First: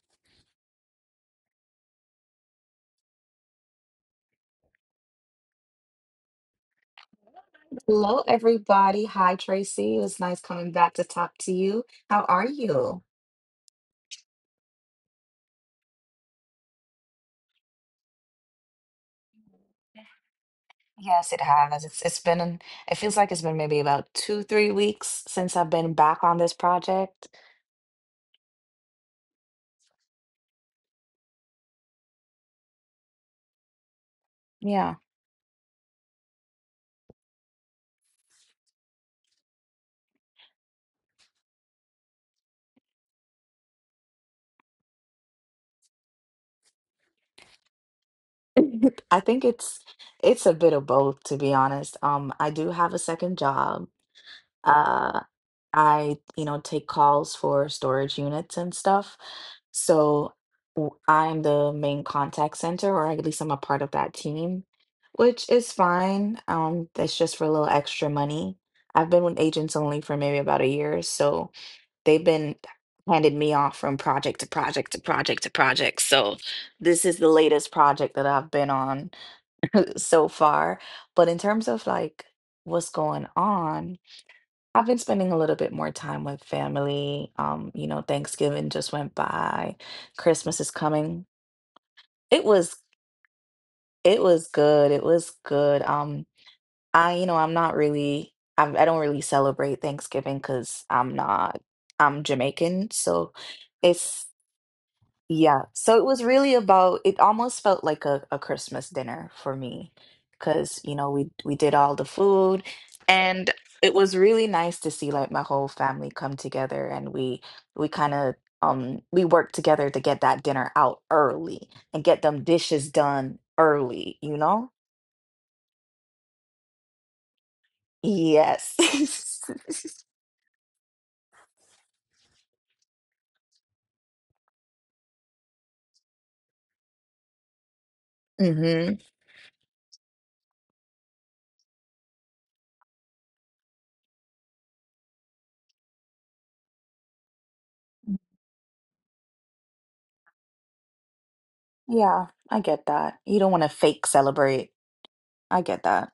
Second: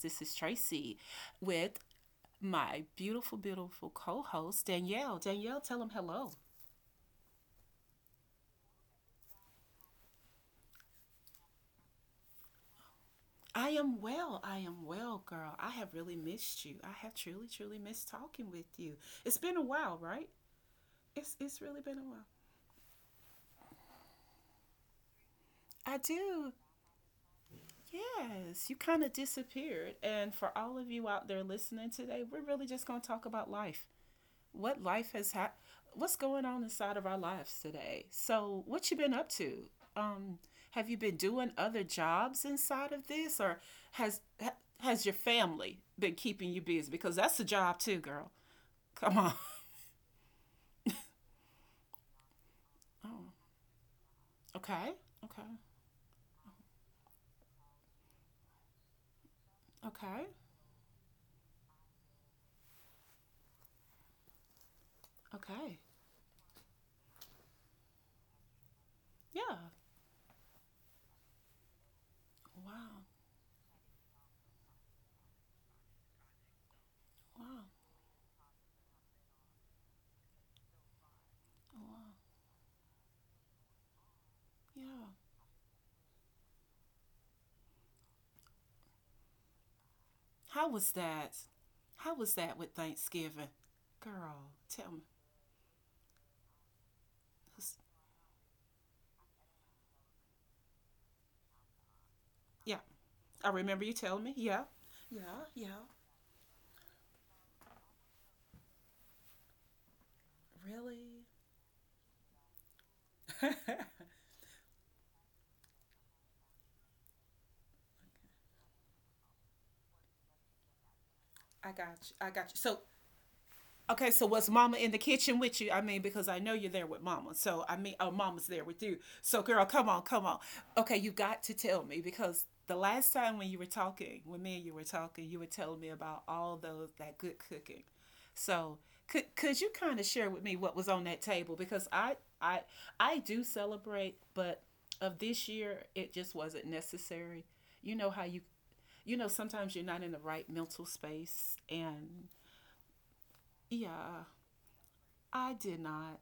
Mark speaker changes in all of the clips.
Speaker 1: This is Tracy with my beautiful, beautiful co host, Danielle. Danielle, tell them hello.
Speaker 2: Hello, everybody. Hi, Tracy. It was nice coming back to talk to you. How are you?
Speaker 1: I am well. I am well, girl. I have really missed you. I have truly, truly missed talking with you. It's been a while, right?
Speaker 2: Yes,
Speaker 1: It's,
Speaker 2: it
Speaker 1: it's really
Speaker 2: has.
Speaker 1: been a
Speaker 2: It's
Speaker 1: while.
Speaker 2: been it feels like it's been maybe about 2, 3 weeks since I've been
Speaker 1: I
Speaker 2: back on
Speaker 1: do.
Speaker 2: this project.
Speaker 1: Yes, you kind of disappeared. And for all of you out there listening today, we're really just going to talk about life. What
Speaker 2: Yeah.
Speaker 1: life has had What's going on inside of our lives today? So what you been up to? um have you been doing other jobs inside of this, or has your family been keeping you busy? Because that's a job too, girl. Come
Speaker 2: I
Speaker 1: on.
Speaker 2: think it's a bit of both, to be honest. I do have a
Speaker 1: Oh,
Speaker 2: second job.
Speaker 1: okay,
Speaker 2: Uh,
Speaker 1: okay,
Speaker 2: I take calls for storage units and stuff.
Speaker 1: okay,
Speaker 2: So I'm the main contact center, or at least I'm a part of that team, which is
Speaker 1: okay.
Speaker 2: fine. That's just for a little extra money. I've been with
Speaker 1: Yeah.
Speaker 2: agents only for maybe about a year, so they've been
Speaker 1: Wow,
Speaker 2: handed me off from project to project to project to project. So this is the
Speaker 1: wow,
Speaker 2: latest project that I've been on so far. But in terms of
Speaker 1: wow.
Speaker 2: like what's going on, I've been
Speaker 1: Yeah.
Speaker 2: spending a little bit more time with family. Thanksgiving just went by. Christmas
Speaker 1: How
Speaker 2: is
Speaker 1: was
Speaker 2: coming.
Speaker 1: that? How was
Speaker 2: It
Speaker 1: that with
Speaker 2: was
Speaker 1: Thanksgiving?
Speaker 2: it was
Speaker 1: Girl, tell
Speaker 2: good.
Speaker 1: me.
Speaker 2: It was good. I don't really celebrate Thanksgiving because I'm not I'm
Speaker 1: Yeah,
Speaker 2: Jamaican, so
Speaker 1: I remember you telling
Speaker 2: it's,
Speaker 1: me. Yeah, yeah,
Speaker 2: yeah,
Speaker 1: yeah.
Speaker 2: so it was really about it almost felt like a Christmas dinner for me because,
Speaker 1: Really?
Speaker 2: we did all the food,
Speaker 1: I
Speaker 2: and it was really nice to see, like, my whole family come together, and we kind of we worked together to get that dinner out early
Speaker 1: got
Speaker 2: and
Speaker 1: you. I
Speaker 2: get
Speaker 1: got
Speaker 2: them
Speaker 1: you. So
Speaker 2: dishes done
Speaker 1: okay, so
Speaker 2: early, you
Speaker 1: was mama
Speaker 2: know?
Speaker 1: in the kitchen with you? I mean, because I know you're there with mama. So, I mean, oh, mama's there with
Speaker 2: Yes.
Speaker 1: you. So, girl, come on, come on. Okay, you got to tell me, because the last time when you were talking, when me and you were talking, you were telling me about all those — that good cooking. So
Speaker 2: Mm-hmm.
Speaker 1: could you kind of share with me what was on that table? Because I I do celebrate, but of this year it just wasn't necessary. You know how you, sometimes you're not in the right mental space. And
Speaker 2: Yeah, I get that. You don't want to fake
Speaker 1: yeah,
Speaker 2: celebrate.
Speaker 1: I
Speaker 2: I
Speaker 1: did
Speaker 2: get that.
Speaker 1: not.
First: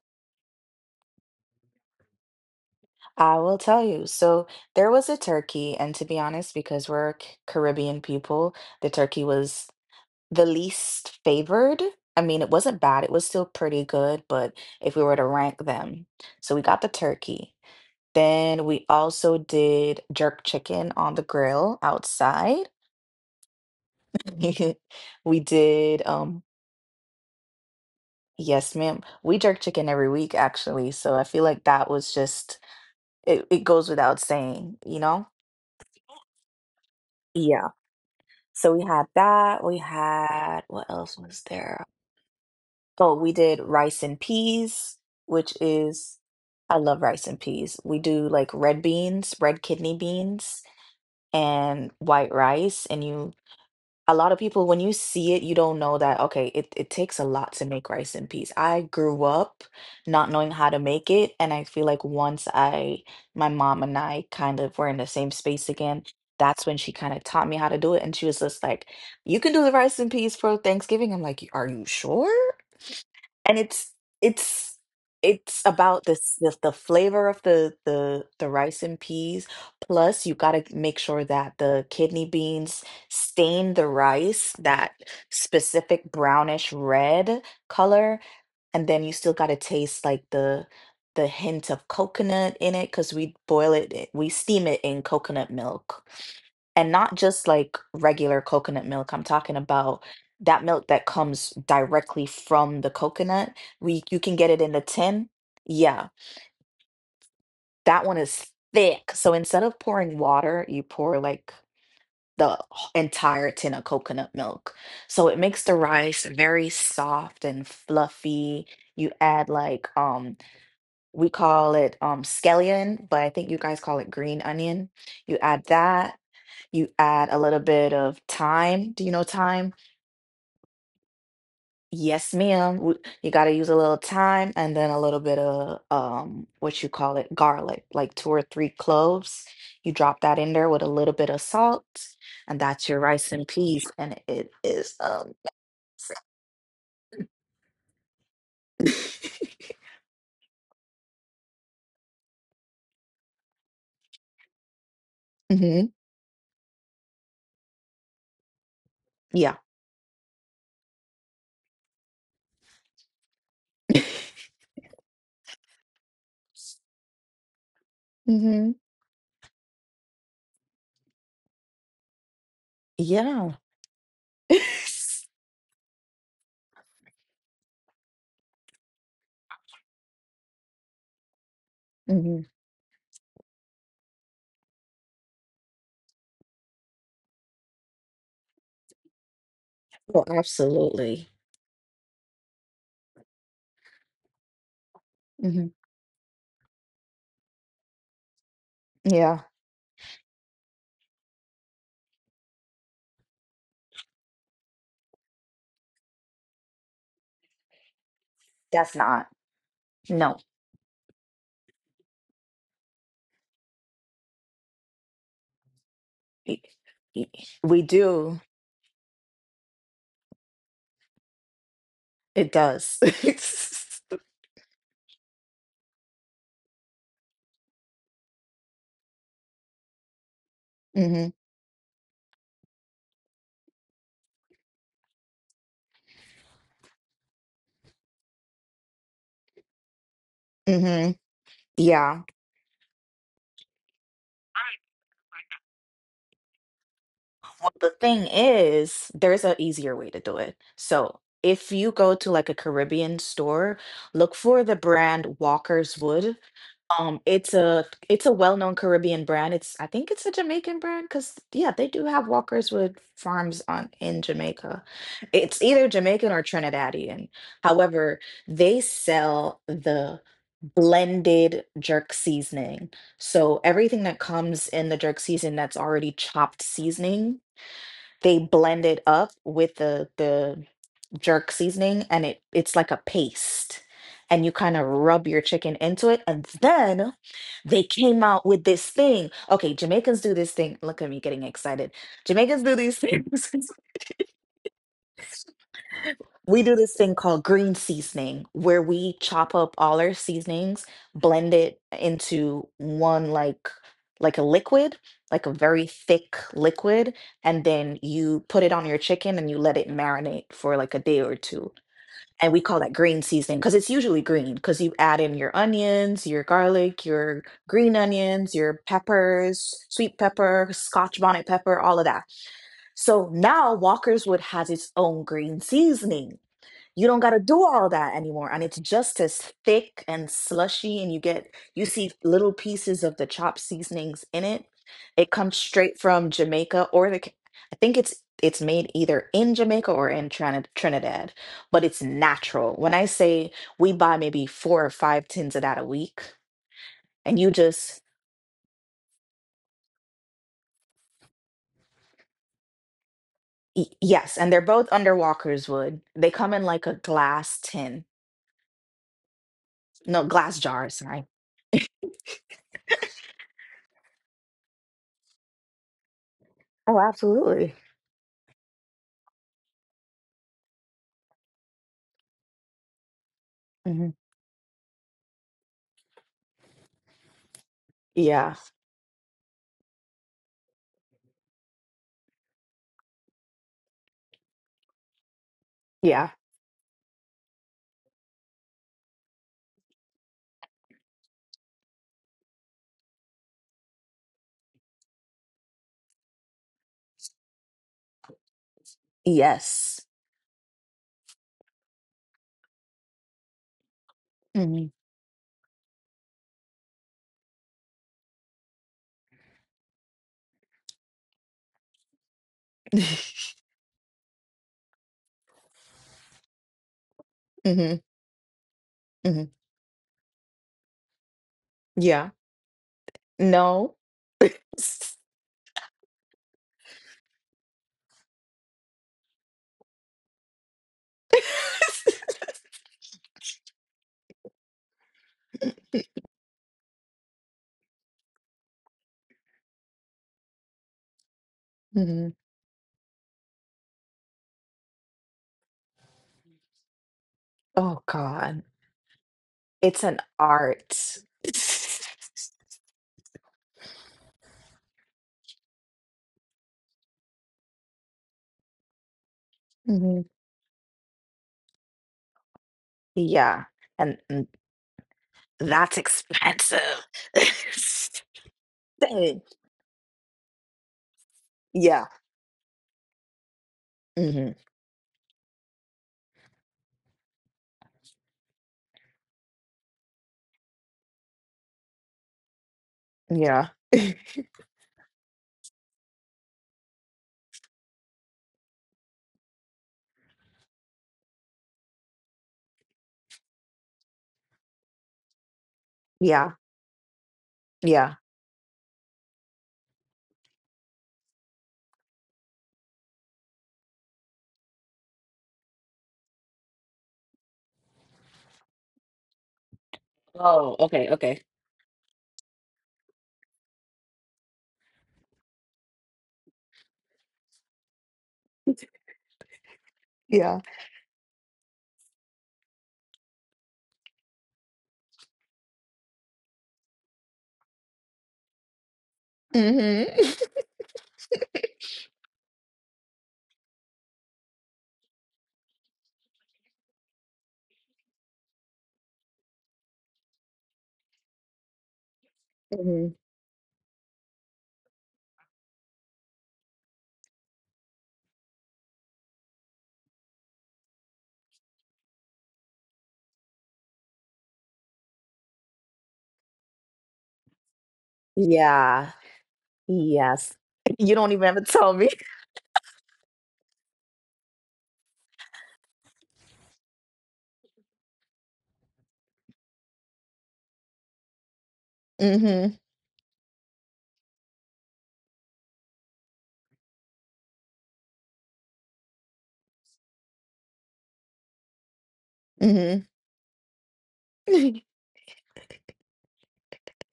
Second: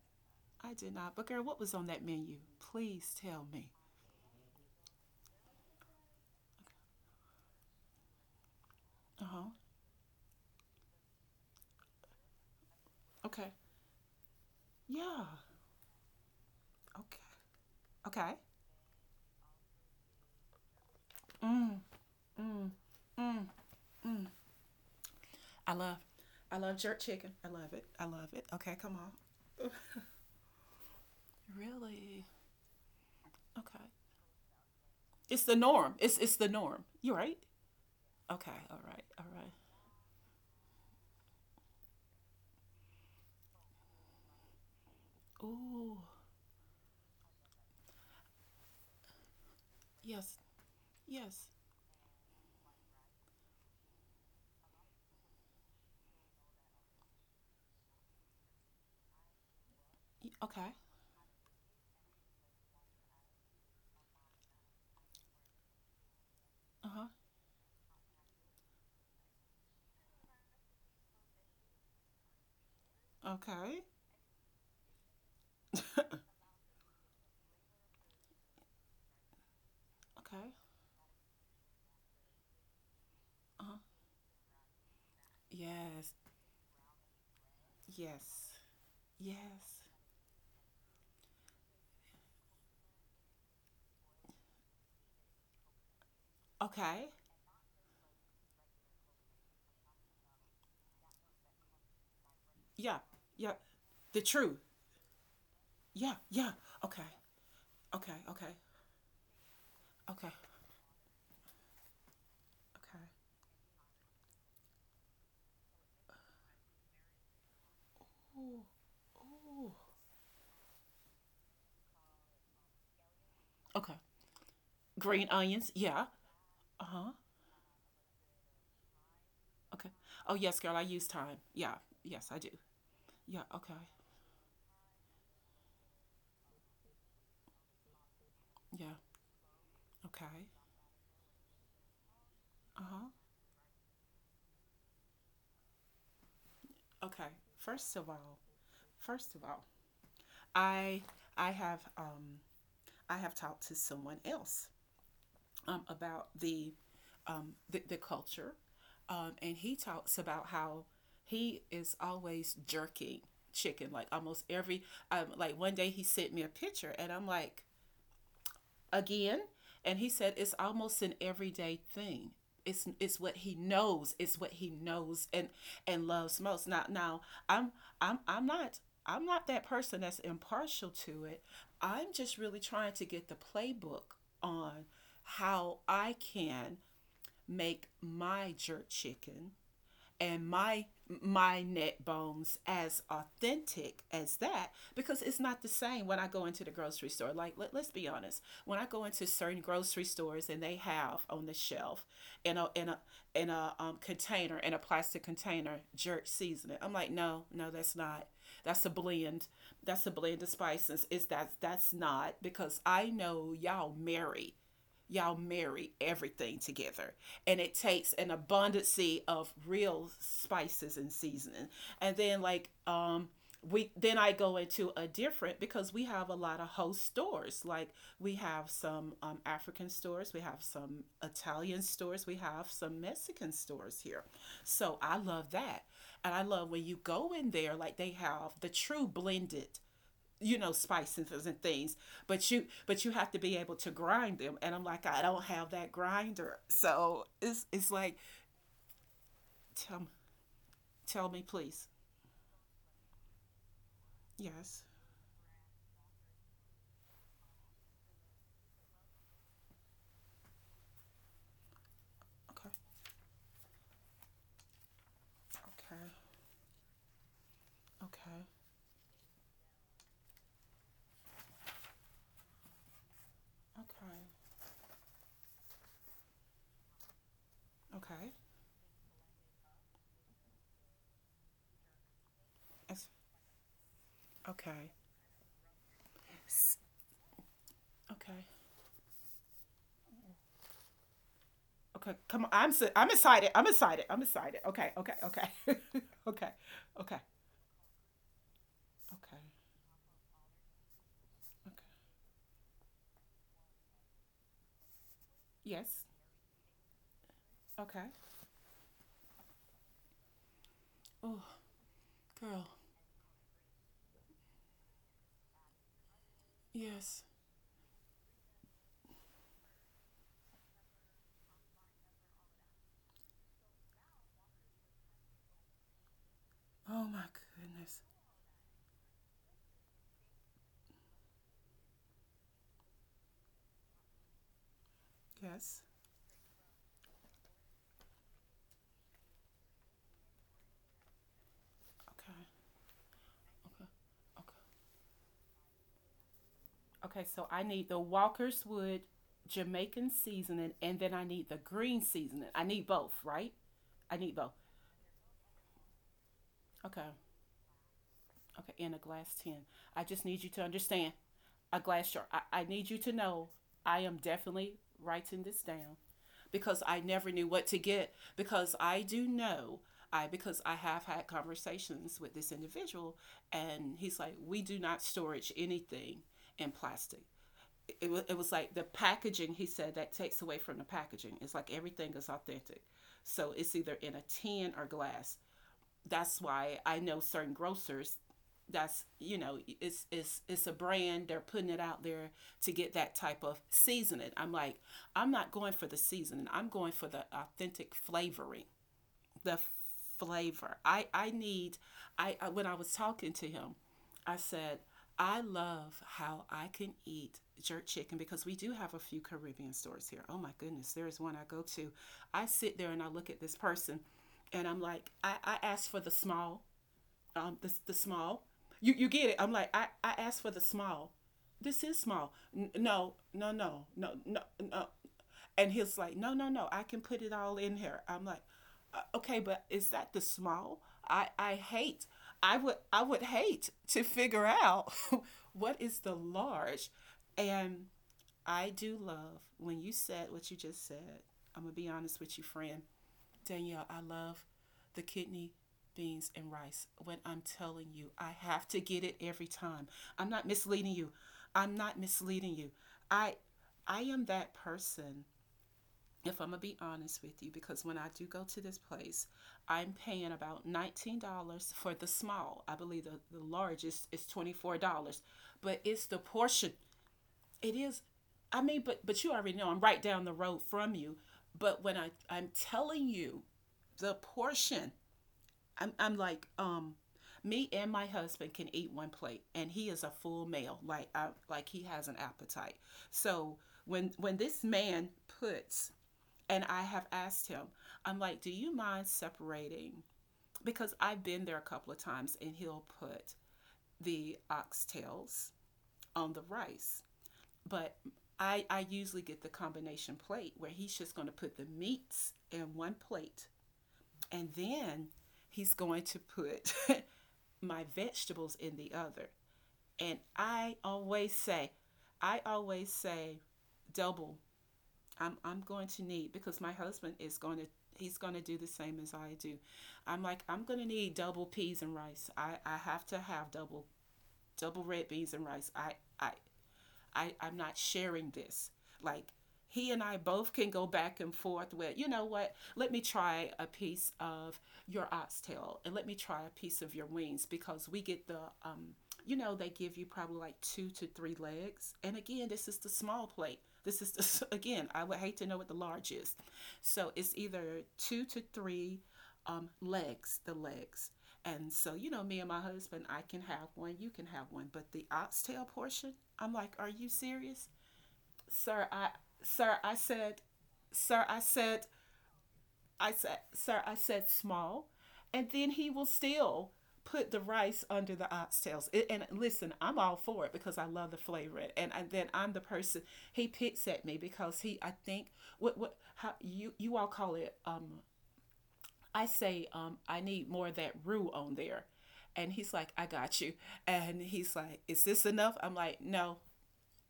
Speaker 1: I did not. But girl, what was on that menu? Please
Speaker 2: I
Speaker 1: tell
Speaker 2: will
Speaker 1: me.
Speaker 2: tell you. So there was a turkey, and to be honest, because we're Caribbean people, the turkey
Speaker 1: Uh huh.
Speaker 2: was the least favored. I mean, it wasn't bad, it was still
Speaker 1: Okay.
Speaker 2: pretty good, but if we were
Speaker 1: Yeah.
Speaker 2: to rank them, so we got the
Speaker 1: Okay.
Speaker 2: turkey.
Speaker 1: Okay.
Speaker 2: Then we also did jerk chicken on the grill
Speaker 1: Mm,
Speaker 2: outside.
Speaker 1: mm, mm, mm.
Speaker 2: We
Speaker 1: I love,
Speaker 2: did, um,
Speaker 1: I love jerk chicken. I love it. I love it. Okay,
Speaker 2: yes,
Speaker 1: come
Speaker 2: ma'am.
Speaker 1: on.
Speaker 2: We jerk chicken every week, actually. So I feel like
Speaker 1: Really?
Speaker 2: it
Speaker 1: Okay.
Speaker 2: goes without saying, you know?
Speaker 1: It's the norm. It's the norm. You right?
Speaker 2: Yeah.
Speaker 1: Okay.
Speaker 2: So
Speaker 1: All
Speaker 2: we
Speaker 1: right.
Speaker 2: had
Speaker 1: All right.
Speaker 2: that. We had What else was there? Oh, we did rice and peas, which
Speaker 1: Ooh.
Speaker 2: is I love rice and peas. We do like red beans, red kidney
Speaker 1: Yes.
Speaker 2: beans,
Speaker 1: Yes.
Speaker 2: and white rice. And you A lot of people, when you see it, you don't know that. Okay, it takes a lot to make rice in peace. I grew up not knowing how
Speaker 1: Okay.
Speaker 2: to make it, and I feel like once I my mom and I kind of were in the same space again, that's when she
Speaker 1: Uh
Speaker 2: kind of taught me how to do it. And she was just like, you can do the rice in peace for Thanksgiving. I'm like, are you sure?
Speaker 1: huh.
Speaker 2: And
Speaker 1: Okay.
Speaker 2: it's it's about this the flavor of the rice and peas, plus you
Speaker 1: okay.
Speaker 2: got to make sure that the kidney beans stain
Speaker 1: Uh-huh.
Speaker 2: the rice that specific
Speaker 1: Yes.
Speaker 2: brownish red color,
Speaker 1: Yes.
Speaker 2: and then you still got to
Speaker 1: Yes.
Speaker 2: taste like the hint of coconut in it because we steam it in coconut milk, and
Speaker 1: Okay.
Speaker 2: not just like regular coconut milk. I'm talking about that milk that comes directly from the
Speaker 1: Yeah.
Speaker 2: coconut.
Speaker 1: Yeah.
Speaker 2: We You
Speaker 1: The
Speaker 2: can get
Speaker 1: truth.
Speaker 2: it in the tin. Yeah,
Speaker 1: Yeah. Yeah. Okay.
Speaker 2: that
Speaker 1: Okay.
Speaker 2: one is
Speaker 1: Okay.
Speaker 2: thick. So instead of pouring
Speaker 1: Okay.
Speaker 2: water, you pour like the
Speaker 1: Okay.
Speaker 2: entire tin of coconut milk. So it makes the rice very soft and
Speaker 1: Ooh.
Speaker 2: fluffy. You add,
Speaker 1: Ooh.
Speaker 2: like, we call it, scallion, but I think you guys
Speaker 1: Okay.
Speaker 2: call it green onion.
Speaker 1: Green
Speaker 2: You add
Speaker 1: onions. Yeah.
Speaker 2: that,
Speaker 1: Uh
Speaker 2: you
Speaker 1: huh.
Speaker 2: add a little bit of thyme. Do you know thyme?
Speaker 1: Okay. Oh yes, girl. I use time. Yeah. Yes,
Speaker 2: Yes,
Speaker 1: I do.
Speaker 2: ma'am. You
Speaker 1: Yeah.
Speaker 2: got to use a
Speaker 1: Okay.
Speaker 2: little thyme and then a little bit of, what you call it, garlic, like two or three
Speaker 1: Yeah.
Speaker 2: cloves. You drop that
Speaker 1: Okay.
Speaker 2: in there with a little bit of salt, and
Speaker 1: Uh
Speaker 2: that's your
Speaker 1: huh.
Speaker 2: rice and peas, and it is
Speaker 1: Okay. First of all, first of all, I I have um I have talked to someone else
Speaker 2: hmm
Speaker 1: about the culture,
Speaker 2: yeah.
Speaker 1: and he talks about how he is always jerking chicken, like almost every — like one day he sent me a picture, and I'm like,
Speaker 2: hmm
Speaker 1: again. And he said it's almost an everyday thing. It's what
Speaker 2: Yeah.
Speaker 1: he knows. It's what he knows and loves most. Now, I'm I'm I'm not I'm not that person that's impartial to it. I'm just
Speaker 2: hmm
Speaker 1: really trying to get the playbook on how I can make my jerk chicken
Speaker 2: Oh,
Speaker 1: and my
Speaker 2: absolutely.
Speaker 1: my neck bones as authentic as that, because it's not the
Speaker 2: Hmm
Speaker 1: same when I go into the grocery store. Like, let's be honest, when I go into
Speaker 2: Yeah.
Speaker 1: certain grocery stores and they have on the shelf in a in a in a plastic container jerk seasoning, I'm like, no, no, that's not — that's a
Speaker 2: That's not.
Speaker 1: blend that's a
Speaker 2: No.
Speaker 1: blend of spices. It's that That's not, because I know y'all marry everything
Speaker 2: Y-
Speaker 1: together,
Speaker 2: y-
Speaker 1: and it
Speaker 2: We
Speaker 1: takes an
Speaker 2: do.
Speaker 1: abundance of real spices and seasoning. And then
Speaker 2: It
Speaker 1: like
Speaker 2: does.
Speaker 1: we then I go into a different — because we have a lot of host stores. Like, we have some African stores, we have some
Speaker 2: Mhm,
Speaker 1: Italian stores, we have some Mexican stores here. So I love that, and I love when you go in there. Like, they have the true blended, you know,
Speaker 2: mhm.
Speaker 1: spices and things,
Speaker 2: Yeah.
Speaker 1: but you have to be able to grind them, and I'm like, I don't have that grinder. So it's
Speaker 2: Well, the
Speaker 1: it's like —
Speaker 2: thing is, there's an easier
Speaker 1: tell
Speaker 2: way to do it. So
Speaker 1: tell me,
Speaker 2: if you
Speaker 1: please.
Speaker 2: go to, like, a Caribbean store, look for the
Speaker 1: Yes.
Speaker 2: brand Walker's Wood. It's a well-known Caribbean brand. It's I think it's a Jamaican brand because, yeah, they do have Walkers
Speaker 1: Okay,
Speaker 2: with farms on in Jamaica. It's either
Speaker 1: okay,
Speaker 2: Jamaican or Trinidadian. However,
Speaker 1: okay,
Speaker 2: they sell the blended jerk seasoning. So everything that
Speaker 1: okay.
Speaker 2: comes in the jerk season that's already chopped seasoning,
Speaker 1: Okay.
Speaker 2: they blend it up with the jerk seasoning, and it's like a
Speaker 1: It's-
Speaker 2: paste. And you kind of
Speaker 1: okay.
Speaker 2: rub your chicken into it. And
Speaker 1: S-
Speaker 2: then they came out
Speaker 1: okay,
Speaker 2: with this thing. Okay, Jamaicans do this thing. Look at me getting excited.
Speaker 1: okay. Come on,
Speaker 2: Jamaicans
Speaker 1: i'm
Speaker 2: do
Speaker 1: i
Speaker 2: these
Speaker 1: i'm excited,
Speaker 2: things.
Speaker 1: I'm excited, I'm excited. Okay, okay, okay. Okay,
Speaker 2: We do this thing
Speaker 1: okay,
Speaker 2: called green seasoning, where we
Speaker 1: okay,
Speaker 2: chop up all our seasonings, blend it
Speaker 1: okay.
Speaker 2: into one, like a liquid, like a very
Speaker 1: Yes.
Speaker 2: thick liquid, and then
Speaker 1: Okay.
Speaker 2: you put it on your chicken and you let it marinate for like a day or
Speaker 1: Oh,
Speaker 2: two. And we
Speaker 1: girl.
Speaker 2: call that green seasoning because it's usually green, because you add in your onions, your garlic,
Speaker 1: Yes.
Speaker 2: your green onions, your peppers, sweet pepper, scotch bonnet pepper, all of that. So now Walker's Wood has its own green seasoning.
Speaker 1: Oh
Speaker 2: You don't
Speaker 1: my
Speaker 2: got to do all
Speaker 1: goodness.
Speaker 2: that anymore, and it's just as thick and slushy, and you see little pieces of the chopped seasonings in it. It comes
Speaker 1: Yes.
Speaker 2: straight from Jamaica or the I think it's made either in Jamaica or in Trinidad. But it's
Speaker 1: Okay.
Speaker 2: natural. When I say
Speaker 1: Okay,
Speaker 2: we buy maybe
Speaker 1: okay.
Speaker 2: four or five tins of that a week,
Speaker 1: Okay,
Speaker 2: and
Speaker 1: so
Speaker 2: you
Speaker 1: I need the
Speaker 2: just
Speaker 1: Walker's Wood Jamaican seasoning, and then I need the green seasoning. I need both, right? I need
Speaker 2: yes, and
Speaker 1: both.
Speaker 2: they're both under Walker's Wood, they come in like a
Speaker 1: Okay,
Speaker 2: glass tin,
Speaker 1: okay, in a glass tin. I
Speaker 2: no,
Speaker 1: just need you
Speaker 2: glass
Speaker 1: to
Speaker 2: jars,
Speaker 1: understand —
Speaker 2: sorry.
Speaker 1: a glass jar. I need you to know I am definitely writing this down, because
Speaker 2: Oh,
Speaker 1: I never knew what
Speaker 2: absolutely.
Speaker 1: to get. Because I do know. Because I have had conversations with this individual, and
Speaker 2: Hmm
Speaker 1: he's like, we do not storage anything in plastic. It was, it was
Speaker 2: yeah,
Speaker 1: like the packaging, he said, that takes away from the packaging. It's like everything is authentic, so it's either in a tin or glass.
Speaker 2: yeah.
Speaker 1: That's why I know certain grocers — that's, you know, it's a brand. They're putting it out there to get that type of seasoning. I'm like, I'm not going for the seasoning. I'm going for the authentic flavoring, the
Speaker 2: Yes.
Speaker 1: flavor. I need — I when I was talking to him, I said
Speaker 2: hmm
Speaker 1: I love how I can eat jerk chicken, because we do have a few Caribbean stores here. Oh my goodness, there is one I go to. I sit there and I look at this person, and I'm like, I asked for the small, the
Speaker 2: hmm
Speaker 1: small. You get it.
Speaker 2: hmm
Speaker 1: I'm like, I asked for the small. This is
Speaker 2: Yeah.
Speaker 1: small. N- no, no, no,
Speaker 2: No.
Speaker 1: no, no, no. And he's like, no, no, no, I can put it all in here. I'm like, okay, but is that the small? I, I hate, I would hate to figure out what is the large. And I do love when you said what you just said. I'm gonna be honest
Speaker 2: hmm
Speaker 1: with you, friend Danielle. I love the kidney beans and rice. When I'm telling
Speaker 2: Oh
Speaker 1: you, I
Speaker 2: God,
Speaker 1: have to get it every time.
Speaker 2: it's an
Speaker 1: I'm not misleading you.
Speaker 2: art.
Speaker 1: I'm not misleading you. I I am that person. If I'm gonna be honest with you, because when I do go to this place, I'm
Speaker 2: hmm
Speaker 1: paying about $19 for the small. I believe the
Speaker 2: Yeah,
Speaker 1: large
Speaker 2: and,
Speaker 1: is
Speaker 2: and
Speaker 1: $24. But
Speaker 2: that's
Speaker 1: it's the portion.
Speaker 2: expensive.
Speaker 1: It is — I mean, but you
Speaker 2: Dang.
Speaker 1: already know, I'm right down the road from you. But when
Speaker 2: Yeah.
Speaker 1: I'm telling you, the
Speaker 2: hmm
Speaker 1: portion, I'm like, me and my husband can eat one plate, and he is a full male. Like, I — like, he has an appetite. So
Speaker 2: Yeah.
Speaker 1: when when this man puts — and I have asked him, I'm like, do you mind separating? Because I've been there a couple of times and he'll put the oxtails on the
Speaker 2: Yeah.
Speaker 1: rice. But
Speaker 2: Yeah.
Speaker 1: I usually get the combination plate, where he's just going to put the meats in one plate, and then he's going to put my vegetables in the other. And
Speaker 2: Oh,
Speaker 1: I
Speaker 2: okay,
Speaker 1: always
Speaker 2: okay.
Speaker 1: say, I always say, double — I'm going to need, because my husband is going to — he's going to do the same as I do. I'm like,
Speaker 2: Yeah.
Speaker 1: I'm going to need double peas and rice. I have to have double — double red beans and rice. I I'm not sharing this. Like, he and I
Speaker 2: hmm
Speaker 1: both can go back and forth with, you know what, let me try a piece of your oxtail, and let me try a piece of your wings, because we get the, um, you know, they give you probably like two to three legs. And again, this is the
Speaker 2: hmm
Speaker 1: small plate. This is, the, again, I would hate to know what the large is. So it's either two to three legs, the legs. And so, you know, me and my husband, I can have one, you can have one, but the oxtail portion, I'm like, are you serious? Sir, I
Speaker 2: Yeah.
Speaker 1: sir, I said,
Speaker 2: Yes. You
Speaker 1: sir,
Speaker 2: don't
Speaker 1: I
Speaker 2: even have to
Speaker 1: said,
Speaker 2: tell me.
Speaker 1: sir, I said small. And then he will still put the rice under the oxtails. It — and listen, I'm all for it, because I love the flavor. And then I'm the
Speaker 2: hmm
Speaker 1: person — he picks at me, because he, I think, what how you all call it, I need more of that roux on there. And he's like,
Speaker 2: hmm
Speaker 1: I got you. And he's like, is this enough? I'm like, no,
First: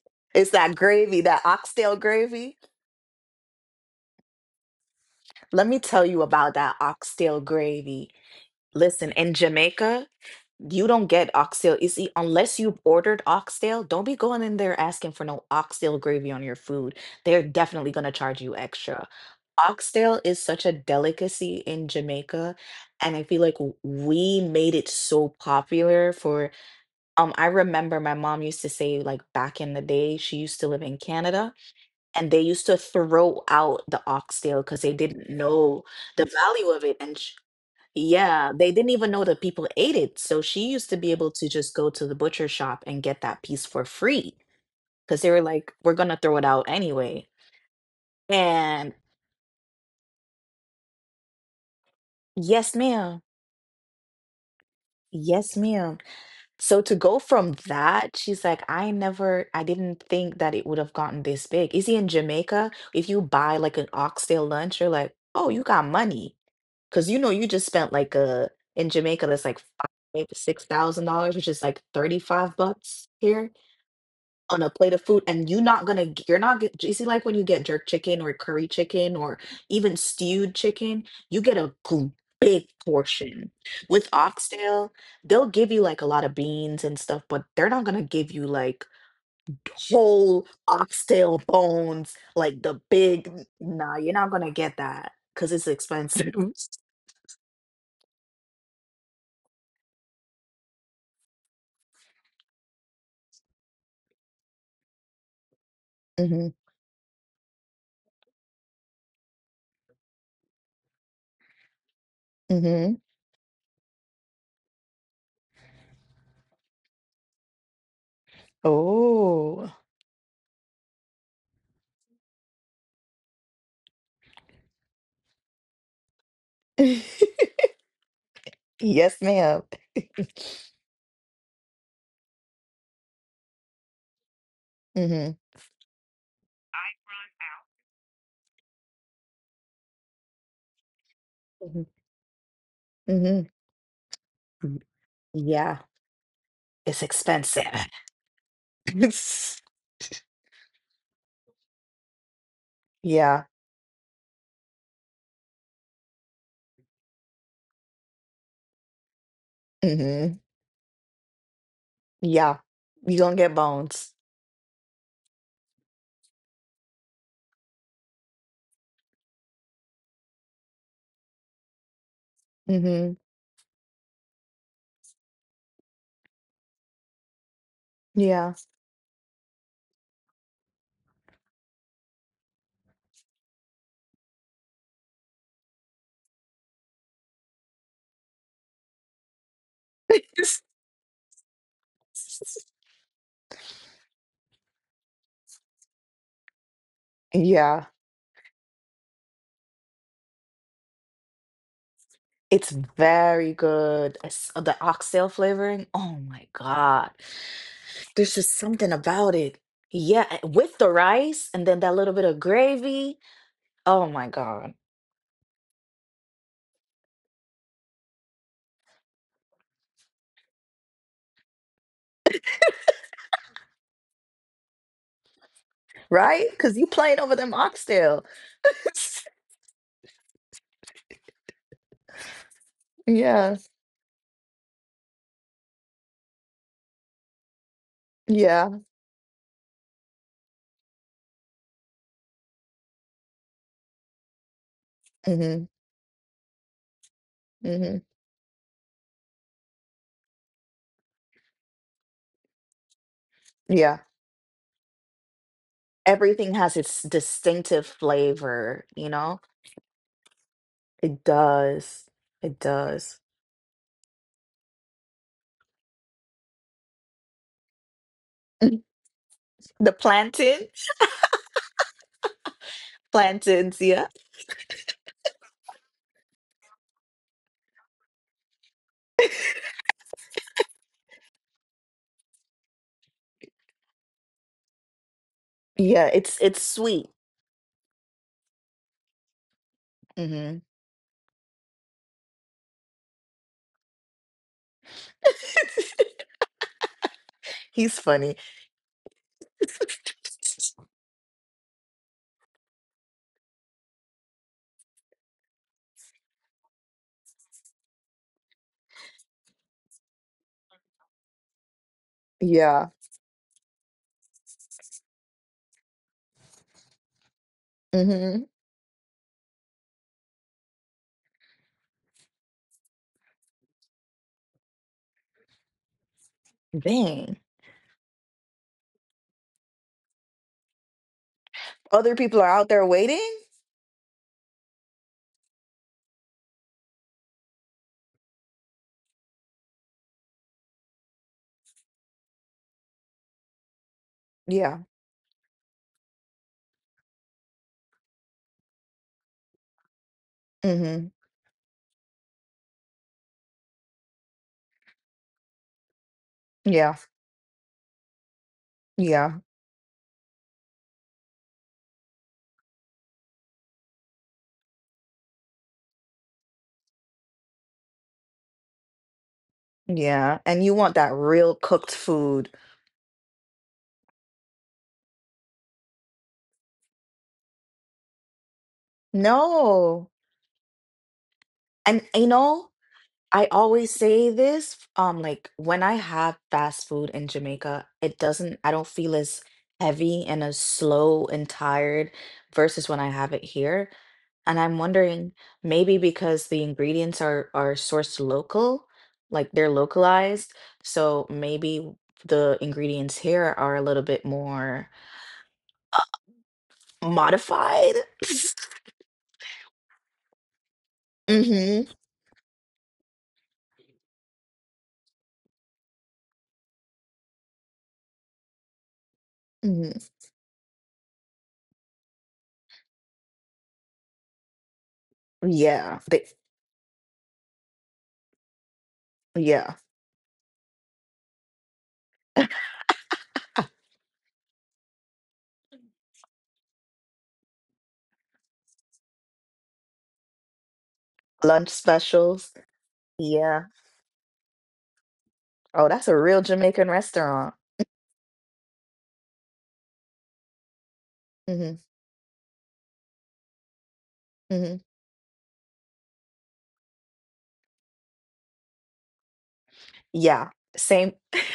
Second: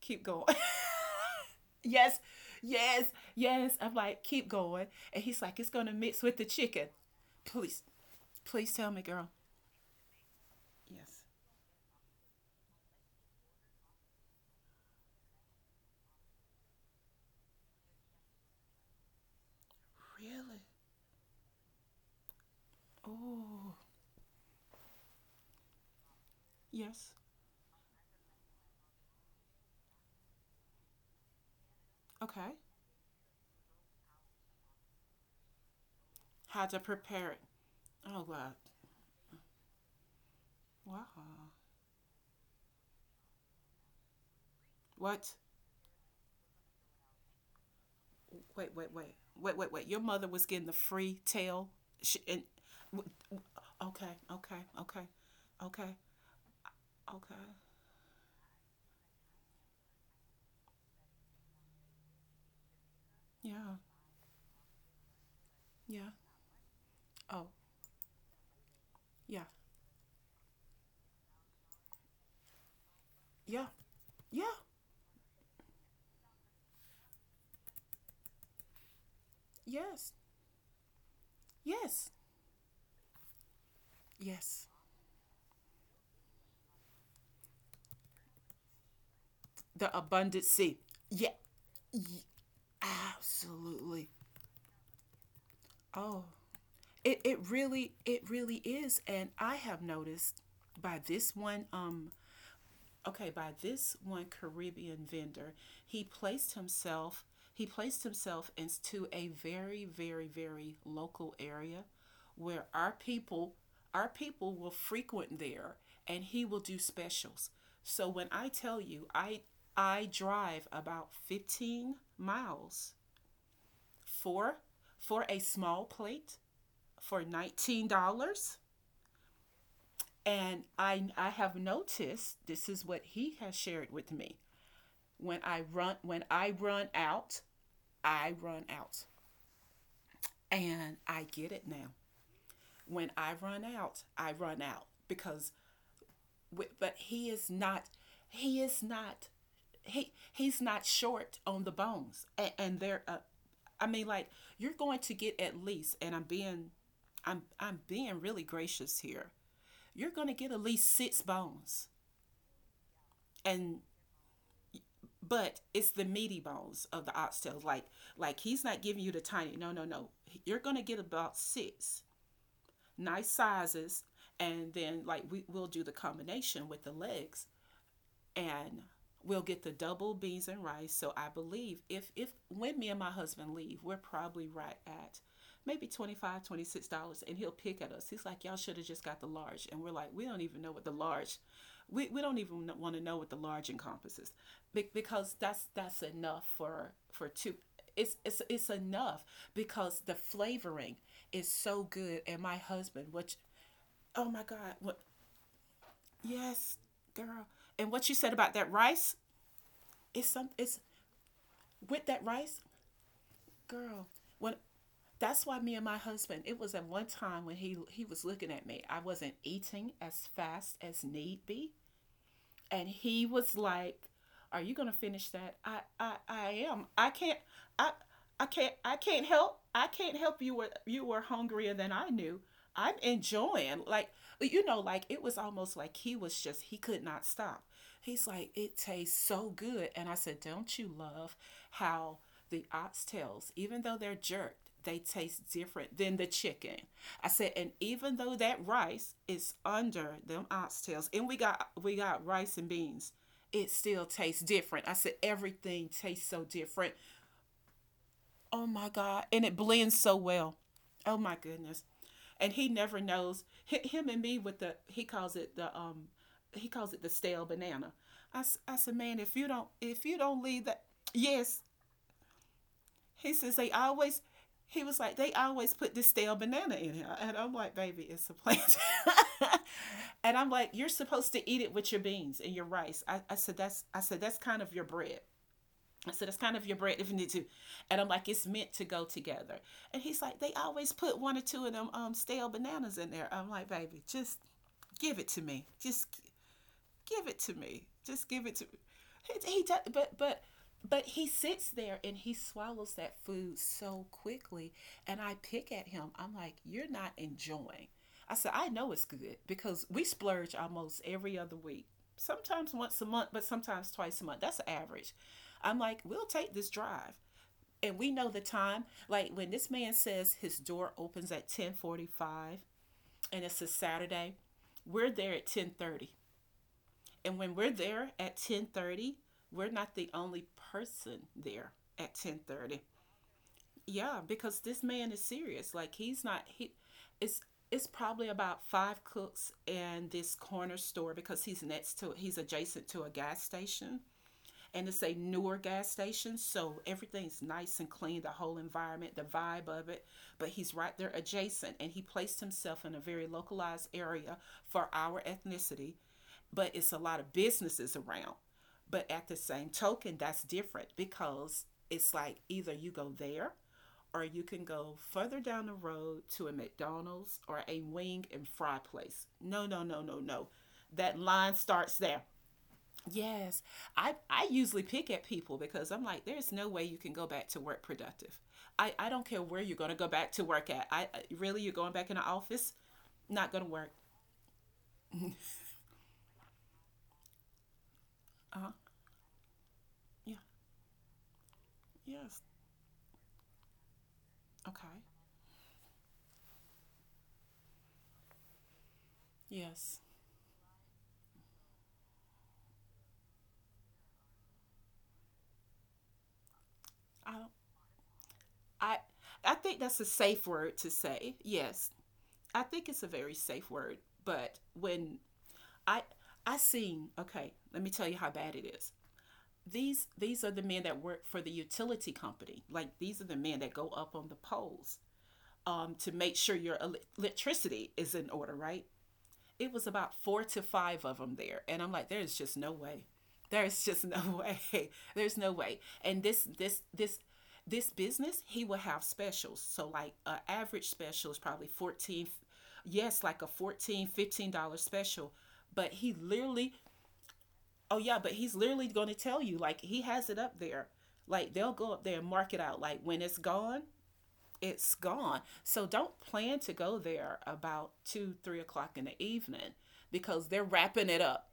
Speaker 1: keep going.
Speaker 2: It's that gravy, that oxtail
Speaker 1: Yes,
Speaker 2: gravy.
Speaker 1: yes, yes. I'm like, keep going. And he's like,
Speaker 2: Let
Speaker 1: it's
Speaker 2: me
Speaker 1: going to
Speaker 2: tell you
Speaker 1: mix with the
Speaker 2: about that
Speaker 1: chicken.
Speaker 2: oxtail
Speaker 1: Please,
Speaker 2: gravy.
Speaker 1: please tell me,
Speaker 2: Listen,
Speaker 1: girl.
Speaker 2: in Jamaica, you don't
Speaker 1: Yes.
Speaker 2: get oxtail. You see, unless you've ordered oxtail, don't be going in there asking for no oxtail gravy on your food. They're definitely going to charge you extra. Oxtail is
Speaker 1: Really?
Speaker 2: such a delicacy in Jamaica, and I feel like
Speaker 1: Oh,
Speaker 2: we made it so popular for
Speaker 1: yes.
Speaker 2: I remember my mom used to say, like, back in the day, she used to live in Canada, and they
Speaker 1: Okay.
Speaker 2: used to throw out the oxtail because they didn't know the
Speaker 1: How
Speaker 2: value
Speaker 1: to
Speaker 2: of it, and
Speaker 1: prepare
Speaker 2: sh
Speaker 1: it. Oh,
Speaker 2: yeah,
Speaker 1: God.
Speaker 2: they didn't even know that people ate it, so she used to
Speaker 1: Wow.
Speaker 2: be able to just go to the butcher shop and get that piece for free because they
Speaker 1: What?
Speaker 2: were like, we're gonna throw it out anyway.
Speaker 1: Wait, wait,
Speaker 2: And
Speaker 1: wait, wait, wait, wait. Your mother was getting the free tail. She, and,
Speaker 2: yes, ma'am.
Speaker 1: okay, okay, okay,
Speaker 2: Yes,
Speaker 1: okay,
Speaker 2: ma'am. So to go from
Speaker 1: okay.
Speaker 2: that, she's like, I didn't think that it would have gotten this big. Is he in Jamaica, if you buy like
Speaker 1: Yeah,
Speaker 2: an oxtail lunch, you're like, oh, you got
Speaker 1: yeah.
Speaker 2: money. Because, you know, you
Speaker 1: Oh,
Speaker 2: just spent like a in Jamaica
Speaker 1: yeah,
Speaker 2: that's like five, $6,000, which is like 35 bucks here
Speaker 1: yeah, yeah.
Speaker 2: on a plate of food, and you're not gonna g- you're not get you see, like, when you get jerk chicken or curry chicken or even
Speaker 1: Yes,
Speaker 2: stewed chicken, you get a
Speaker 1: yes,
Speaker 2: big portion. With
Speaker 1: yes.
Speaker 2: oxtail, they'll give you like a lot of beans and stuff, but they're not gonna give you like
Speaker 1: The abundant
Speaker 2: whole
Speaker 1: sea. Yeah,
Speaker 2: oxtail bones,
Speaker 1: ye-
Speaker 2: like the big. Nah,
Speaker 1: absolutely.
Speaker 2: you're not gonna get that because it's
Speaker 1: Oh,
Speaker 2: expensive.
Speaker 1: it, it really is. And I have noticed by this one okay, by this one Caribbean vendor, he
Speaker 2: hmm
Speaker 1: placed himself he placed himself into a very local area where
Speaker 2: hmm
Speaker 1: our people will frequent there, and he will do specials. So when I tell you, I
Speaker 2: Oh,
Speaker 1: I drive about 15 miles for for a small plate for $19.
Speaker 2: yes, ma'am.
Speaker 1: And I have noticed, this is what he has shared with me.
Speaker 2: Mm-hmm.
Speaker 1: When I run out, I run out. And I get it
Speaker 2: hmm
Speaker 1: now. When
Speaker 2: Mm-hmm.
Speaker 1: I run
Speaker 2: Mm,
Speaker 1: out because,
Speaker 2: yeah,
Speaker 1: but
Speaker 2: it's expensive.
Speaker 1: he is not he's not short on the bones. And they
Speaker 2: Yeah.
Speaker 1: I mean, like, you're going to get at least, and I'm being really gracious here. You're going to
Speaker 2: hmm
Speaker 1: get at least six bones.
Speaker 2: Yeah. You gonna get
Speaker 1: And
Speaker 2: bones.
Speaker 1: but it's the meaty bones of the oxtails. Like he's not giving you the tiny. No, no, no. You're gonna get about six
Speaker 2: Hmm
Speaker 1: nice sizes, and then like we will do the combination with the legs,
Speaker 2: Yeah.
Speaker 1: and we'll get the double beans and rice. So I believe if when me and my husband leave, we're probably right at maybe $25, $26. And he'll pick at us, he's like, y'all should have just got the large. And we're like, we don't even know what the large, we don't even want to know what the large encompasses. Because that's enough for two.
Speaker 2: Yeah.
Speaker 1: It's enough because the flavoring is so good. And my
Speaker 2: It's
Speaker 1: husband, which,
Speaker 2: Very good.
Speaker 1: oh my god,
Speaker 2: The
Speaker 1: what?
Speaker 2: oxtail flavoring. Oh my
Speaker 1: Yes,
Speaker 2: God.
Speaker 1: girl. And what you
Speaker 2: There's
Speaker 1: said
Speaker 2: just
Speaker 1: about that
Speaker 2: something
Speaker 1: rice,
Speaker 2: about it. Yeah,
Speaker 1: it's some
Speaker 2: with
Speaker 1: it's
Speaker 2: the rice and then that
Speaker 1: with
Speaker 2: little bit
Speaker 1: that
Speaker 2: of
Speaker 1: rice,
Speaker 2: gravy. Oh
Speaker 1: girl.
Speaker 2: my
Speaker 1: When,
Speaker 2: God.
Speaker 1: that's why me and my husband, it was at one time when he was looking at me. I wasn't eating as fast as need be. And he was like, are you gonna finish that? I I,
Speaker 2: Right?
Speaker 1: I
Speaker 2: Because you
Speaker 1: am. I
Speaker 2: playing over
Speaker 1: can't.
Speaker 2: them
Speaker 1: I
Speaker 2: oxtail.
Speaker 1: I can't help you were, you were hungrier than I knew. I'm
Speaker 2: yeah,
Speaker 1: enjoying, like, you know, like it was almost like he was just, he could not stop. He's like,
Speaker 2: yeah,
Speaker 1: it tastes so good. And I said, don't you love how the oxtails, even though they're jerked, they taste
Speaker 2: hmm
Speaker 1: different than the chicken. I said, and
Speaker 2: hmm
Speaker 1: even though that rice is under them oxtails, and we got rice and beans, it
Speaker 2: yeah.
Speaker 1: still tastes different. I said, everything tastes so
Speaker 2: Everything has
Speaker 1: different.
Speaker 2: its distinctive
Speaker 1: Oh
Speaker 2: flavor.
Speaker 1: my
Speaker 2: You
Speaker 1: God.
Speaker 2: know,
Speaker 1: And it blends so well. Oh
Speaker 2: it
Speaker 1: my goodness.
Speaker 2: does.
Speaker 1: And
Speaker 2: It
Speaker 1: he never
Speaker 2: does.
Speaker 1: knows, him and me, with the, he calls it the he calls it the stale banana. I I
Speaker 2: The
Speaker 1: said, man, if you don't, if you don't leave
Speaker 2: plantain,
Speaker 1: that, yes, he says they
Speaker 2: plantains. Yeah,
Speaker 1: always, he was like, they always put this stale banana in here. And I'm like, baby, it's a plant. And I'm like, you're supposed to eat it with your beans and your rice. I said that's, I said that's kind of your bread.
Speaker 2: yeah.
Speaker 1: So
Speaker 2: It's
Speaker 1: that's kind
Speaker 2: it's
Speaker 1: of your brand,
Speaker 2: sweet.
Speaker 1: if you need to. And I'm like, it's meant to go together. And he's like, they
Speaker 2: Hmm
Speaker 1: always put one or two of them stale bananas in there. I'm like, baby, just give it to me. Just give it to me.
Speaker 2: He's
Speaker 1: Just
Speaker 2: funny.
Speaker 1: give it to me. He does, but he sits there and he swallows that food so quickly. And I pick at him. I'm like, you're not enjoying. I said, I know it's good because we splurge almost every other week. Sometimes
Speaker 2: yeah.
Speaker 1: once a month, but sometimes twice a month. That's average. I'm like, we'll take this drive. And we know the
Speaker 2: hmm
Speaker 1: time. Like, when this man says his door opens at 10:45, and it's a Saturday, we're there at 10:30.
Speaker 2: Dang.
Speaker 1: And when we're there at 10:30, we're not the only person there
Speaker 2: Other
Speaker 1: at
Speaker 2: people are out
Speaker 1: 10:30.
Speaker 2: there waiting.
Speaker 1: Yeah, because this man is serious. Like, he's not he it's it's probably about five cooks and this corner store because he's next to, he's adjacent to a gas station.
Speaker 2: Yeah.
Speaker 1: And it's a newer gas station, so everything's nice and clean, the whole environment, the vibe of it. But he's right
Speaker 2: hmm
Speaker 1: there adjacent. And he placed himself in a very localized area for our ethnicity, but it's
Speaker 2: Yeah.
Speaker 1: a lot of businesses around. But at the
Speaker 2: Yeah.
Speaker 1: same token, that's different, because it's like either you go there or you can go further down the road to a McDonald's or a wing and fry place. No, no, no, no,
Speaker 2: Yeah.
Speaker 1: no.
Speaker 2: And you want that
Speaker 1: That
Speaker 2: real
Speaker 1: line
Speaker 2: cooked
Speaker 1: starts there.
Speaker 2: food.
Speaker 1: Yes. I usually pick at people because I'm like, there's no way you can go back to work productive. I don't care where you're going to
Speaker 2: No.
Speaker 1: go back to work at. I, really, you're going
Speaker 2: And,
Speaker 1: back in the
Speaker 2: you know,
Speaker 1: office?
Speaker 2: I
Speaker 1: Not going to
Speaker 2: always
Speaker 1: work.
Speaker 2: say this, like, when I have fast food in Jamaica, it doesn't,
Speaker 1: Uh
Speaker 2: I
Speaker 1: huh.
Speaker 2: don't feel as heavy
Speaker 1: Yeah.
Speaker 2: and as slow and tired
Speaker 1: Yes.
Speaker 2: versus when I have it here. And I'm
Speaker 1: Okay.
Speaker 2: wondering, maybe because the ingredients are sourced local, like they're
Speaker 1: Yes.
Speaker 2: localized, so maybe the ingredients here are a little bit more
Speaker 1: I
Speaker 2: modified.
Speaker 1: I I think that's a safe word to say.
Speaker 2: Mm-hmm.
Speaker 1: Yes, I think it's a very safe word. But when I I seen, okay, let me tell you how bad it is.
Speaker 2: hmm
Speaker 1: These are the men that work for the utility company. Like, these are the men that go up on the poles,
Speaker 2: Yeah.
Speaker 1: to make sure your electricity is in order, right?
Speaker 2: Yeah.
Speaker 1: It was about four to five of them there. And I'm like, there's just no way. There's just no way. There's no way. And this business, he will have specials. So like an average special is
Speaker 2: Lunch
Speaker 1: probably 14,
Speaker 2: specials.
Speaker 1: yes, like a
Speaker 2: Yeah.
Speaker 1: $14, $15 special.
Speaker 2: Oh,
Speaker 1: But
Speaker 2: that's
Speaker 1: he
Speaker 2: a real
Speaker 1: literally,
Speaker 2: Jamaican restaurant.
Speaker 1: oh yeah, but he's literally going to tell you, like, he has it up there. Like, they'll
Speaker 2: Mhm,
Speaker 1: go up there and mark it out. Like, when it's gone,
Speaker 2: mhm.
Speaker 1: it's gone. So don't plan to go there about two, 3 o'clock in the evening
Speaker 2: Yeah,
Speaker 1: because they're wrapping
Speaker 2: same.
Speaker 1: it up.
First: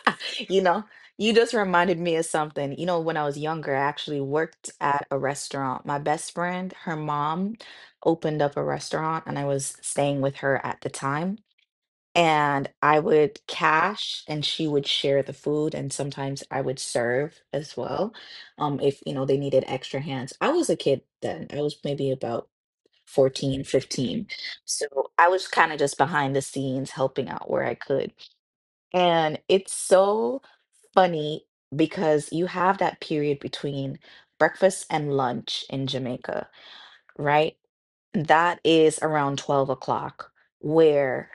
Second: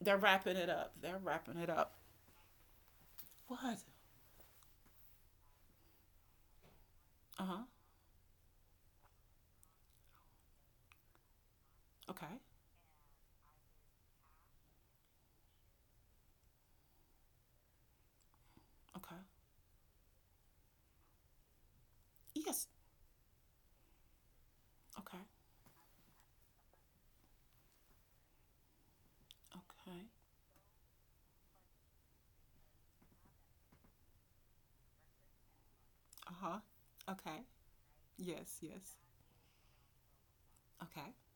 Speaker 1: They're wrapping
Speaker 2: You
Speaker 1: it
Speaker 2: know,
Speaker 1: up. They're
Speaker 2: you just
Speaker 1: wrapping it up.
Speaker 2: reminded me of something. You know, when I was younger, I
Speaker 1: What?
Speaker 2: actually worked at a restaurant. My best friend, her
Speaker 1: Uh
Speaker 2: mom
Speaker 1: huh.
Speaker 2: opened up a restaurant, and I was staying with her at the time.
Speaker 1: Okay.
Speaker 2: And I would cash, and she would share the food, and sometimes I would serve as well, if you
Speaker 1: Okay.
Speaker 2: know they needed extra hands. I was a kid then. I was maybe about
Speaker 1: Yes.
Speaker 2: 14, 15. So
Speaker 1: Okay.
Speaker 2: I was kind of just behind the scenes helping out where I could. And it's
Speaker 1: Okay.
Speaker 2: so funny because you have that period between breakfast and lunch in
Speaker 1: Uh
Speaker 2: Jamaica,
Speaker 1: huh. Okay.
Speaker 2: right?
Speaker 1: Yes.
Speaker 2: That
Speaker 1: Yes.
Speaker 2: is around 12 o'clock,
Speaker 1: Okay.
Speaker 2: where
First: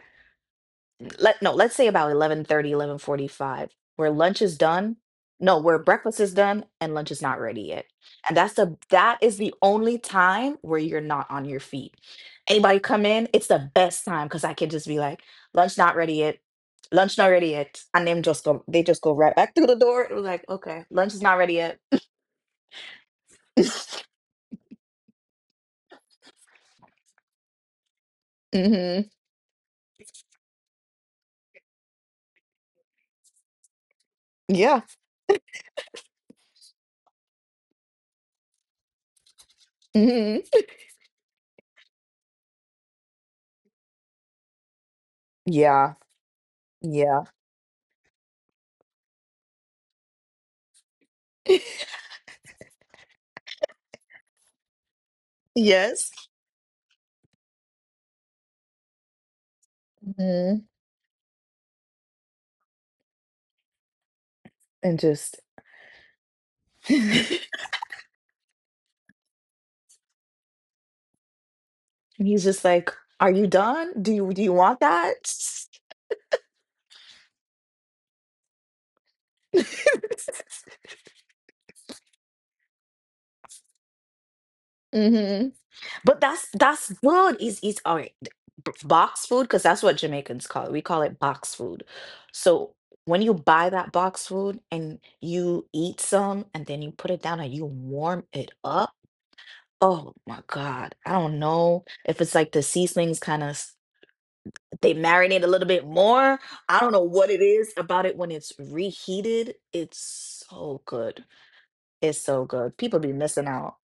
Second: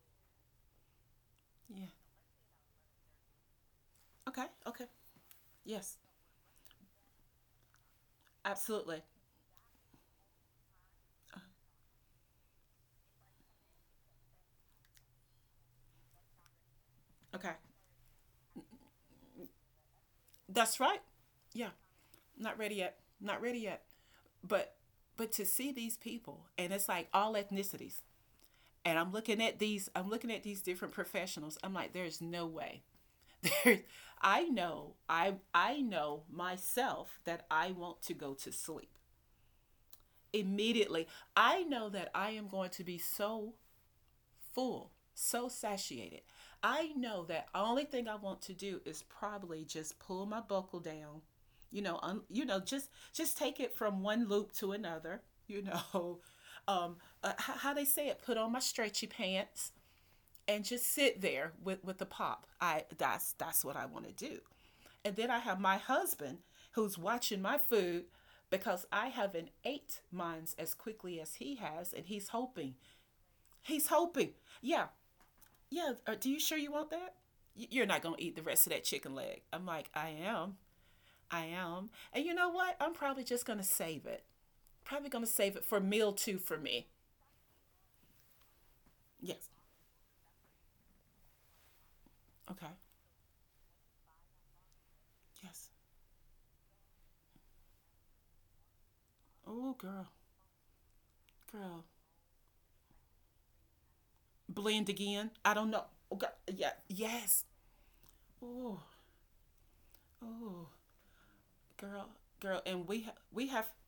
Speaker 2: let no let's
Speaker 1: Yeah.
Speaker 2: say about 11:30, 11:45, where lunch
Speaker 1: Okay.
Speaker 2: is
Speaker 1: Okay.
Speaker 2: done no where
Speaker 1: Yes.
Speaker 2: breakfast is done and lunch is not ready yet, and
Speaker 1: Absolutely.
Speaker 2: that is the only time where you're not on your feet. Anybody come in, it's the best time because I can just be like, lunch not ready yet, lunch not ready
Speaker 1: Okay.
Speaker 2: yet, and them just go they just go right back through the door. It was like,
Speaker 1: That's
Speaker 2: okay,
Speaker 1: right.
Speaker 2: lunch is not ready
Speaker 1: Yeah.
Speaker 2: yet.
Speaker 1: Not ready yet. Not ready yet. But but to see these people, and it's like all ethnicities, and
Speaker 2: Hmm,
Speaker 1: I'm looking at these, I'm looking at these different professionals. I'm like, there's no way. There's, I
Speaker 2: yeah.
Speaker 1: know, I know myself that I want to go to sleep
Speaker 2: Hmm,
Speaker 1: immediately. I know that I am going to be so full, so
Speaker 2: yeah,
Speaker 1: satiated. I know
Speaker 2: yeah.
Speaker 1: that the only thing I want to do is probably just pull my buckle down, you know, un, you know, just take it from one loop to another, you
Speaker 2: Yes.
Speaker 1: know. Um, how they say it, put on my stretchy pants and
Speaker 2: Hmm.
Speaker 1: just sit there with the pop. I, that's what I want to do.
Speaker 2: And
Speaker 1: And then I
Speaker 2: just
Speaker 1: have my husband who's watching my food because I haven't ate mine as quickly as he has, and
Speaker 2: and
Speaker 1: he's
Speaker 2: he's just
Speaker 1: hoping.
Speaker 2: like, "Are you
Speaker 1: He's
Speaker 2: done?
Speaker 1: hoping.
Speaker 2: Do you want
Speaker 1: Yeah,
Speaker 2: that?"
Speaker 1: yeah. Are, do you sure you want that? You're not gonna eat the rest of that chicken leg. I'm like, I am, I am. And you know what? I'm probably just gonna save it. Probably gonna
Speaker 2: Hmm.
Speaker 1: save it for meal
Speaker 2: But
Speaker 1: two
Speaker 2: that's
Speaker 1: for me.
Speaker 2: that's good. Is all right. b- Box food,
Speaker 1: Yes.
Speaker 2: because that's what Jamaicans call it. We call it box food.
Speaker 1: Okay.
Speaker 2: So when you buy that box food and you
Speaker 1: Yes.
Speaker 2: eat some and then you put it down and you warm it up.
Speaker 1: Oh, girl,
Speaker 2: Oh my God. I don't
Speaker 1: girl.
Speaker 2: know if it's like the seasonings kind of
Speaker 1: Blend
Speaker 2: they
Speaker 1: again.
Speaker 2: marinate a
Speaker 1: I
Speaker 2: little
Speaker 1: don't know.
Speaker 2: bit
Speaker 1: Oh, God!
Speaker 2: more.
Speaker 1: Yeah.
Speaker 2: I don't know what it
Speaker 1: Yes.
Speaker 2: is about it when it's
Speaker 1: Oh,
Speaker 2: reheated. It's
Speaker 1: oh,
Speaker 2: so good.
Speaker 1: girl,
Speaker 2: It's so
Speaker 1: girl.
Speaker 2: good.
Speaker 1: And
Speaker 2: People
Speaker 1: we
Speaker 2: be missing
Speaker 1: we have,
Speaker 2: out.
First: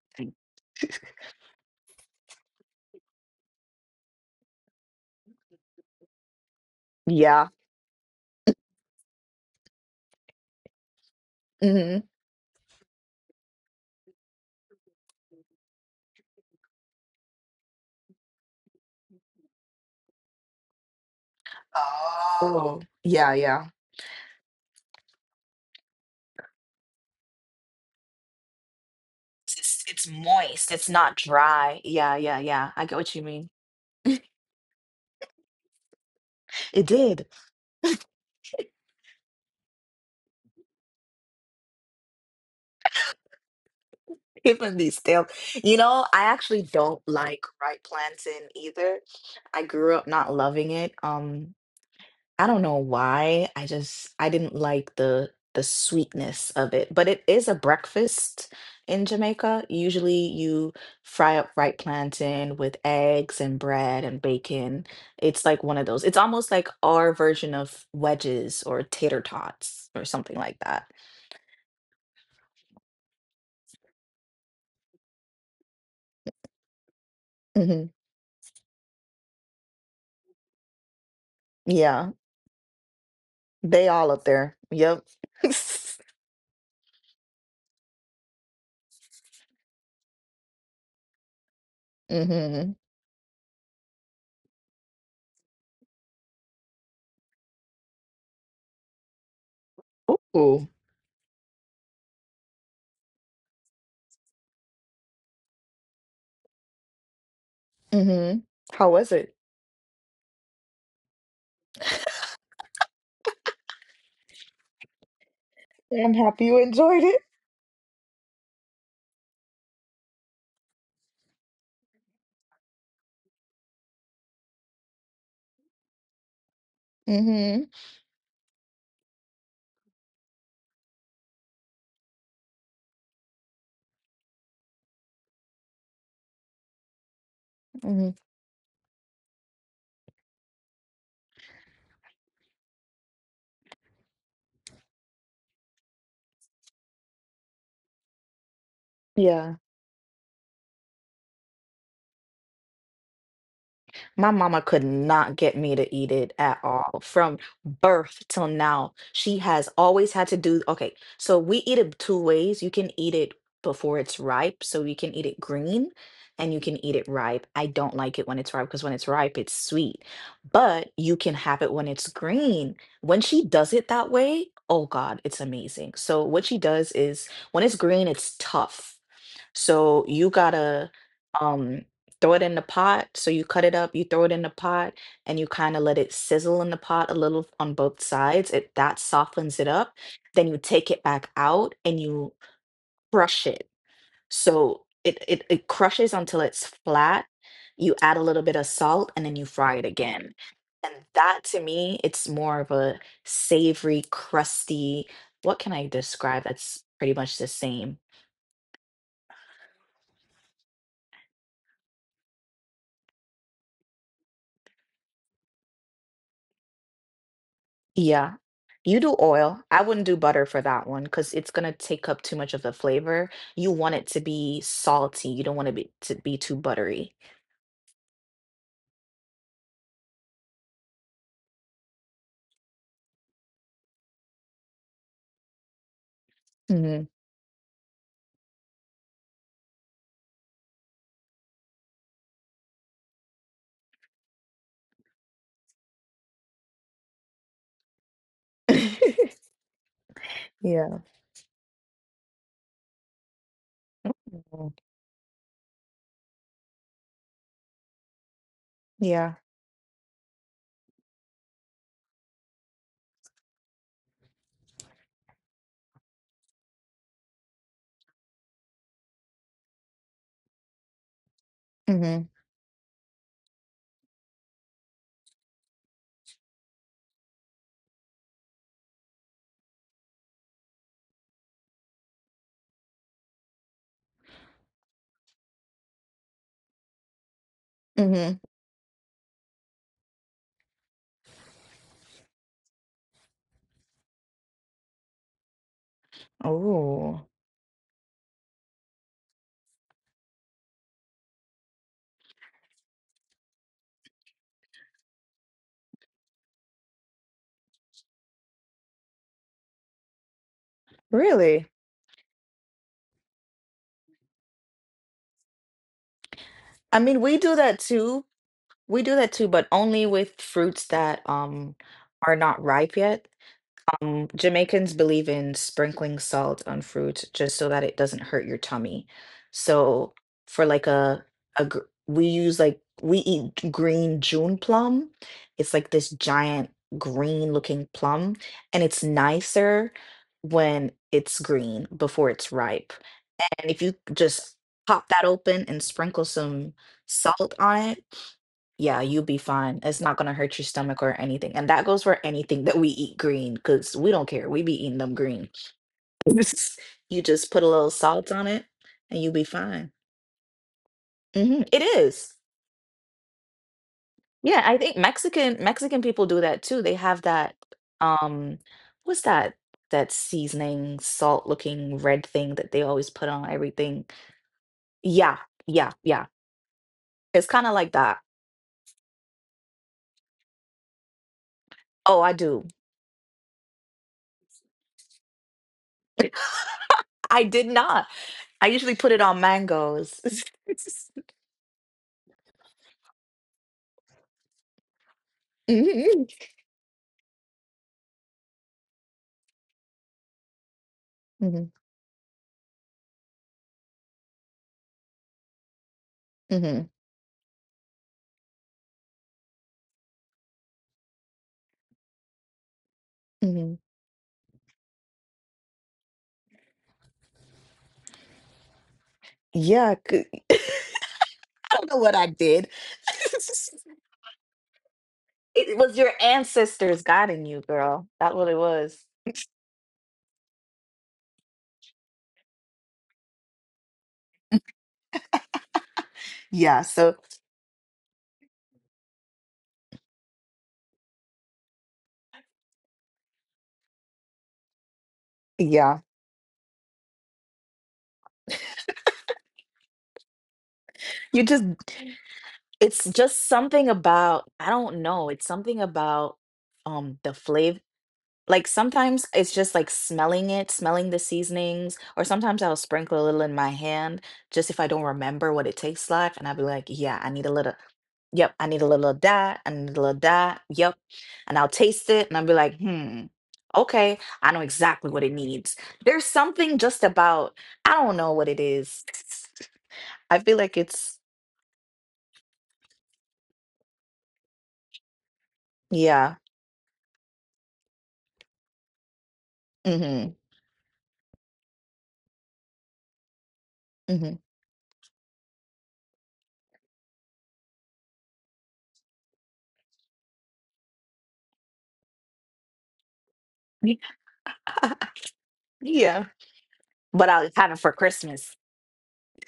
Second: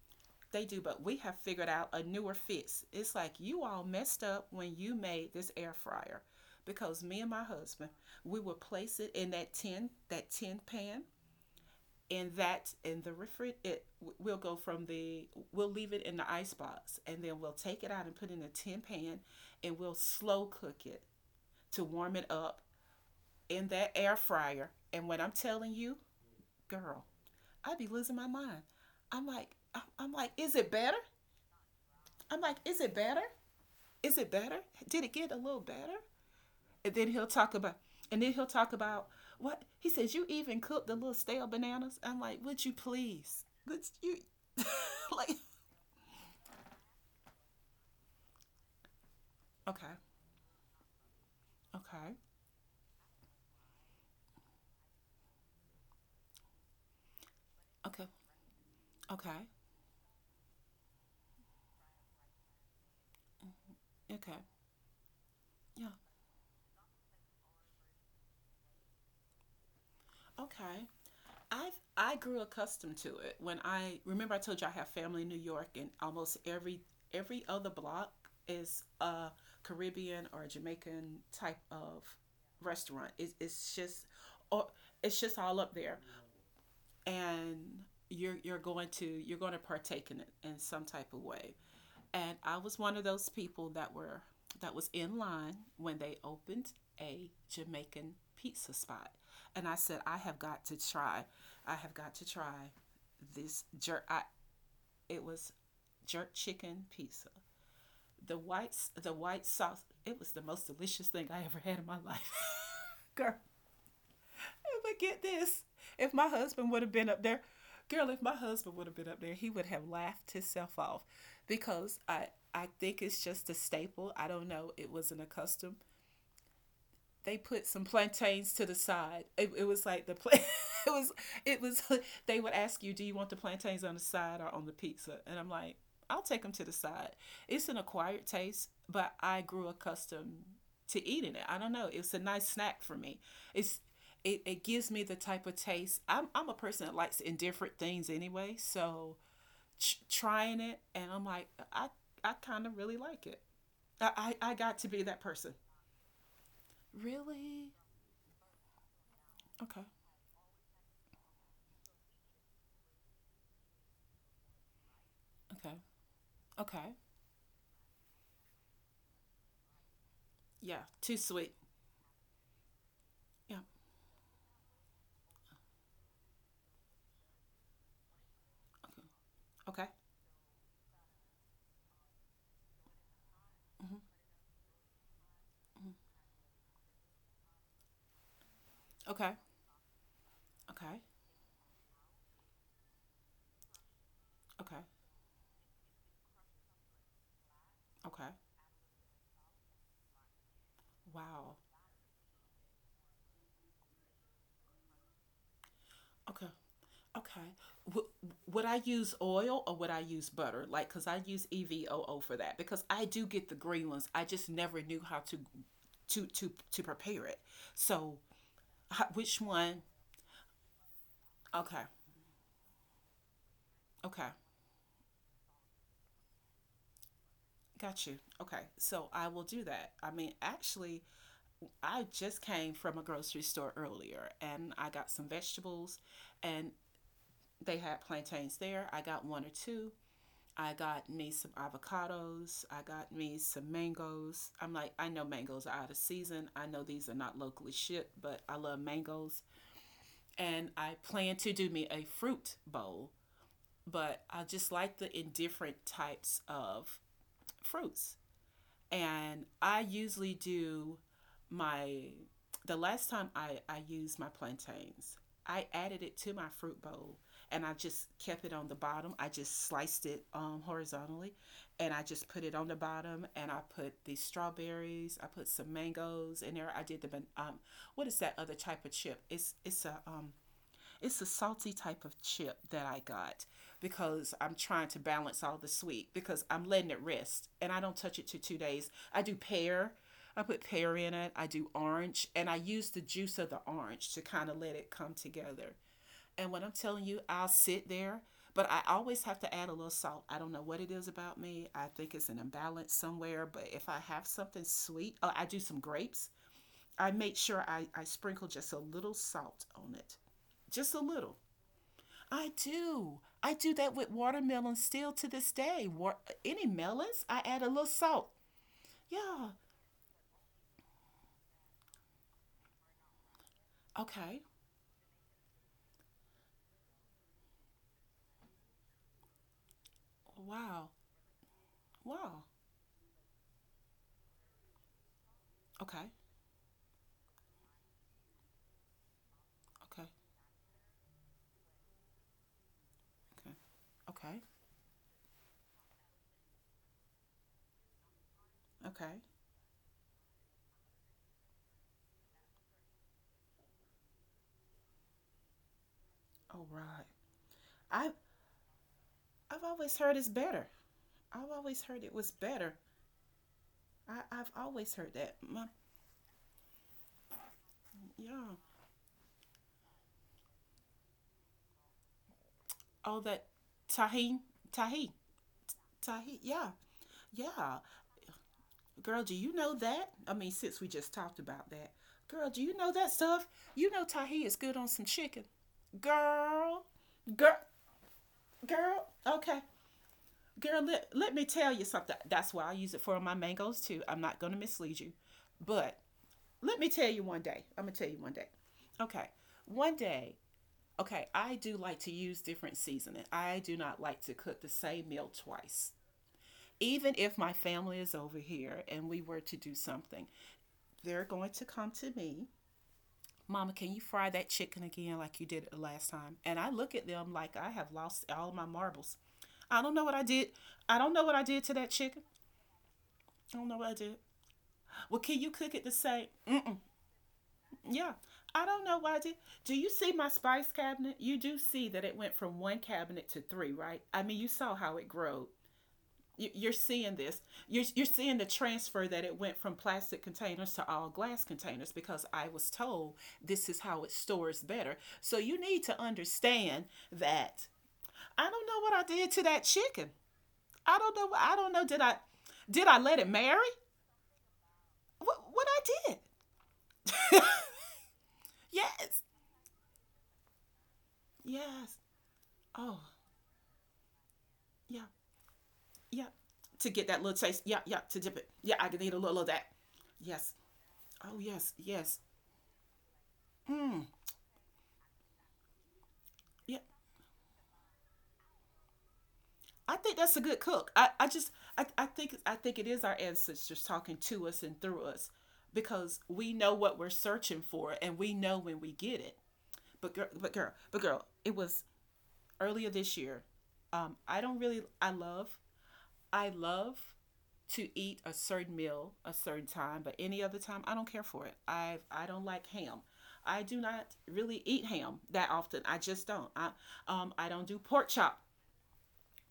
Speaker 1: they do, but we have figured out a newer fix. It's like, you all messed up when you made this air fryer, because me and my
Speaker 2: Yeah.
Speaker 1: husband, we would place it in that tin, that tin pan.
Speaker 2: Hmm.
Speaker 1: And that in the refri, it we'll go from the, we'll leave it in the ice box and then we'll take it out and put it in a tin pan and we'll slow cook it to warm it
Speaker 2: Oh,
Speaker 1: up
Speaker 2: oh, yeah,
Speaker 1: in
Speaker 2: yeah.
Speaker 1: that air fryer. And when I'm telling you, girl, I'd be losing my mind. I'm like,
Speaker 2: It's
Speaker 1: is it
Speaker 2: moist. It's
Speaker 1: better?
Speaker 2: not dry. Yeah,
Speaker 1: I'm
Speaker 2: yeah,
Speaker 1: like,
Speaker 2: yeah.
Speaker 1: is
Speaker 2: I
Speaker 1: it
Speaker 2: get what
Speaker 1: better?
Speaker 2: you mean.
Speaker 1: Is it better? Did it get a little better?
Speaker 2: It
Speaker 1: And then he'll
Speaker 2: did.
Speaker 1: talk about, and then he'll talk about what he says. You even cooked the little stale bananas. I'm like, would you please? Would you
Speaker 2: Even these stale.
Speaker 1: like?
Speaker 2: You know, I actually don't like right plantain either. I
Speaker 1: Okay,
Speaker 2: grew up not loving it.
Speaker 1: okay,
Speaker 2: I don't know why. I didn't like the sweetness of it. But it is a
Speaker 1: okay,
Speaker 2: breakfast in
Speaker 1: okay,
Speaker 2: Jamaica. Usually you fry up fried plantain with eggs and bread and
Speaker 1: okay.
Speaker 2: bacon. It's like one of
Speaker 1: Yeah,
Speaker 2: those. It's almost like our version of wedges or tater tots or something like
Speaker 1: okay.
Speaker 2: that.
Speaker 1: I grew accustomed to it. When, I remember I told you I have family in New York, and almost every other
Speaker 2: Hmm.
Speaker 1: block is a Caribbean or Jamaican type
Speaker 2: Yeah.
Speaker 1: of restaurant. It's
Speaker 2: They
Speaker 1: just,
Speaker 2: all up there.
Speaker 1: or
Speaker 2: Yep.
Speaker 1: it's just all up there. And you're going to, you're going to partake in it in some type of way. And I
Speaker 2: Hmm.
Speaker 1: was one of those people that were, that was in line when they opened a Jamaican pizza spot. And I said, I have got
Speaker 2: Ooh.
Speaker 1: to try, I have got to try this jerk. I, it was jerk chicken pizza.
Speaker 2: Hmm.
Speaker 1: The white,
Speaker 2: How was
Speaker 1: the
Speaker 2: it?
Speaker 1: white sauce. It was the most delicious thing I ever had in my life, girl. But get this.
Speaker 2: I'm
Speaker 1: If my
Speaker 2: happy you
Speaker 1: husband would have
Speaker 2: enjoyed
Speaker 1: been
Speaker 2: it.
Speaker 1: up there, girl, if my husband would have been up there, he would have laughed himself off because I think it's just a staple. I don't know. It wasn't a custom. They
Speaker 2: Hmm.
Speaker 1: put some plantains to the side. It was like the was it was they would ask you, "Do you want the plantains on the side or on the pizza?" And I'm like, "I'll take them to the side." It's an
Speaker 2: Hmm.
Speaker 1: acquired taste, but I grew accustomed to eating it. I don't know. It's a nice snack for me. It's it gives me the type of taste. I'm a person that likes indifferent things anyway, so
Speaker 2: Yeah.
Speaker 1: trying it and I'm like, I kind of really like it.
Speaker 2: My
Speaker 1: I
Speaker 2: mama
Speaker 1: got
Speaker 2: could
Speaker 1: to be that
Speaker 2: not get
Speaker 1: person.
Speaker 2: me to eat it at all from
Speaker 1: Really?
Speaker 2: birth till now. She has
Speaker 1: Okay.
Speaker 2: always had to do, okay, so we eat it two ways. You can eat it before it's ripe, so you can eat it
Speaker 1: Okay.
Speaker 2: green, and you can
Speaker 1: Okay.
Speaker 2: eat it ripe. I don't like it when it's ripe because when it's ripe, it's sweet,
Speaker 1: Yeah.
Speaker 2: but you
Speaker 1: Too
Speaker 2: can
Speaker 1: sweet.
Speaker 2: have it when it's green. When she
Speaker 1: Yeah.
Speaker 2: does it that way, oh God, it's amazing. So what she does is when it's green, it's tough.
Speaker 1: Okay.
Speaker 2: So you gotta um throw it in the pot. So you cut it up, you throw it in the pot, and you kind of let it sizzle in the pot a little on both sides. It That
Speaker 1: Okay.
Speaker 2: softens it up. Then you take
Speaker 1: Okay.
Speaker 2: it back out and you crush it.
Speaker 1: Okay.
Speaker 2: So it crushes until it's flat. You add a
Speaker 1: Okay.
Speaker 2: little bit of salt and then you fry it again. And that
Speaker 1: Wow.
Speaker 2: to me, it's more of a savory, crusty. What can I describe
Speaker 1: Okay.
Speaker 2: that's pretty much
Speaker 1: Okay.
Speaker 2: the same?
Speaker 1: W- would I use oil or would I use butter? Like, cause I use EVOO for that because I do get the green ones. I just never knew how to prepare it. So
Speaker 2: Yeah. You do
Speaker 1: which
Speaker 2: oil. I
Speaker 1: one?
Speaker 2: wouldn't do butter for that one because it's gonna
Speaker 1: Okay.
Speaker 2: take up too much of the flavor. You want it to
Speaker 1: Okay.
Speaker 2: be salty. You don't want to be too buttery.
Speaker 1: Got you. Okay. So I will do that. I mean, actually, I just came from a grocery store earlier and I got some vegetables, and
Speaker 2: Hmm.
Speaker 1: they had plantains there. I got one or two. I got me some avocados. I got me some mangoes. I'm like, I know mangoes are out of season. I know these are not locally shipped, but I love mangoes. And
Speaker 2: Yeah.
Speaker 1: I plan to do me a fruit bowl, but I
Speaker 2: Mhm.
Speaker 1: just like the indifferent types of fruits,
Speaker 2: Yeah.
Speaker 1: and I usually do my the last time I used my plantains, I added it to my fruit bowl and I just kept it on the bottom. I just sliced it horizontally and I just
Speaker 2: Hmm.
Speaker 1: put it on the bottom and I put the strawberries, I put some mangoes in there. I did the um what is that other type of chip? It's a it's a salty type of chip that I got because I'm trying to balance all the sweet because I'm letting it rest and I don't touch it
Speaker 2: Hmm.
Speaker 1: to 2 days. I do pear. I put pear in it. I do orange and I use the juice of the orange to kind of let it come together. And when I'm telling you,
Speaker 2: Oh,
Speaker 1: I'll sit there, but I always have to add a little salt. I don't know what it is about me. I think it's an imbalance somewhere, but if I have something sweet, oh, I do some grapes. I make sure I sprinkle just a little salt on it. Just a little.
Speaker 2: really?
Speaker 1: I do. I do that with watermelon still to this day. Any
Speaker 2: I mean,
Speaker 1: melons,
Speaker 2: we
Speaker 1: I
Speaker 2: do
Speaker 1: add a
Speaker 2: that
Speaker 1: little
Speaker 2: too.
Speaker 1: salt. Yeah.
Speaker 2: But only with fruits that are not ripe yet.
Speaker 1: Okay.
Speaker 2: Jamaicans believe in sprinkling salt on fruit just so that it doesn't hurt your tummy. So for like
Speaker 1: Wow.
Speaker 2: a gr- we
Speaker 1: Wow.
Speaker 2: use like we eat g- green June plum. It's like this
Speaker 1: Okay.
Speaker 2: giant green looking plum, and it's nicer
Speaker 1: Okay.
Speaker 2: when it's green before it's ripe.
Speaker 1: Okay.
Speaker 2: And if you
Speaker 1: Okay.
Speaker 2: just pop that open and sprinkle some salt on it, yeah,
Speaker 1: Okay.
Speaker 2: you'll be fine. It's not gonna hurt your stomach or anything, and that goes for anything that we eat green because we don't care, we be eating them green.
Speaker 1: All
Speaker 2: It's-
Speaker 1: right.
Speaker 2: You just put a little
Speaker 1: I
Speaker 2: salt on it, and you'll be
Speaker 1: I've
Speaker 2: fine.
Speaker 1: always heard it's better. I've
Speaker 2: Mhm,
Speaker 1: always
Speaker 2: it
Speaker 1: heard it was
Speaker 2: is.
Speaker 1: better. I've
Speaker 2: Yeah, I
Speaker 1: always
Speaker 2: think
Speaker 1: heard that. My,
Speaker 2: Mexican people do that too. They have that,
Speaker 1: yeah.
Speaker 2: um what's that seasoning, salt-looking red thing that they always
Speaker 1: All
Speaker 2: put
Speaker 1: that
Speaker 2: on everything?
Speaker 1: tahini, tahi,
Speaker 2: Yeah, yeah, yeah.
Speaker 1: tahi. Yeah.
Speaker 2: It's kinda
Speaker 1: Yeah.
Speaker 2: like that.
Speaker 1: Girl, do you know that? I mean, since we just talked about that,
Speaker 2: Oh, I
Speaker 1: girl, do
Speaker 2: do.
Speaker 1: you know that stuff? You know Tahi is good on some chicken. Girl,
Speaker 2: I
Speaker 1: girl,
Speaker 2: did not. I usually
Speaker 1: girl,
Speaker 2: put it on
Speaker 1: okay.
Speaker 2: mangoes.
Speaker 1: Girl, let me tell you something. That's why I use it for my mangoes too. I'm not going to mislead you. But
Speaker 2: Mhm.
Speaker 1: let me tell you one day. I'm going to tell you one day. Okay. One day, okay, I
Speaker 2: Mhm.
Speaker 1: do like to use different seasoning. I do not like to cook the same meal twice.
Speaker 2: Mhm.
Speaker 1: Even if my family is over here and we were to do something, they're going to come to me. Mama,
Speaker 2: Mhm.
Speaker 1: can you fry that chicken again like you did it the last time? And I look at them like I have lost all my marbles. I don't
Speaker 2: Yeah,
Speaker 1: know what I
Speaker 2: c-
Speaker 1: did. I don't know what I did to
Speaker 2: I
Speaker 1: that
Speaker 2: don't know what
Speaker 1: chicken.
Speaker 2: I did.
Speaker 1: I don't know what I did. Well, can you cook
Speaker 2: It
Speaker 1: it the
Speaker 2: was your
Speaker 1: same?
Speaker 2: ancestors guiding you,
Speaker 1: Yeah.
Speaker 2: girl. That's what it
Speaker 1: I don't know
Speaker 2: was.
Speaker 1: what I did. Do you see my spice cabinet? You do see that it went from one cabinet to three, right? I mean, you saw how it grew. Are
Speaker 2: Yeah,
Speaker 1: seeing
Speaker 2: so
Speaker 1: this you're seeing the transfer that it went from plastic containers to all glass containers because I was told this is how it stores better, so you need to
Speaker 2: yeah.
Speaker 1: understand that I don't know what I did to that chicken. I don't know.
Speaker 2: You
Speaker 1: I
Speaker 2: just
Speaker 1: don't know. Did I did I
Speaker 2: it's
Speaker 1: let it
Speaker 2: just
Speaker 1: marry
Speaker 2: something about I don't know, it's
Speaker 1: what I
Speaker 2: something
Speaker 1: did.
Speaker 2: about the flavor. Like
Speaker 1: Yes.
Speaker 2: sometimes it's just like smelling it, smelling the
Speaker 1: Yes.
Speaker 2: seasonings, or sometimes I'll
Speaker 1: Oh
Speaker 2: sprinkle a little in my hand just if I
Speaker 1: yeah.
Speaker 2: don't remember what it tastes
Speaker 1: Yeah,
Speaker 2: like. And I'll be
Speaker 1: to
Speaker 2: like,
Speaker 1: get that
Speaker 2: yeah,
Speaker 1: little
Speaker 2: I need a
Speaker 1: taste. Yeah,
Speaker 2: little,
Speaker 1: yeah, to dip it.
Speaker 2: yep, I
Speaker 1: Yeah,
Speaker 2: need
Speaker 1: I
Speaker 2: a
Speaker 1: can
Speaker 2: little
Speaker 1: eat a
Speaker 2: of
Speaker 1: little of
Speaker 2: that,
Speaker 1: that.
Speaker 2: I need a little of
Speaker 1: Yes.
Speaker 2: that, yep.
Speaker 1: Oh,
Speaker 2: And I'll
Speaker 1: yes.
Speaker 2: taste
Speaker 1: Yes.
Speaker 2: it and I'll be like, hmm,
Speaker 1: Mm,
Speaker 2: okay, I know exactly what it needs. There's
Speaker 1: yeah,
Speaker 2: something just about, I don't know what it is.
Speaker 1: I think that's a
Speaker 2: I feel
Speaker 1: good
Speaker 2: like
Speaker 1: cook.
Speaker 2: it's,
Speaker 1: I just I I think it is our ancestors talking to us and through us because
Speaker 2: yeah.
Speaker 1: we know what we're searching for and we know when we get it. But girl,
Speaker 2: Hmm.
Speaker 1: but girl, but girl, it was earlier this year.
Speaker 2: Hmm.
Speaker 1: I don't really I love to eat a certain meal a certain time, but any other time I don't care for it. I don't like ham. I do not really eat ham that often. I just
Speaker 2: Yeah.
Speaker 1: don't.
Speaker 2: But
Speaker 1: I
Speaker 2: I'll
Speaker 1: don't
Speaker 2: have
Speaker 1: do
Speaker 2: it for
Speaker 1: pork chop.
Speaker 2: Christmas.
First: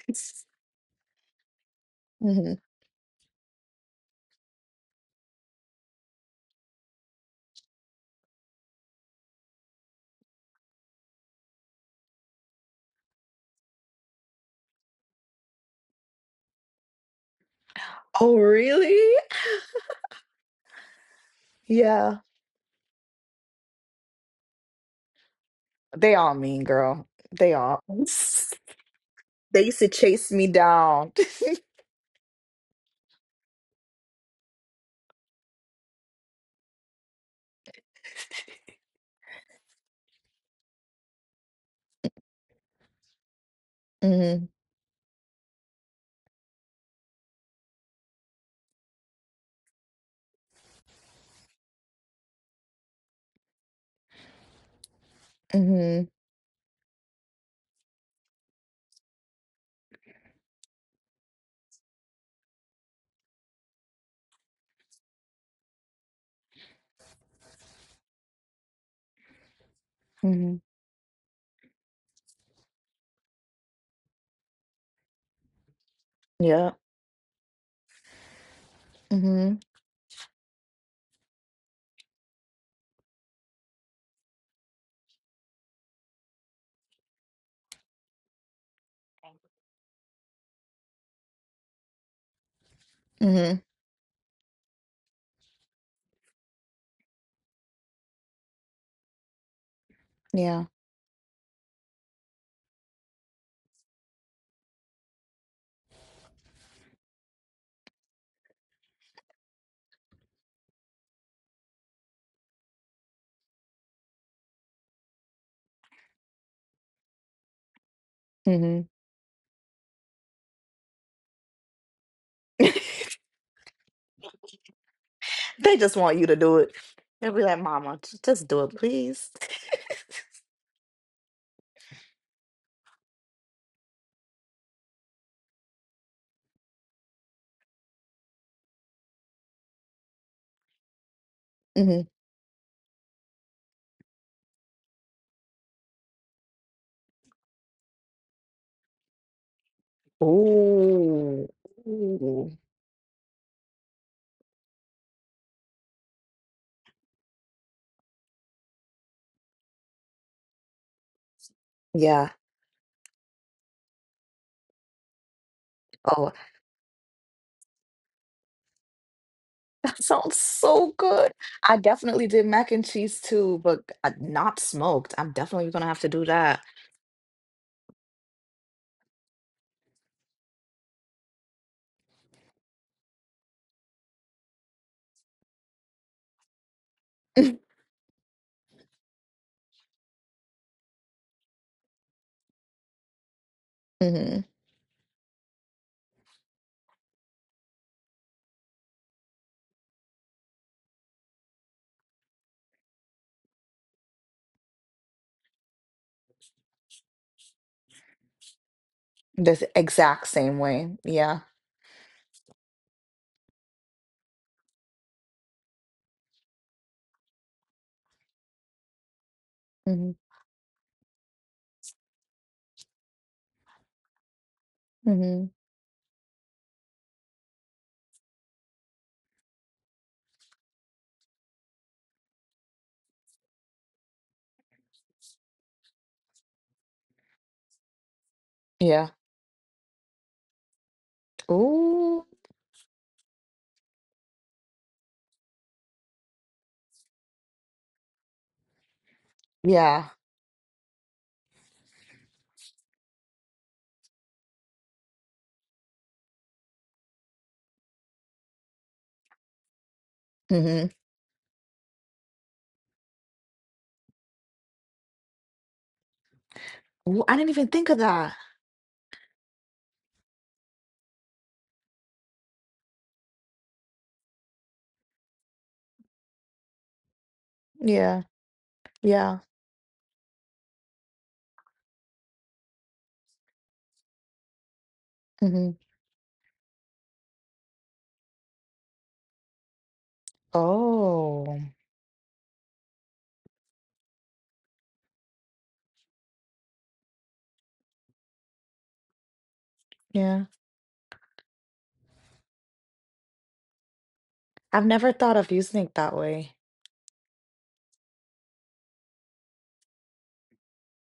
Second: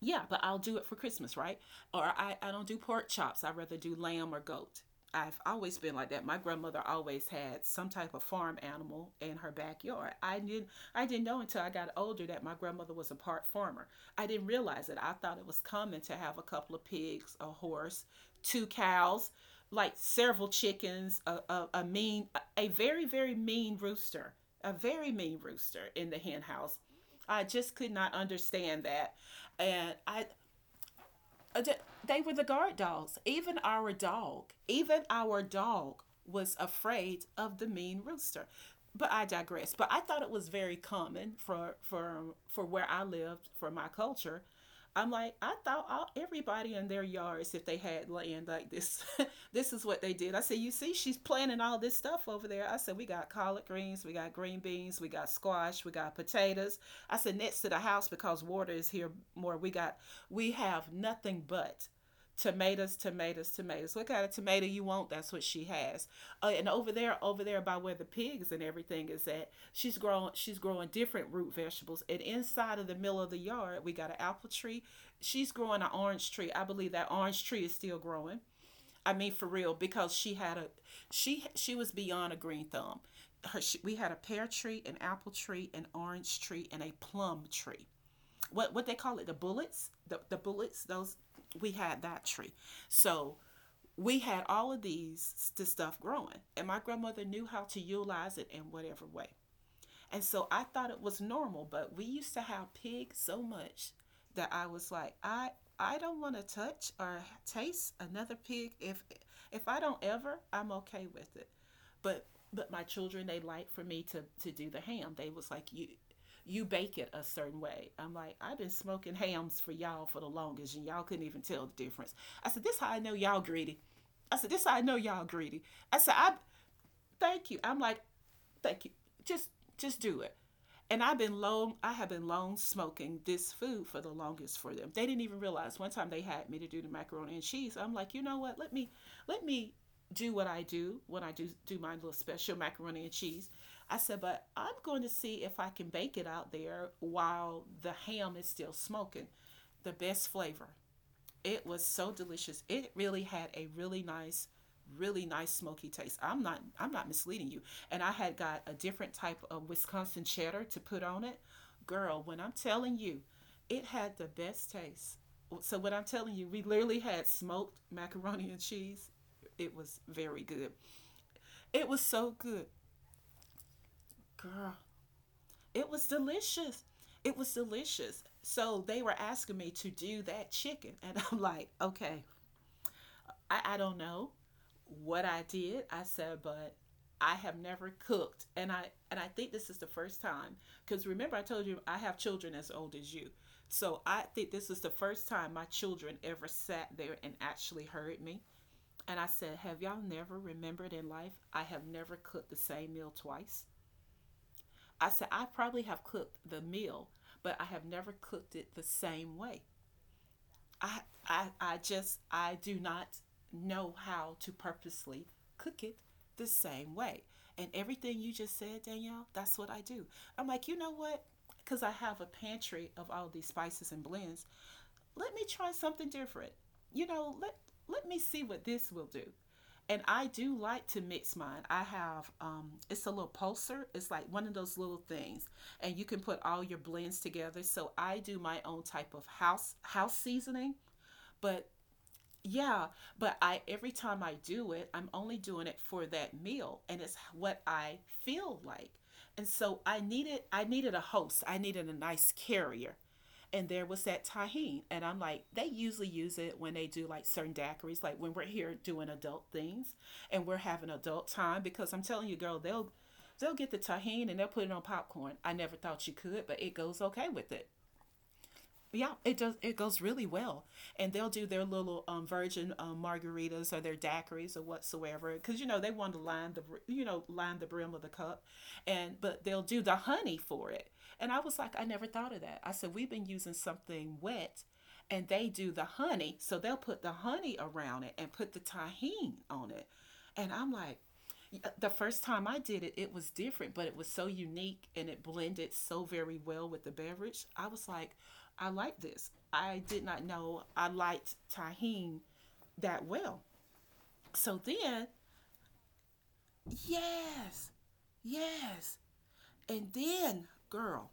Speaker 1: Yeah, but I'll do it for Christmas, right? Or I
Speaker 2: Hmm.
Speaker 1: don't do pork chops. I'd rather do lamb or goat. I've always been like that. My grandmother always had some type of farm animal in her backyard. I didn't know until I got older that my grandmother was a part farmer. I didn't realize it. I thought it was common to have a couple of pigs, a horse,
Speaker 2: Oh,
Speaker 1: two
Speaker 2: really?
Speaker 1: cows, like several chickens,
Speaker 2: Yeah.
Speaker 1: a very, very mean rooster. A very mean rooster in
Speaker 2: They
Speaker 1: the
Speaker 2: all
Speaker 1: hen
Speaker 2: mean,
Speaker 1: house.
Speaker 2: girl.
Speaker 1: I
Speaker 2: They
Speaker 1: just
Speaker 2: all.
Speaker 1: could not understand that,
Speaker 2: They used to
Speaker 1: and
Speaker 2: chase me down.
Speaker 1: uh, they were the guard dogs. Even our dog was afraid of the mean rooster. But I digress. But I thought it was very common for for where I lived, for my culture.
Speaker 2: Mm
Speaker 1: I'm like, I thought all everybody in their yards, if they had land like this, this is what they did. I said, you see, she's planting all this stuff over there. I said, we got collard greens, we got green beans, we got squash, we
Speaker 2: hmm. Mm
Speaker 1: got potatoes. I said, next to the house because water is here more. We have nothing but tomatoes, tomatoes, tomatoes. What kind of tomato you want? That's what she has. And over there by where the pigs and everything is at,
Speaker 2: hmm.
Speaker 1: she's
Speaker 2: Mm
Speaker 1: growing different root vegetables. And inside of the middle of the yard, we got an apple tree. She's growing an orange
Speaker 2: hmm.
Speaker 1: tree. I
Speaker 2: Yeah.
Speaker 1: believe that orange tree is still growing. I
Speaker 2: Mm
Speaker 1: mean for
Speaker 2: hmm.
Speaker 1: real because she was beyond a green thumb. We had a pear tree, an apple tree, an orange tree, and a plum tree. What they call it, the bullets, the bullets, those we had that tree. So
Speaker 2: Mm
Speaker 1: we had all of these this stuff growing, and my grandmother knew how to utilize it in whatever way, and
Speaker 2: hmm.
Speaker 1: so I
Speaker 2: Yeah.
Speaker 1: thought it was normal, but we used to have pig so much that I was like, I don't want to touch or taste another pig. If I don't ever, I'm okay with it. But but my children, they like for me to do the ham. They was like, you bake it a certain way. I'm like, I've been
Speaker 2: Mm
Speaker 1: smoking hams for y'all for the longest, and y'all couldn't even tell the difference. I said,
Speaker 2: hmm.
Speaker 1: this how I know y'all greedy. I said, this how I know y'all greedy.
Speaker 2: They just
Speaker 1: I said,
Speaker 2: want you
Speaker 1: I
Speaker 2: to do it. They'll be
Speaker 1: thank you.
Speaker 2: like,
Speaker 1: I'm
Speaker 2: Mama,
Speaker 1: like,
Speaker 2: j- just do it,
Speaker 1: thank you.
Speaker 2: please.
Speaker 1: Just just do it. And I have been long smoking this food for the longest for them. They didn't even realize one time they had me to do the macaroni and cheese. I'm like, you know what? Let me do what I do when I do do my
Speaker 2: Mm
Speaker 1: little special macaroni and cheese. I said, but I'm going to see if I can bake it out there while the ham is still smoking. The
Speaker 2: hmm.
Speaker 1: best flavor.
Speaker 2: Ooh.
Speaker 1: It was so
Speaker 2: Ooh.
Speaker 1: delicious. It really had a really nice smoky taste. I'm not misleading you. And I had got a different type of Wisconsin cheddar to put on it. Girl,
Speaker 2: Yeah.
Speaker 1: when I'm telling you, it had the best taste. So what I'm
Speaker 2: Oh,
Speaker 1: telling you, we literally had smoked macaroni and cheese. It was
Speaker 2: that sounds
Speaker 1: very good.
Speaker 2: so good. I
Speaker 1: It was
Speaker 2: definitely
Speaker 1: so
Speaker 2: did
Speaker 1: good.
Speaker 2: mac and cheese too, but not
Speaker 1: Girl,
Speaker 2: smoked. I'm definitely going to
Speaker 1: it
Speaker 2: have
Speaker 1: was
Speaker 2: to do that.
Speaker 1: delicious. It was delicious. So they were asking me to do that chicken and I'm like, "Okay, I don't know what I did. I said, but I have never cooked, and I think this is the first time because remember I told you I have children as old as you, so I
Speaker 2: Mm
Speaker 1: think this is the first time my children ever sat there and actually heard me. And I said, have y'all never remembered in life I have never cooked the same meal twice? I said I probably have cooked the meal, but I have never cooked it the same
Speaker 2: hmm.
Speaker 1: way.
Speaker 2: The exact same way.
Speaker 1: I
Speaker 2: Yeah.
Speaker 1: I do not know how to purposely cook it the same way. And everything you just said, Danielle, that's what I do.
Speaker 2: Mm-hmm.
Speaker 1: I'm like, you know what? Because I have a pantry of all these spices and blends. Let me
Speaker 2: Hmm.
Speaker 1: try something different. You know, let me see what this will do. And I do like to mix mine. I have it's a little pulser. It's like one of those little things, and you can put all your blends together. So I do my own
Speaker 2: Yeah.
Speaker 1: type of house seasoning but
Speaker 2: Ooh.
Speaker 1: yeah, but I every time I do it, I'm only doing it for that meal and it's what I feel like. And so I
Speaker 2: Yeah.
Speaker 1: needed I needed a host. I needed a nice carrier. And there was that tahine. And I'm like, they usually use it when they do like certain daiquiris, like when we're here doing adult things and we're
Speaker 2: Hmm.
Speaker 1: having adult time because I'm telling you, girl, they'll get the tahine and they'll put it on popcorn. I never thought you could, but it goes
Speaker 2: Ooh,
Speaker 1: okay
Speaker 2: I didn't
Speaker 1: with
Speaker 2: even
Speaker 1: it.
Speaker 2: think of that.
Speaker 1: Yeah, it does. It goes really well, and they'll do their little virgin margaritas or their daiquiris or whatsoever, because you know they want to line the line the brim of the
Speaker 2: Yeah.
Speaker 1: cup, and
Speaker 2: Yeah.
Speaker 1: but they'll do the honey for it. And I was like, I never thought of that. I said we've been using something wet, and they
Speaker 2: Hmm.
Speaker 1: do the honey, so they'll put the honey around it and put the tahini on it, and I'm like,
Speaker 2: Oh,
Speaker 1: the first time I did it, it was different, but it was so unique and it blended so very well with the beverage. I was like, I like this. I did not
Speaker 2: yeah.
Speaker 1: know I liked tahine that well. So
Speaker 2: I've never
Speaker 1: then,
Speaker 2: thought of using it that way.
Speaker 1: yes, yes. And then, girl,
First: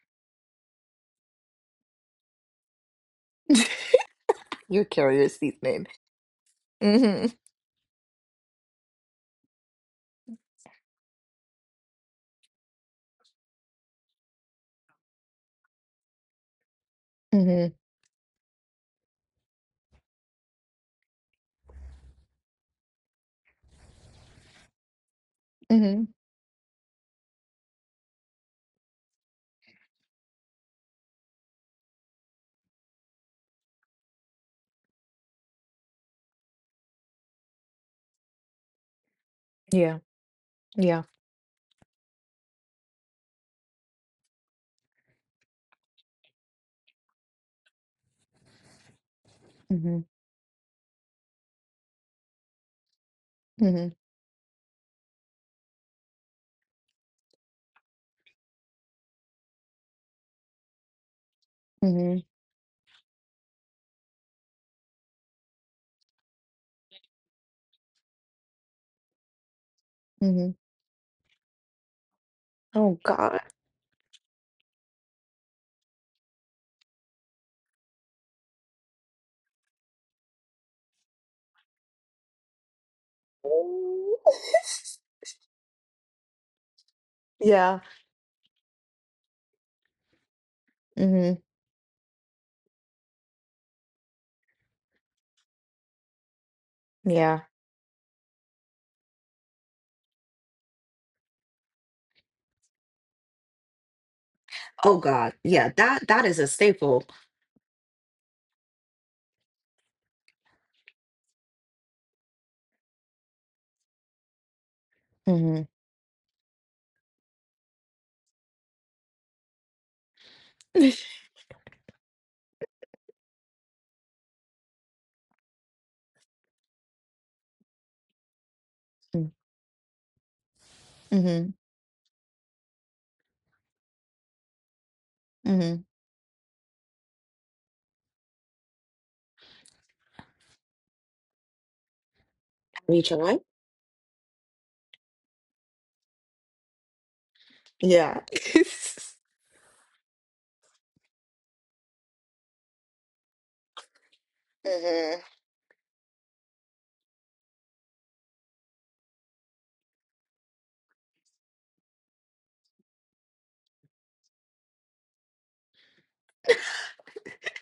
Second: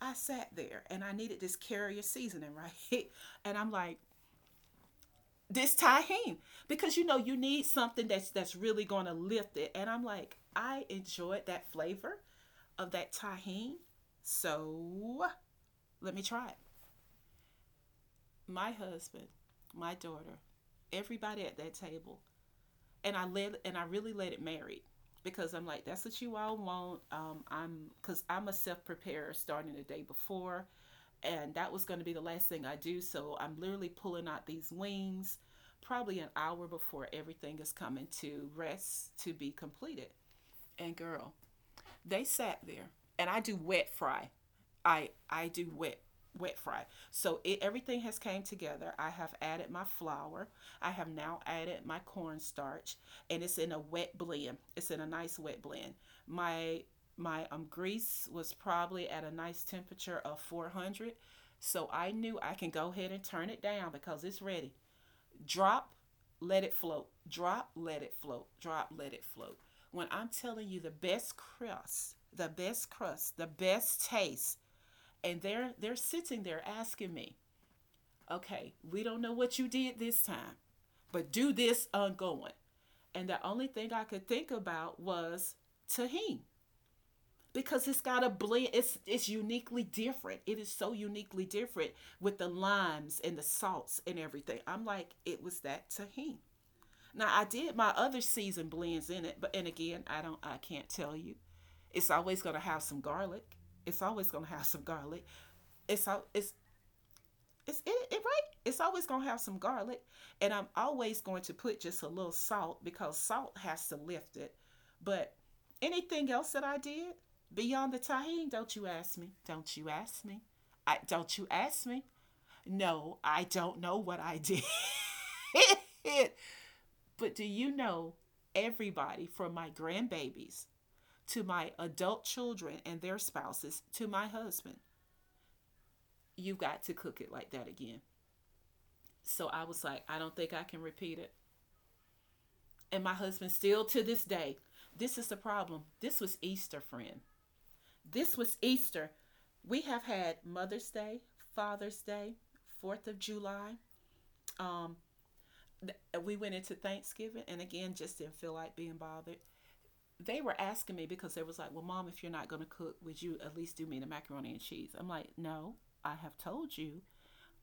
Speaker 1: I sat there and I needed this carrier seasoning, right? And I'm like,
Speaker 2: You're curious
Speaker 1: this
Speaker 2: seasoning.
Speaker 1: tahine because you know
Speaker 2: Hmm.
Speaker 1: you need something that's really going to lift it. And I'm like, I enjoyed that flavor of that tahine. So, let me try it.
Speaker 2: Hmm.
Speaker 1: My husband, my daughter, everybody at that table and I really let it marinate because I'm like that's
Speaker 2: Hmm.
Speaker 1: what you all want. I'm because I'm a self preparer starting the day before, and that was going to be the last thing I do. So I'm literally pulling out these wings, probably an hour before everything is coming to rest to be
Speaker 2: Yeah.
Speaker 1: completed. And
Speaker 2: Yeah.
Speaker 1: girl, they sat there, and I do wet fry. I do wet fry. So it, everything has came together. I have added my
Speaker 2: Hmm.
Speaker 1: flour. I have now added my cornstarch, and it's in a
Speaker 2: Hmm.
Speaker 1: wet blend. It's in a nice wet blend. My my grease was probably at a nice temperature of 400. So I
Speaker 2: Hmm.
Speaker 1: knew I can go ahead and turn it down because it's ready. Drop, let it float. Drop, let it float. Drop, let it float. When I'm
Speaker 2: Hmm.
Speaker 1: telling you the best crust, the best
Speaker 2: Oh
Speaker 1: crust,
Speaker 2: God.
Speaker 1: the best taste, and they're sitting there asking me, "Okay, we don't know what you did this time, but do this ongoing." And the only thing I
Speaker 2: Ooh.
Speaker 1: could think about was tahini
Speaker 2: Yeah.
Speaker 1: because it's got a blend. It's uniquely different. It is so
Speaker 2: Hmm.
Speaker 1: uniquely different with the limes and the salts and everything. I'm like, it was that tahini. Now
Speaker 2: Yeah.
Speaker 1: I did my other season blends in it, but and again I can't tell you. It's always gonna have some garlic. It's always gonna have some
Speaker 2: Oh
Speaker 1: garlic.
Speaker 2: God. Yeah,
Speaker 1: It's
Speaker 2: that
Speaker 1: all
Speaker 2: is a staple.
Speaker 1: it's it, it right. It's always gonna have some garlic, and I'm always going to put just a little salt because salt has to lift it. But
Speaker 2: Hmm.
Speaker 1: anything else that I did beyond the tahini, don't you ask me? Don't you ask me? I don't you ask me? No, I don't know what I did. But do you know everybody from my grandbabies to
Speaker 2: Mm-hmm.
Speaker 1: my adult children and their spouses to my husband?
Speaker 2: Mm-hmm. Have
Speaker 1: You've got to cook it like that again. So I was like, I don't think I can repeat it.
Speaker 2: you
Speaker 1: And my
Speaker 2: tried?
Speaker 1: husband still to this day, this is the problem. This was Easter, friend.
Speaker 2: Yeah.
Speaker 1: This was Easter. We have had Mother's Day, Father's Day, 4th of July. Um,
Speaker 2: Mm-hmm.
Speaker 1: we went into Thanksgiving and again just didn't feel like being bothered. They were asking me because they was like, "Well, mom, if you're not going to cook, would you at least do me the macaroni and cheese?" I'm like, "No, I have told you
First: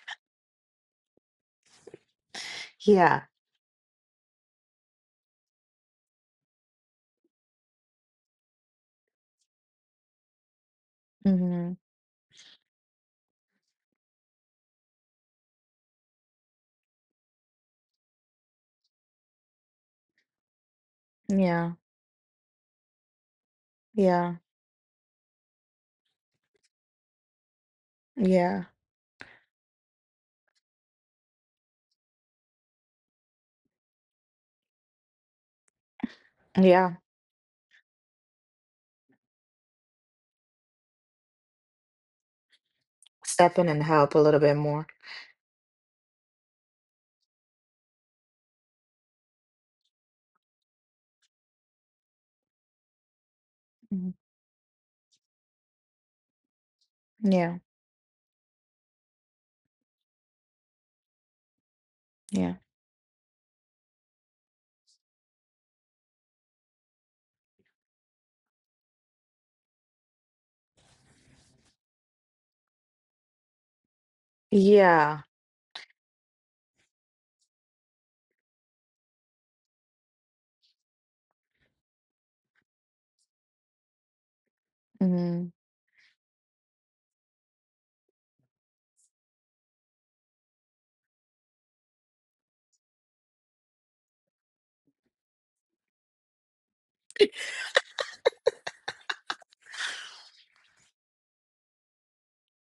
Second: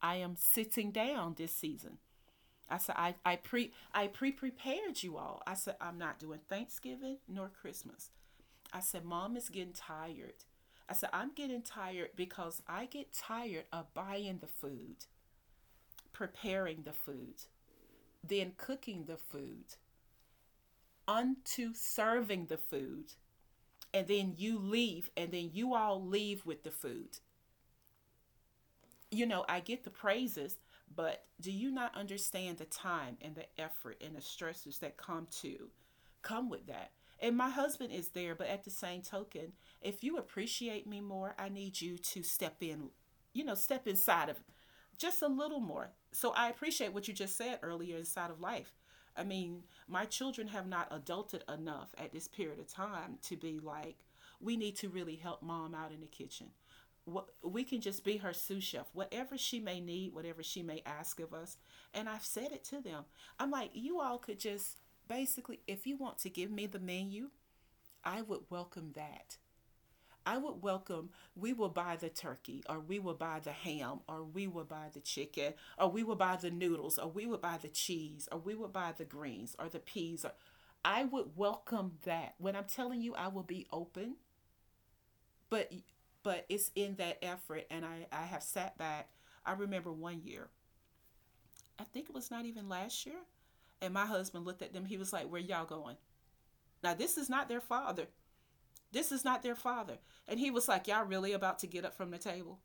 Speaker 1: I am sitting down this season." I said, "I
Speaker 2: Yeah.
Speaker 1: I pre I pre prepared you all." I said, "I'm not doing Thanksgiving nor Christmas." I said, "Mom is getting tired." I said, "I'm getting
Speaker 2: Hmm.
Speaker 1: tired because I get tired of buying the food, preparing the food, then cooking the food,
Speaker 2: Yeah.
Speaker 1: unto serving the food." And
Speaker 2: Yeah.
Speaker 1: then you all leave with the food,
Speaker 2: Yeah.
Speaker 1: you know, I get the praises, but do you not understand the time and the effort and the stresses that come with that?
Speaker 2: Yeah.
Speaker 1: And my husband is there, but at the same token, if you appreciate me more, I need you to step in, you know,
Speaker 2: Step in and
Speaker 1: step
Speaker 2: help a
Speaker 1: inside of
Speaker 2: little bit more.
Speaker 1: just a little more. So I appreciate what you just said earlier inside of life. I mean, my children have not adulted enough at this period of time to be like,
Speaker 2: Mhm.
Speaker 1: we need to really help mom out in the kitchen.
Speaker 2: Yeah.
Speaker 1: We can just be her sous chef, whatever she may need, whatever she may ask of us. And I've said
Speaker 2: Yeah.
Speaker 1: it to them. I'm like, you all could just basically, if you want to give me the menu, I would welcome that. I would welcome, we will buy the turkey, or we will buy the ham, or we will buy the
Speaker 2: Yeah.
Speaker 1: chicken, or we will buy the noodles, or we will buy the cheese, or we will buy the greens, or the peas. Or I would welcome that. When I'm telling you, I will be open
Speaker 2: Hmm.
Speaker 1: but but it's in that effort and I have sat back. I remember one year, I think it was not even last year, and my husband looked at them. He was like, where y'all going? Now this is not their father. This is not their father. And he was like, y'all really about to get up from the table?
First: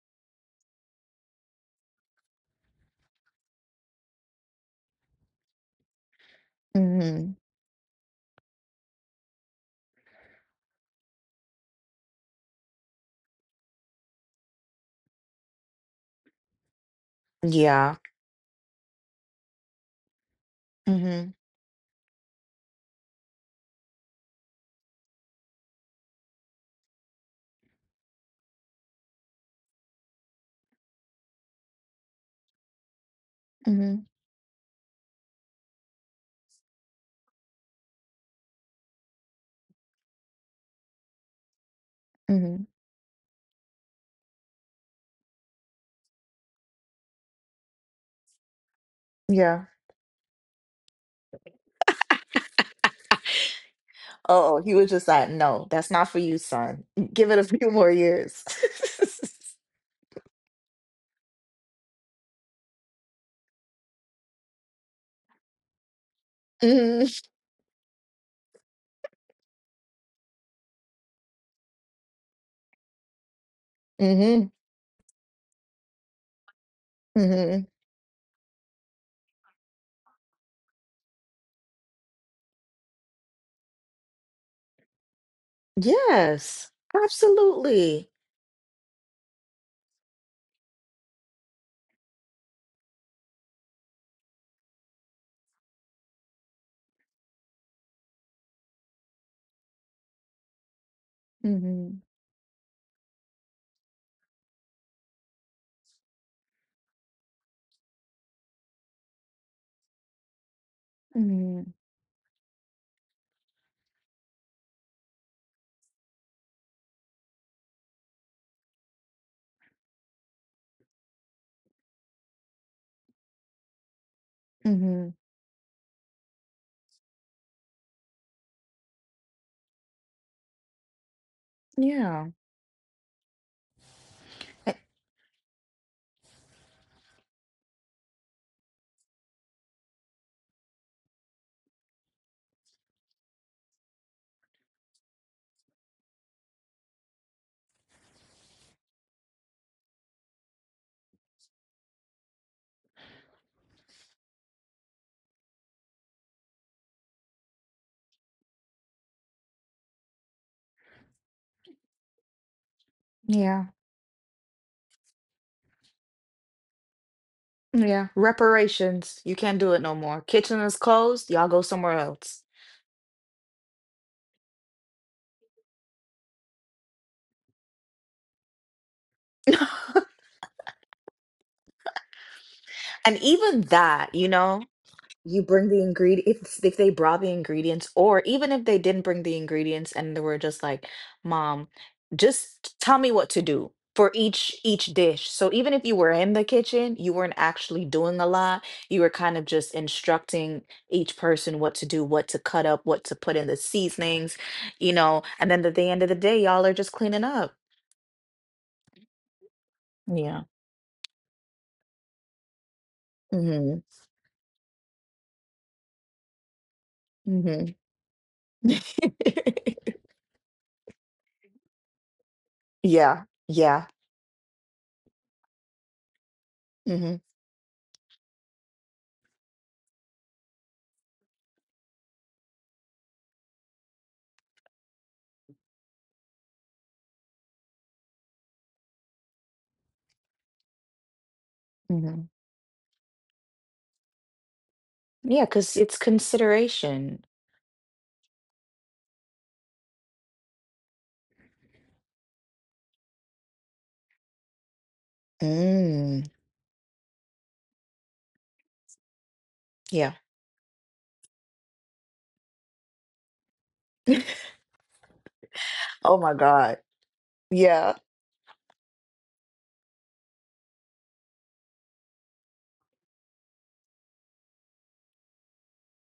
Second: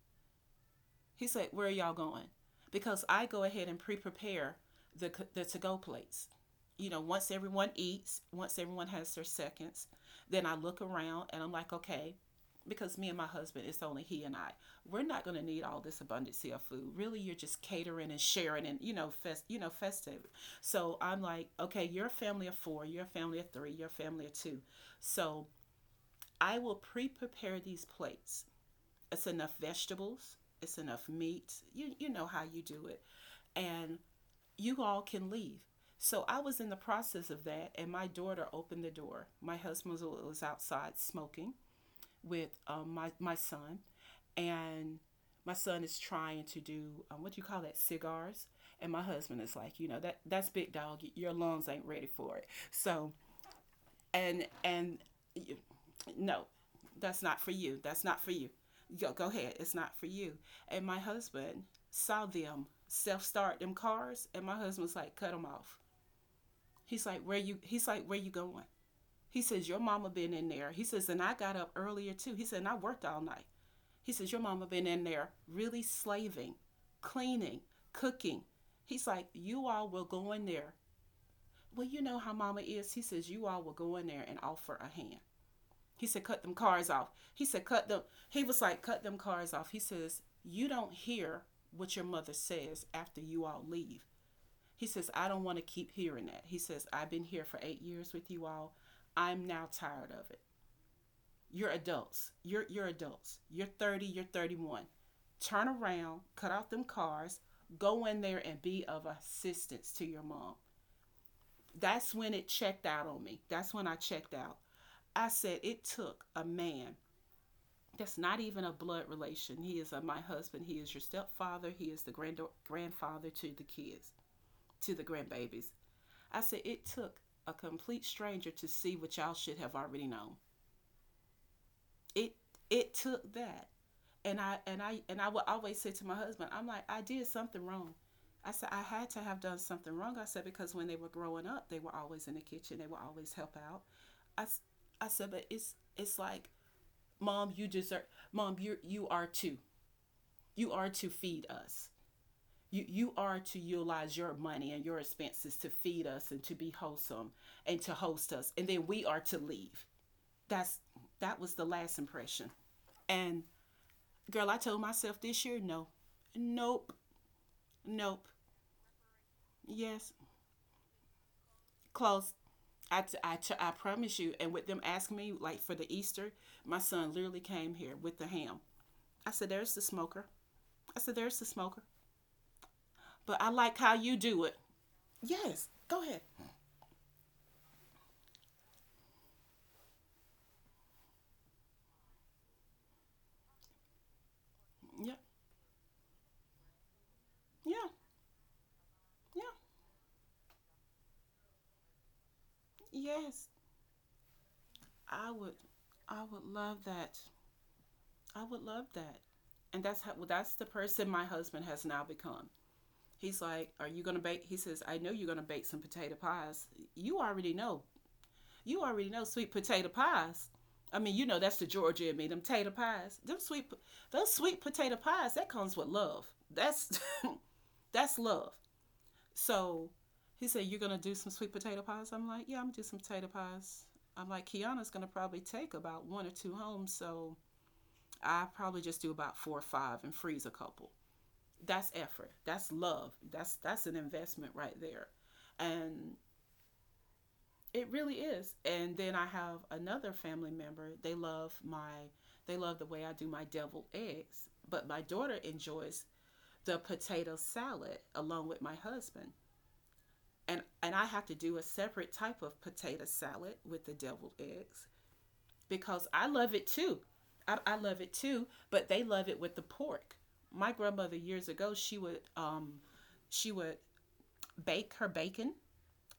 Speaker 1: He said, where are y'all going? Because I go ahead and pre prepare the to go plates. You know, once
Speaker 2: Hmm.
Speaker 1: everyone eats, once everyone has their seconds, then I look around and I'm like, okay, because me and my husband, it's only he and I. We're not going to need all this abundance of food. Really, you're just
Speaker 2: Yeah.
Speaker 1: catering and sharing and you know, you know, festive. So I'm
Speaker 2: Hmm.
Speaker 1: like, okay, you're a family of four, you're a family of three, you're a family of two. So I will pre-prepare these plates. It's enough vegetables, it's enough meat. You know how you do it.
Speaker 2: Hmm.
Speaker 1: And you all can leave. So I was in the process of that and my daughter opened the door. My husband was outside smoking with
Speaker 2: Hmm.
Speaker 1: my son and my son is trying to do what do you call that, cigars, and my husband is
Speaker 2: Yeah.
Speaker 1: like, you know that that's big dog, your lungs ain't ready for it. So and
Speaker 2: Oh, he was
Speaker 1: and
Speaker 2: just like,
Speaker 1: you,
Speaker 2: no, that's not for you,
Speaker 1: no,
Speaker 2: son.
Speaker 1: that's
Speaker 2: Give
Speaker 1: not
Speaker 2: it a
Speaker 1: for
Speaker 2: few
Speaker 1: you.
Speaker 2: more
Speaker 1: That's not for
Speaker 2: years.
Speaker 1: you. Go go ahead. It's not for you. And my husband saw them self start them cars, and my husband was like, cut them off. He's
Speaker 2: Hmm.
Speaker 1: like, where you? He's like, where you going? He says, your mama been in there. He says, and I got up earlier too. He said, and I worked all night. He says, your
Speaker 2: Hmm.
Speaker 1: mama been in there really slaving, cleaning,
Speaker 2: Hmm.
Speaker 1: cooking. He's like, you all will go in there. Well, you know how mama is. He says, you all will go in there and offer a hand. He said, cut them
Speaker 2: Yes.
Speaker 1: cars off. He said, cut them.
Speaker 2: Absolutely.
Speaker 1: He was like, cut them cars off. He says, you don't hear what your mother says after you all leave. He says, I don't want to keep hearing that. He says, I've been here for 8 years with you all. I'm now tired of it. You're
Speaker 2: Hmm.
Speaker 1: adults. You're adults. You're 30, you're 31. Turn around, cut off them cars, go in there and be of assistance to your mom.
Speaker 2: Hmm.
Speaker 1: That's when it checked out on me. That's when I checked out. I said it took a man that's not even a blood relation. He is my husband. He is your stepfather. He is the grandfather to the kids, to the
Speaker 2: Hmm.
Speaker 1: grandbabies. I said it took a complete stranger to see what y'all should have already known.
Speaker 2: Yeah.
Speaker 1: It it took that. And I would always say to my husband, I'm like, I did something wrong. I said I had to have done something wrong. I said because when they were growing up, they were always in the kitchen. They would always help out. I said, but it's like, mom, you deserve, mom, you are too. You are to feed us. You are to utilize your money and your expenses to feed us and to be wholesome and to host us. And then we are to leave. That's that was the last impression. And
Speaker 2: Yeah.
Speaker 1: girl, I told myself this year, no, nope,
Speaker 2: Yeah.
Speaker 1: nope,
Speaker 2: Reparations. You can't do it no
Speaker 1: yes,
Speaker 2: more. Kitchen is closed. Y'all go somewhere
Speaker 1: close.
Speaker 2: else.
Speaker 1: I promise you. And with them asking me, like for the Easter, my son literally came here with the ham. I said,
Speaker 2: And
Speaker 1: there's the smoker. I said, there's the smoker. But I
Speaker 2: even
Speaker 1: like how
Speaker 2: that,
Speaker 1: you
Speaker 2: you
Speaker 1: do it.
Speaker 2: know, you
Speaker 1: Yes,
Speaker 2: bring the
Speaker 1: go ahead.
Speaker 2: ingredients if they brought the ingredients, or even if they didn't bring the ingredients and they were just like, "Mom, just tell me what to do for each
Speaker 1: Yeah,
Speaker 2: dish." So even if you were in the kitchen, you weren't actually
Speaker 1: yeah.
Speaker 2: doing a lot. You were kind
Speaker 1: Yeah.
Speaker 2: of just instructing each person what to do, what to cut up, what to put
Speaker 1: Yes.
Speaker 2: in the seasonings, you know.
Speaker 1: I
Speaker 2: And
Speaker 1: would.
Speaker 2: then at the end of the
Speaker 1: I would
Speaker 2: day, y'all are
Speaker 1: love
Speaker 2: just
Speaker 1: that.
Speaker 2: cleaning up.
Speaker 1: I would love that. And that's how. Well,
Speaker 2: Yeah.
Speaker 1: that's the person my husband has now become. He's like,
Speaker 2: Mm-hmm.
Speaker 1: "Are you gonna bake?" He says, "I know you're gonna bake some potato pies. You already
Speaker 2: Mm-hmm.
Speaker 1: know. You already know sweet potato pies. I mean, you know that's the Georgia in me. Them potato pies.
Speaker 2: Yeah.
Speaker 1: Them sweet.
Speaker 2: Yeah.
Speaker 1: Those sweet potato pies. That comes with love. That's
Speaker 2: Mm-hmm.
Speaker 1: that's love." So he said, "You're going to do some sweet potato pies?" I'm like, "Yeah, I'm going to do some potato pies." I'm like, Kiana's going to probably take about one or two home. So I probably just do about four or five and freeze a couple. That's
Speaker 2: Mm-hmm.
Speaker 1: effort. That's love. That's an investment right there.
Speaker 2: Yeah, cause it's
Speaker 1: And
Speaker 2: consideration.
Speaker 1: it really is. And then I have another family member. They love the way I do my deviled eggs, but my daughter enjoys
Speaker 2: Mm,
Speaker 1: the potato salad along with my husband.
Speaker 2: yeah.
Speaker 1: And I have to do a separate type of potato salad with the deviled eggs because
Speaker 2: Oh
Speaker 1: I
Speaker 2: my
Speaker 1: love it
Speaker 2: God.
Speaker 1: too. I
Speaker 2: Yeah.
Speaker 1: love it too, but they love it with the pork. My grandmother years ago, she would bake her bacon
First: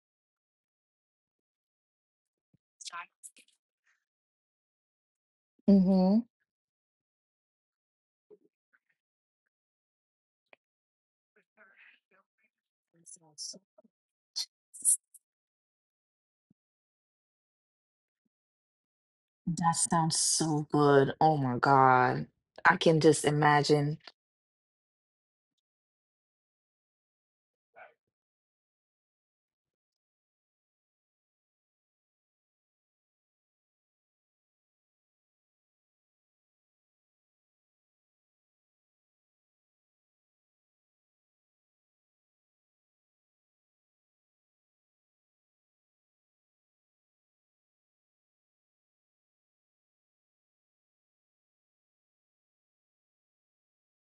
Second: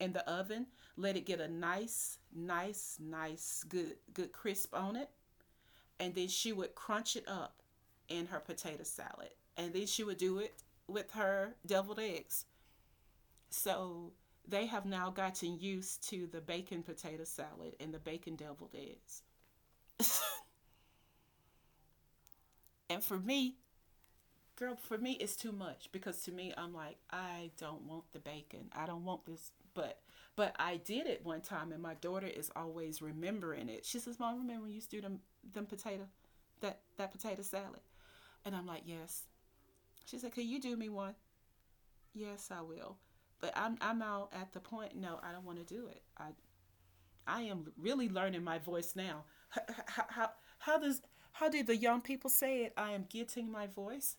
Speaker 1: in the oven, let it get a nice, nice, nice, good, good crisp on it, and
Speaker 2: Mm-hmm.
Speaker 1: then she would crunch it up in her potato salad, and then she would do it with her deviled eggs so they have now gotten used to the bacon potato salad and the bacon deviled eggs.
Speaker 2: That sounds so good. Oh my God. I can
Speaker 1: And for
Speaker 2: just
Speaker 1: me,
Speaker 2: imagine.
Speaker 1: girl, for me, it's too much because to me, I'm like, I don't want the bacon. I don't want this. But I did it one time, and my daughter is always remembering it. She says, "Mom, remember when you used to do them them potato, that that potato salad?" And I'm like, "Yes." She said, "Can you do me one?" "Yes, I will." But I'm out at the point. No, I don't want to do it. I am really learning my voice now. How, how, how does how did the young people say it? I am getting my voice.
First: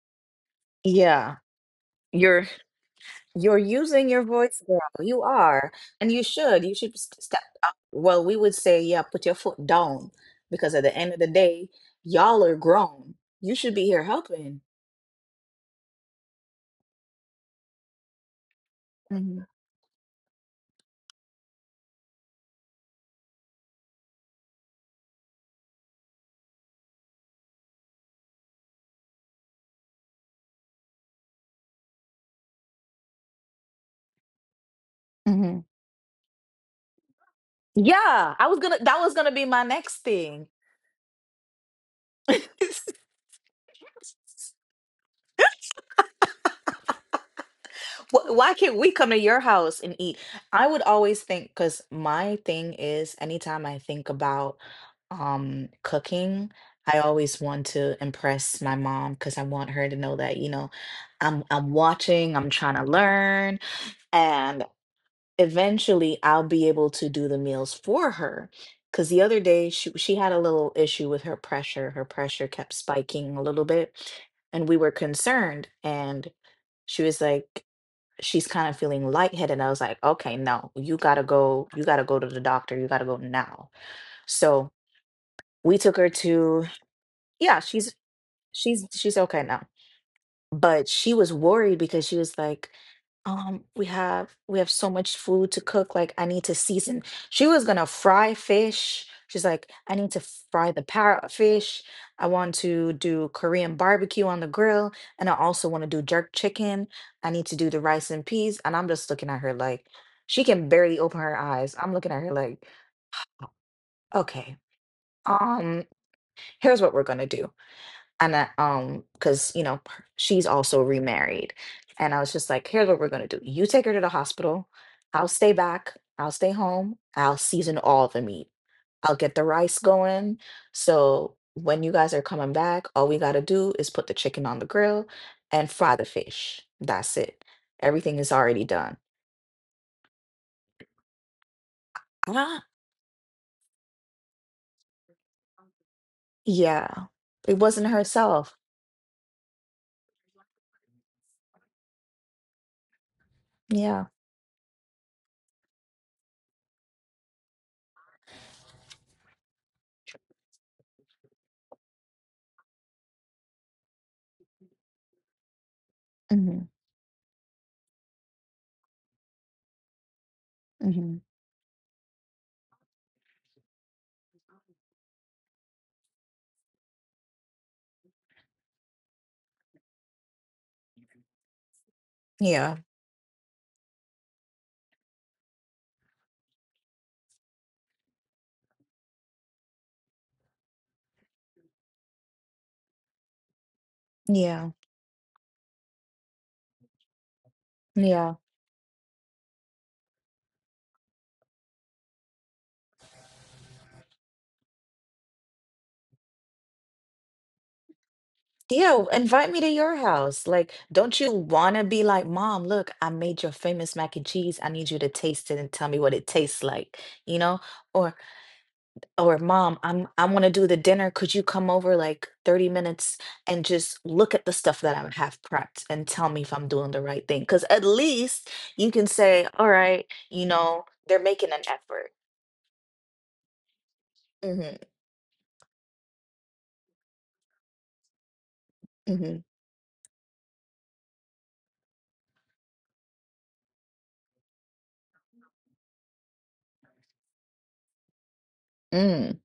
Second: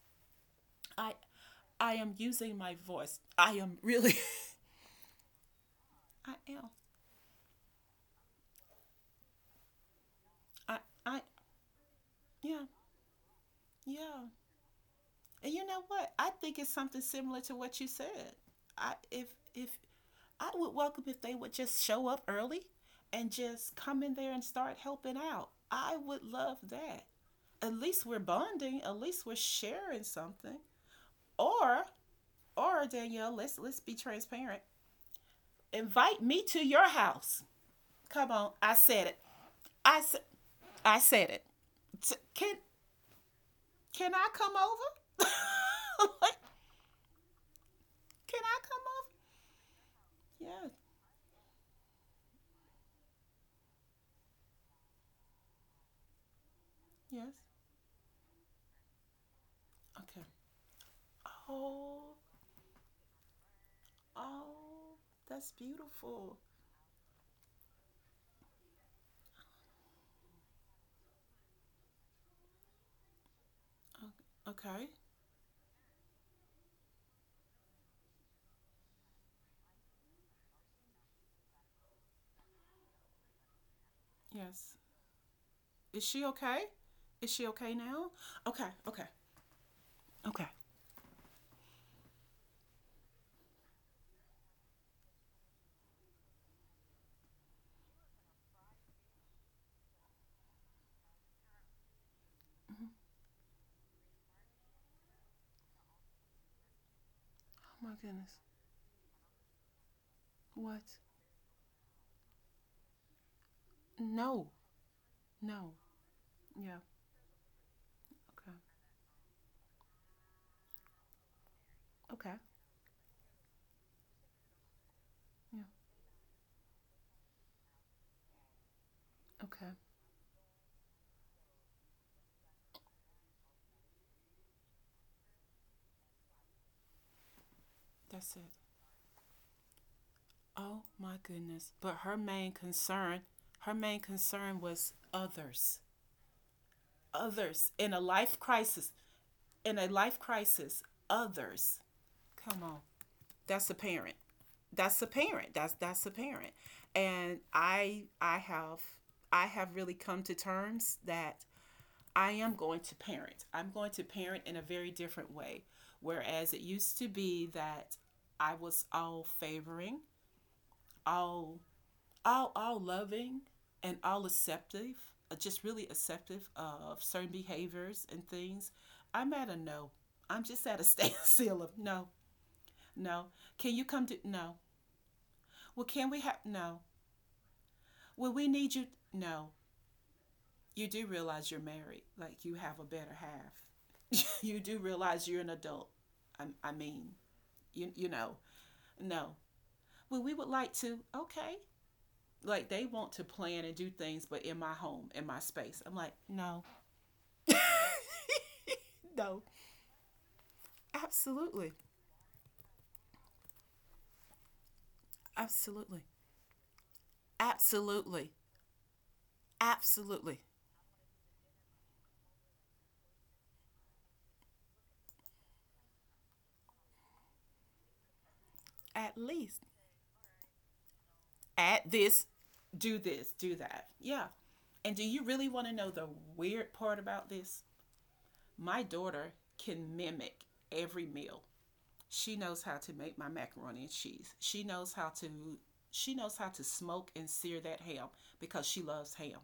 Speaker 1: I
Speaker 2: Yeah.
Speaker 1: I am
Speaker 2: You're
Speaker 1: using my voice. I
Speaker 2: you're
Speaker 1: am
Speaker 2: using
Speaker 1: really
Speaker 2: your voice, girl. You are. And you
Speaker 1: I
Speaker 2: should.
Speaker 1: am.
Speaker 2: You should s- step up. Well, we would say, yeah, put your foot down because
Speaker 1: I
Speaker 2: at the end of
Speaker 1: I.
Speaker 2: the day, y'all are
Speaker 1: Yeah,
Speaker 2: grown. You should be here
Speaker 1: yeah.
Speaker 2: helping.
Speaker 1: And you know what? I think it's something similar to what you said. I if
Speaker 2: Hmm.
Speaker 1: if I would welcome if they would just show up early and just come in there and start helping out. I would love that. At least we're bonding, at least we're sharing something. Or Or Danielle, let's be transparent.
Speaker 2: Hmm.
Speaker 1: Invite me to your house. Come
Speaker 2: Yeah, I
Speaker 1: on,
Speaker 2: was
Speaker 1: I
Speaker 2: gonna that
Speaker 1: said
Speaker 2: was
Speaker 1: it.
Speaker 2: gonna be my next
Speaker 1: I
Speaker 2: thing.
Speaker 1: I said it. can can I come over? Like,
Speaker 2: Wh-
Speaker 1: can
Speaker 2: Why
Speaker 1: I
Speaker 2: can't
Speaker 1: come
Speaker 2: we come to your house and eat?
Speaker 1: over?
Speaker 2: I
Speaker 1: Yeah.
Speaker 2: would always think because my thing is anytime I think about cooking, I
Speaker 1: Yes.
Speaker 2: always want to impress my mom because I want her to know
Speaker 1: Okay.
Speaker 2: that, you know, I'm
Speaker 1: Oh.
Speaker 2: watching, I'm trying to learn, and
Speaker 1: Oh. That's
Speaker 2: eventually
Speaker 1: beautiful.
Speaker 2: I'll be able to do the meals for her. Because the other day she had a little issue with her pressure. Her pressure kept spiking a little bit, and we
Speaker 1: Okay.
Speaker 2: were concerned. And she was like, she's kind of feeling lightheaded. And I was like, okay, no, you gotta go to the doctor, you gotta go now. So
Speaker 1: Yes.
Speaker 2: we took
Speaker 1: Is
Speaker 2: her
Speaker 1: she
Speaker 2: to,
Speaker 1: okay? Is she
Speaker 2: yeah,
Speaker 1: okay now? Okay. Okay.
Speaker 2: she's okay now.
Speaker 1: Okay.
Speaker 2: But she was worried because she was like, we have so much food to cook, like I need to season. She was gonna fry fish. She's like, I need to fry the parrotfish. I want
Speaker 1: Mhm.
Speaker 2: to do Korean barbecue on the grill, and I also want to do jerk chicken. I need to do the
Speaker 1: Oh my
Speaker 2: rice and
Speaker 1: goodness.
Speaker 2: peas. And I'm just looking at her like she can
Speaker 1: What?
Speaker 2: barely open her eyes. I'm looking at her like,
Speaker 1: No.
Speaker 2: okay,
Speaker 1: No.
Speaker 2: um, here's
Speaker 1: Yeah.
Speaker 2: what we're gonna do. And I,
Speaker 1: Okay.
Speaker 2: because she's also remarried. And I
Speaker 1: Okay.
Speaker 2: was just like, here's what we're going to do: you take her to the hospital, I'll stay
Speaker 1: Yeah.
Speaker 2: back, I'll stay home, I'll season all the meat, I'll get the
Speaker 1: Okay.
Speaker 2: rice going, so when you guys are coming back all we got to do is put the chicken on the grill and fry the fish. That's it. Everything is
Speaker 1: That's it.
Speaker 2: already done.
Speaker 1: Oh my goodness. But
Speaker 2: Ah.
Speaker 1: her main concern was others.
Speaker 2: Yeah, it
Speaker 1: Others
Speaker 2: wasn't
Speaker 1: in a life
Speaker 2: herself.
Speaker 1: crisis, in a life crisis, others. Come on. That's a
Speaker 2: Yeah.
Speaker 1: parent. That's a parent. That's a parent. And I have really come to terms that I am going to parent. I'm going to parent in a very different way. Whereas it
Speaker 2: Hmm.
Speaker 1: used to be that I was all favoring,
Speaker 2: Hmm.
Speaker 1: all all loving and all acceptive, just really acceptive of certain behaviors and things, I'm at a no. I'm just at a standstill of no,
Speaker 2: Yeah,
Speaker 1: no. Can you come to no? Well, can we have no? Well, we need you no. You do realize you're married, like you have a better half. You
Speaker 2: yeah,
Speaker 1: do realize you're an adult. I mean, you
Speaker 2: yeah.
Speaker 1: know, no. Well, we would like to. Okay, like they want to plan and do things, but in my home, in my space, I'm like, no,
Speaker 2: Yeah,
Speaker 1: no.
Speaker 2: invite me to your house. Like, don't you
Speaker 1: Absolutely.
Speaker 2: want to be like, Mom, look, I made your famous mac and cheese. I need you to taste it and tell me
Speaker 1: Absolutely.
Speaker 2: what it tastes like, you know? Or
Speaker 1: Absolutely.
Speaker 2: or Mom, I
Speaker 1: Absolutely.
Speaker 2: want to do the dinner. Could you come over like 30 minutes and just look at the stuff that I have prepped and tell me if I'm doing the right thing? Because at least you can
Speaker 1: At
Speaker 2: say,
Speaker 1: least.
Speaker 2: all right, they're making an
Speaker 1: At
Speaker 2: effort.
Speaker 1: this. Do this. Do that. Yeah.
Speaker 2: Mm-hmm.
Speaker 1: And do you really want to know the weird part about this? My daughter
Speaker 2: Mm-hmm.
Speaker 1: can mimic every meal. She knows how to make my macaroni and cheese. She knows how to smoke and sear that ham because she loves
Speaker 2: Mm,
Speaker 1: ham.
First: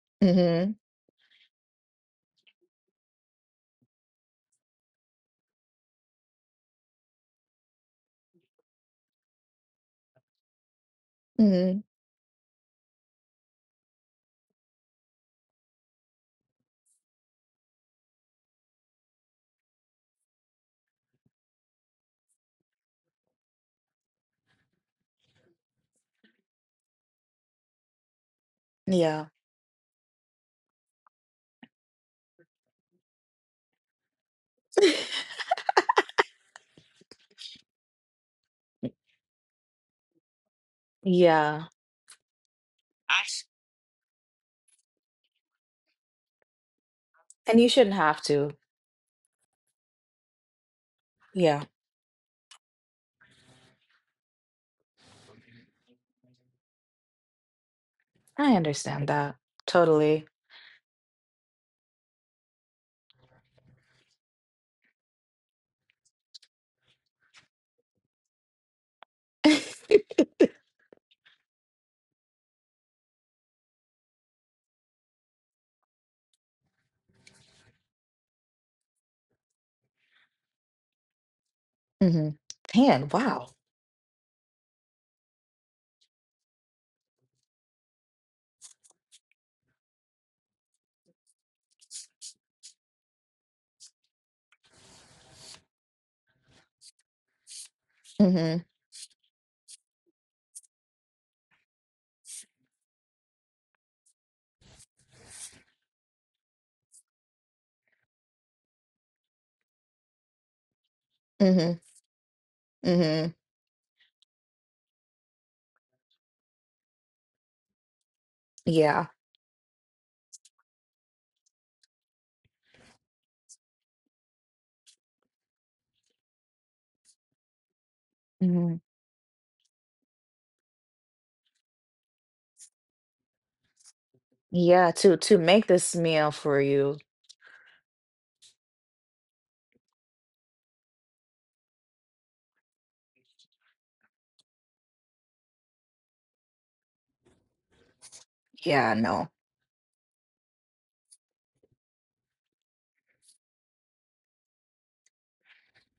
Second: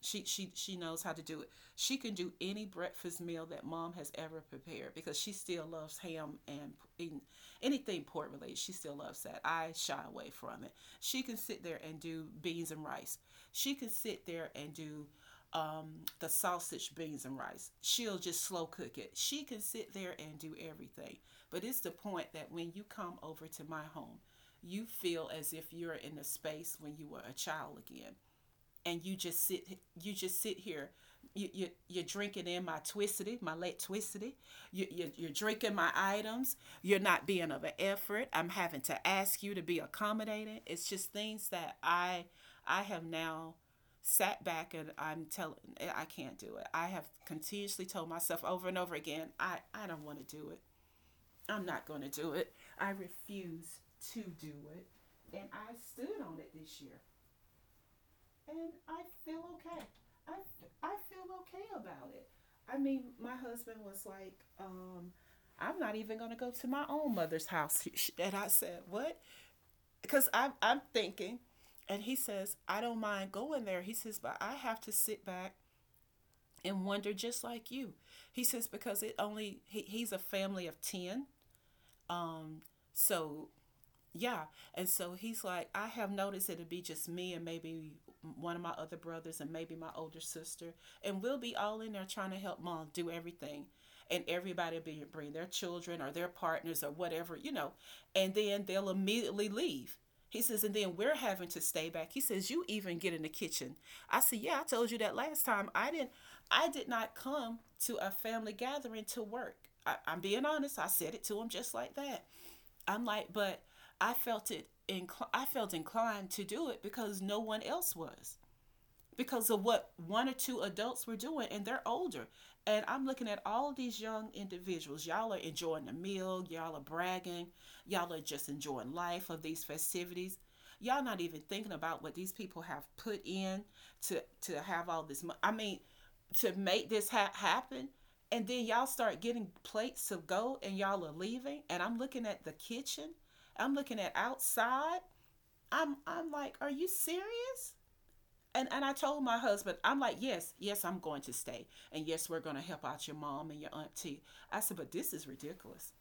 Speaker 1: She she
Speaker 2: hmm.
Speaker 1: she knows how to do it. She can do any breakfast meal that mom has ever prepared because she still loves ham and anything pork related. She still loves that. I shy away from it. She can sit
Speaker 2: Mm-hmm.
Speaker 1: there and do beans and rice. She can sit there and do the sausage, beans, and rice. She'll just slow cook it. She can sit there and do everything. But it's the point that when you come over to my home, you feel as if you're in a space when you were a child again and you
Speaker 2: Yeah.
Speaker 1: just sit, you just sit here, you're drinking in my twistity, my late twistity, you're drinking my items, you're not being of an effort, I'm having to ask you to be accommodating. It's just things
Speaker 2: Yeah.
Speaker 1: that I have
Speaker 2: I s-
Speaker 1: now sat back and I'm telling, I can't do it. I have
Speaker 2: And you
Speaker 1: continuously
Speaker 2: shouldn't
Speaker 1: told
Speaker 2: have
Speaker 1: myself
Speaker 2: to.
Speaker 1: over and over again, I don't want to do it. I'm
Speaker 2: Yeah.
Speaker 1: not going to do it. I refuse to do it, and I stood on it this year,
Speaker 2: I
Speaker 1: and I
Speaker 2: understand that
Speaker 1: feel okay.
Speaker 2: totally.
Speaker 1: I, I feel okay about it. I mean, my husband was like, I'm not even going to go to my own mother's house. And I said, "What?" Because
Speaker 2: Hmm.
Speaker 1: I'm thinking, and he says, "I don't mind going there." He says, "But I have to sit back and wonder just like you." He says, "Because it only, he's a family of 10." Um,
Speaker 2: Man,
Speaker 1: so
Speaker 2: wow.
Speaker 1: yeah. And so he's like, "I have noticed it'll be just me and maybe one of my other brothers and maybe my older sister. And we'll be all in there trying to help mom do everything. And everybody will be bring their children or their partners or whatever, you know. And then
Speaker 2: Hmm.
Speaker 1: they'll immediately leave." He says, "And then we're having to stay back." He says, "You even get in the kitchen." I said, "Yeah, I told you that last time. I did not come to a family gathering to work. I'm being honest." I said it to him just
Speaker 2: Hmm.
Speaker 1: like that. I'm like,
Speaker 2: Hmm.
Speaker 1: but I felt it. I felt inclined to do it because no one else was,
Speaker 2: Yeah.
Speaker 1: because of what one or two adults were doing and they're older, and I'm looking at all these young individuals. Y'all are enjoying the meal, y'all are bragging, y'all are just
Speaker 2: Hmm.
Speaker 1: enjoying life of these festivities. Y'all not even thinking about what these people have put in to have
Speaker 2: Yeah.
Speaker 1: all
Speaker 2: To
Speaker 1: this
Speaker 2: to
Speaker 1: I
Speaker 2: make
Speaker 1: mean
Speaker 2: this meal
Speaker 1: to
Speaker 2: for
Speaker 1: make
Speaker 2: you.
Speaker 1: this happen. And then y'all start getting plates of gold and y'all are leaving, and I'm looking at the kitchen, I'm looking at outside, I'm like, are you serious? And I
Speaker 2: Yeah.
Speaker 1: told
Speaker 2: No.
Speaker 1: my husband, I'm like, "Yes, yes, I'm going to stay, and yes, we're going to help out your mom and your auntie." I said, "But this is ridiculous."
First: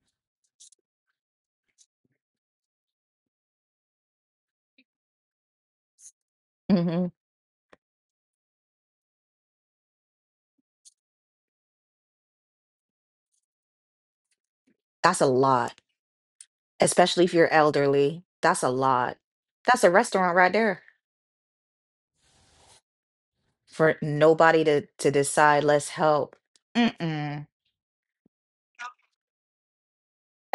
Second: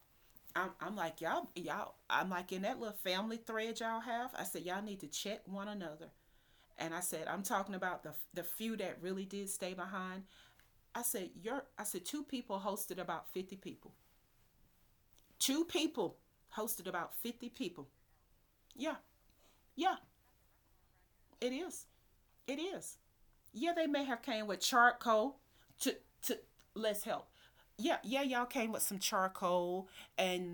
Speaker 1: I'm like, y'all, y'all. I'm like in that little family thread y'all have. I said y'all need to check one another. And I
Speaker 2: Hmm.
Speaker 1: said I'm talking about the few that really did stay behind. I said two people hosted about 50 people.
Speaker 2: That's a
Speaker 1: Two
Speaker 2: lot,
Speaker 1: people hosted about
Speaker 2: especially if you're
Speaker 1: 50 people.
Speaker 2: elderly. That's a
Speaker 1: Yeah,
Speaker 2: lot. That's a
Speaker 1: yeah,
Speaker 2: restaurant right there
Speaker 1: it is. It is. Yeah, they
Speaker 2: for
Speaker 1: may have came with
Speaker 2: nobody to
Speaker 1: charcoal
Speaker 2: decide. Let's
Speaker 1: to
Speaker 2: help.
Speaker 1: to let's help.
Speaker 2: Mm-mm.
Speaker 1: Yeah, yeah, y'all came with some charcoal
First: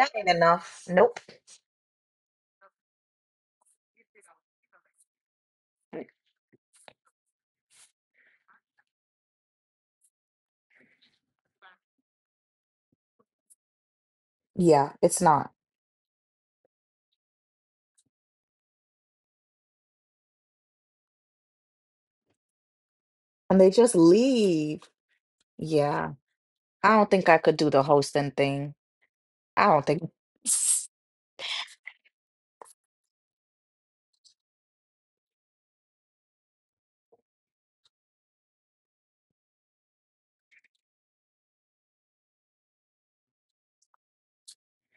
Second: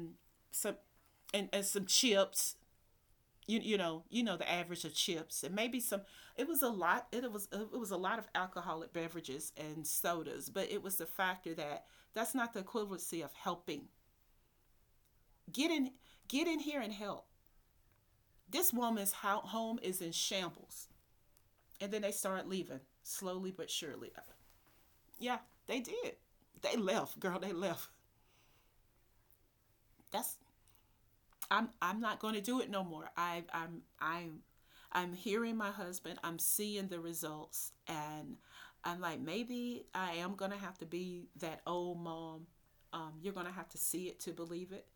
Speaker 2: That ain't
Speaker 1: some
Speaker 2: enough. Nope.
Speaker 1: and some chips. You know the average of chips, and maybe some it was a lot, it was a lot of alcoholic beverages and sodas, but it was the factor that's not the equivalency of helping.
Speaker 2: Yeah, it's not.
Speaker 1: get in get in here and help. This woman's home is in shambles, and then they start leaving slowly
Speaker 2: And
Speaker 1: but
Speaker 2: they just
Speaker 1: surely.
Speaker 2: leave.
Speaker 1: Yeah, they
Speaker 2: Yeah.
Speaker 1: did. They
Speaker 2: I don't
Speaker 1: left,
Speaker 2: think I
Speaker 1: girl. They
Speaker 2: could do the
Speaker 1: left.
Speaker 2: hosting thing. I don't think.
Speaker 1: That's I'm not going to do it no more. I'm hearing my husband. I'm seeing the results, and I'm like, maybe I am gonna have to be that old mom. You're gonna have to see it to believe it.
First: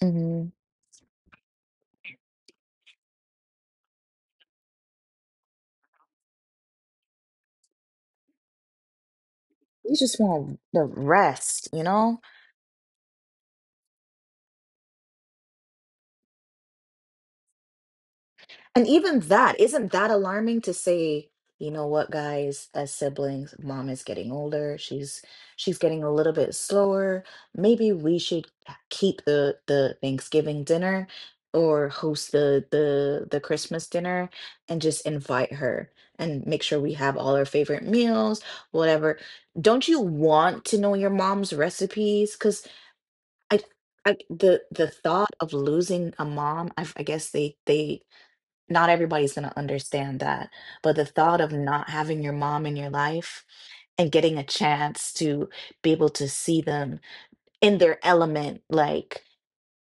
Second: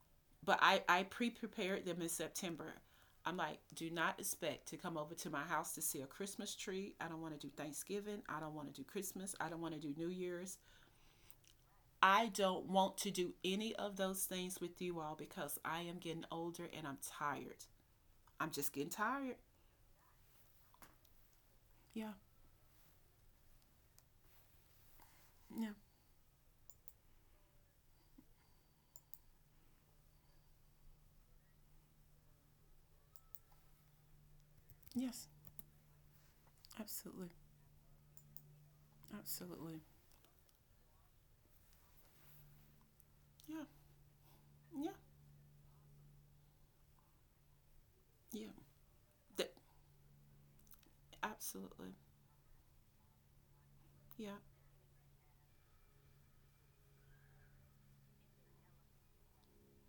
Speaker 2: Mhm.
Speaker 1: But I prepared them in September. I'm like, do not expect to come over to my house to see a Christmas tree. I don't want to do Thanksgiving. I don't want to do Christmas. I don't want to do
Speaker 2: You
Speaker 1: New
Speaker 2: just
Speaker 1: Year's.
Speaker 2: want the rest, you know?
Speaker 1: I don't want to do any of those things with you all because I am getting older and I'm tired. I'm just
Speaker 2: And
Speaker 1: getting
Speaker 2: even
Speaker 1: tired.
Speaker 2: that, isn't that alarming to say, you know what,
Speaker 1: Yeah.
Speaker 2: guys, as siblings, mom is getting older, she's
Speaker 1: Yeah.
Speaker 2: she's getting a little bit slower. Maybe we should keep the Thanksgiving dinner or host the Christmas dinner and just
Speaker 1: Yes.
Speaker 2: invite her and make sure we have
Speaker 1: Absolutely.
Speaker 2: all our favorite meals, whatever.
Speaker 1: Absolutely.
Speaker 2: Don't you want to know your mom's recipes? I,
Speaker 1: Yeah.
Speaker 2: I the
Speaker 1: Yeah.
Speaker 2: thought of losing a mom, I guess they
Speaker 1: Yeah.
Speaker 2: not everybody's
Speaker 1: Th-
Speaker 2: gonna understand that, but the thought of not
Speaker 1: Absolutely.
Speaker 2: having your mom in your life and
Speaker 1: Yeah.
Speaker 2: getting a chance to be able to see them in their element, like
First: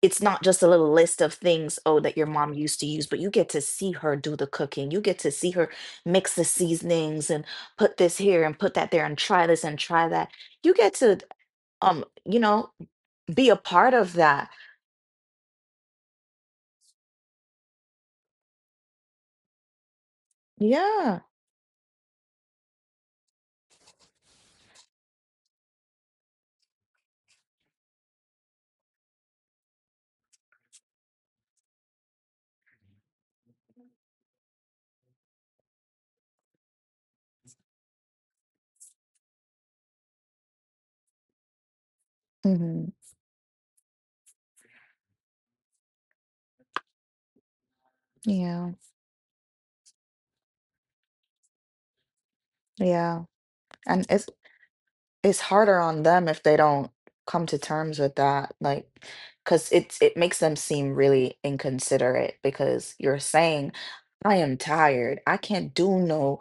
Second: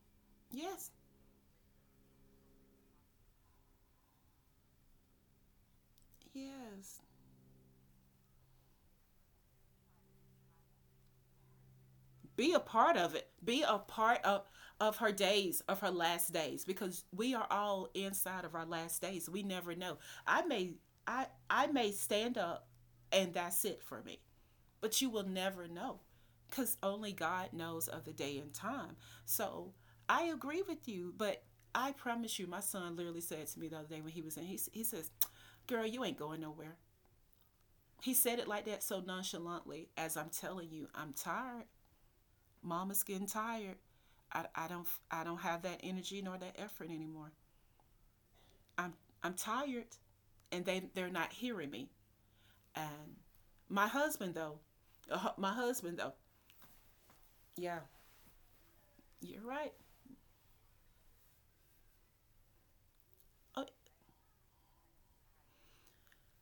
Speaker 2: it's not just a
Speaker 1: Yes.
Speaker 2: little list of things oh that your mom used to use, but you get to see her do the cooking. You get to see her mix the
Speaker 1: Yes.
Speaker 2: seasonings and put this here and put that there and try this and try that. You get to um you
Speaker 1: Be a
Speaker 2: know
Speaker 1: part of it.
Speaker 2: be a
Speaker 1: Be a
Speaker 2: part of
Speaker 1: part of
Speaker 2: that.
Speaker 1: her days, of her last days, because we are all inside of our last days. We never know. I may
Speaker 2: Yeah.
Speaker 1: I may stand up, and that's it for me. But you will never know, because only God knows of the day and time. So I agree with you, but I promise you, my son literally said to me the other day when he was in, he says, "Girl, you ain't going nowhere." He said it like that so nonchalantly, as I'm telling you, I'm tired.
Speaker 2: Mhm.
Speaker 1: Mama's getting tired. I don't have that energy nor that effort anymore.
Speaker 2: Yeah.
Speaker 1: I'm I'm tired, and they're not hearing me. And
Speaker 2: Yeah.
Speaker 1: my
Speaker 2: And it's
Speaker 1: husband though,
Speaker 2: it's
Speaker 1: my
Speaker 2: harder
Speaker 1: husband
Speaker 2: on
Speaker 1: though,
Speaker 2: them if they don't come to
Speaker 1: yeah,
Speaker 2: terms with that, like,
Speaker 1: you're
Speaker 2: cause
Speaker 1: right.
Speaker 2: it makes them seem really inconsiderate because you're
Speaker 1: Oh,
Speaker 2: saying, I am tired. I can't do no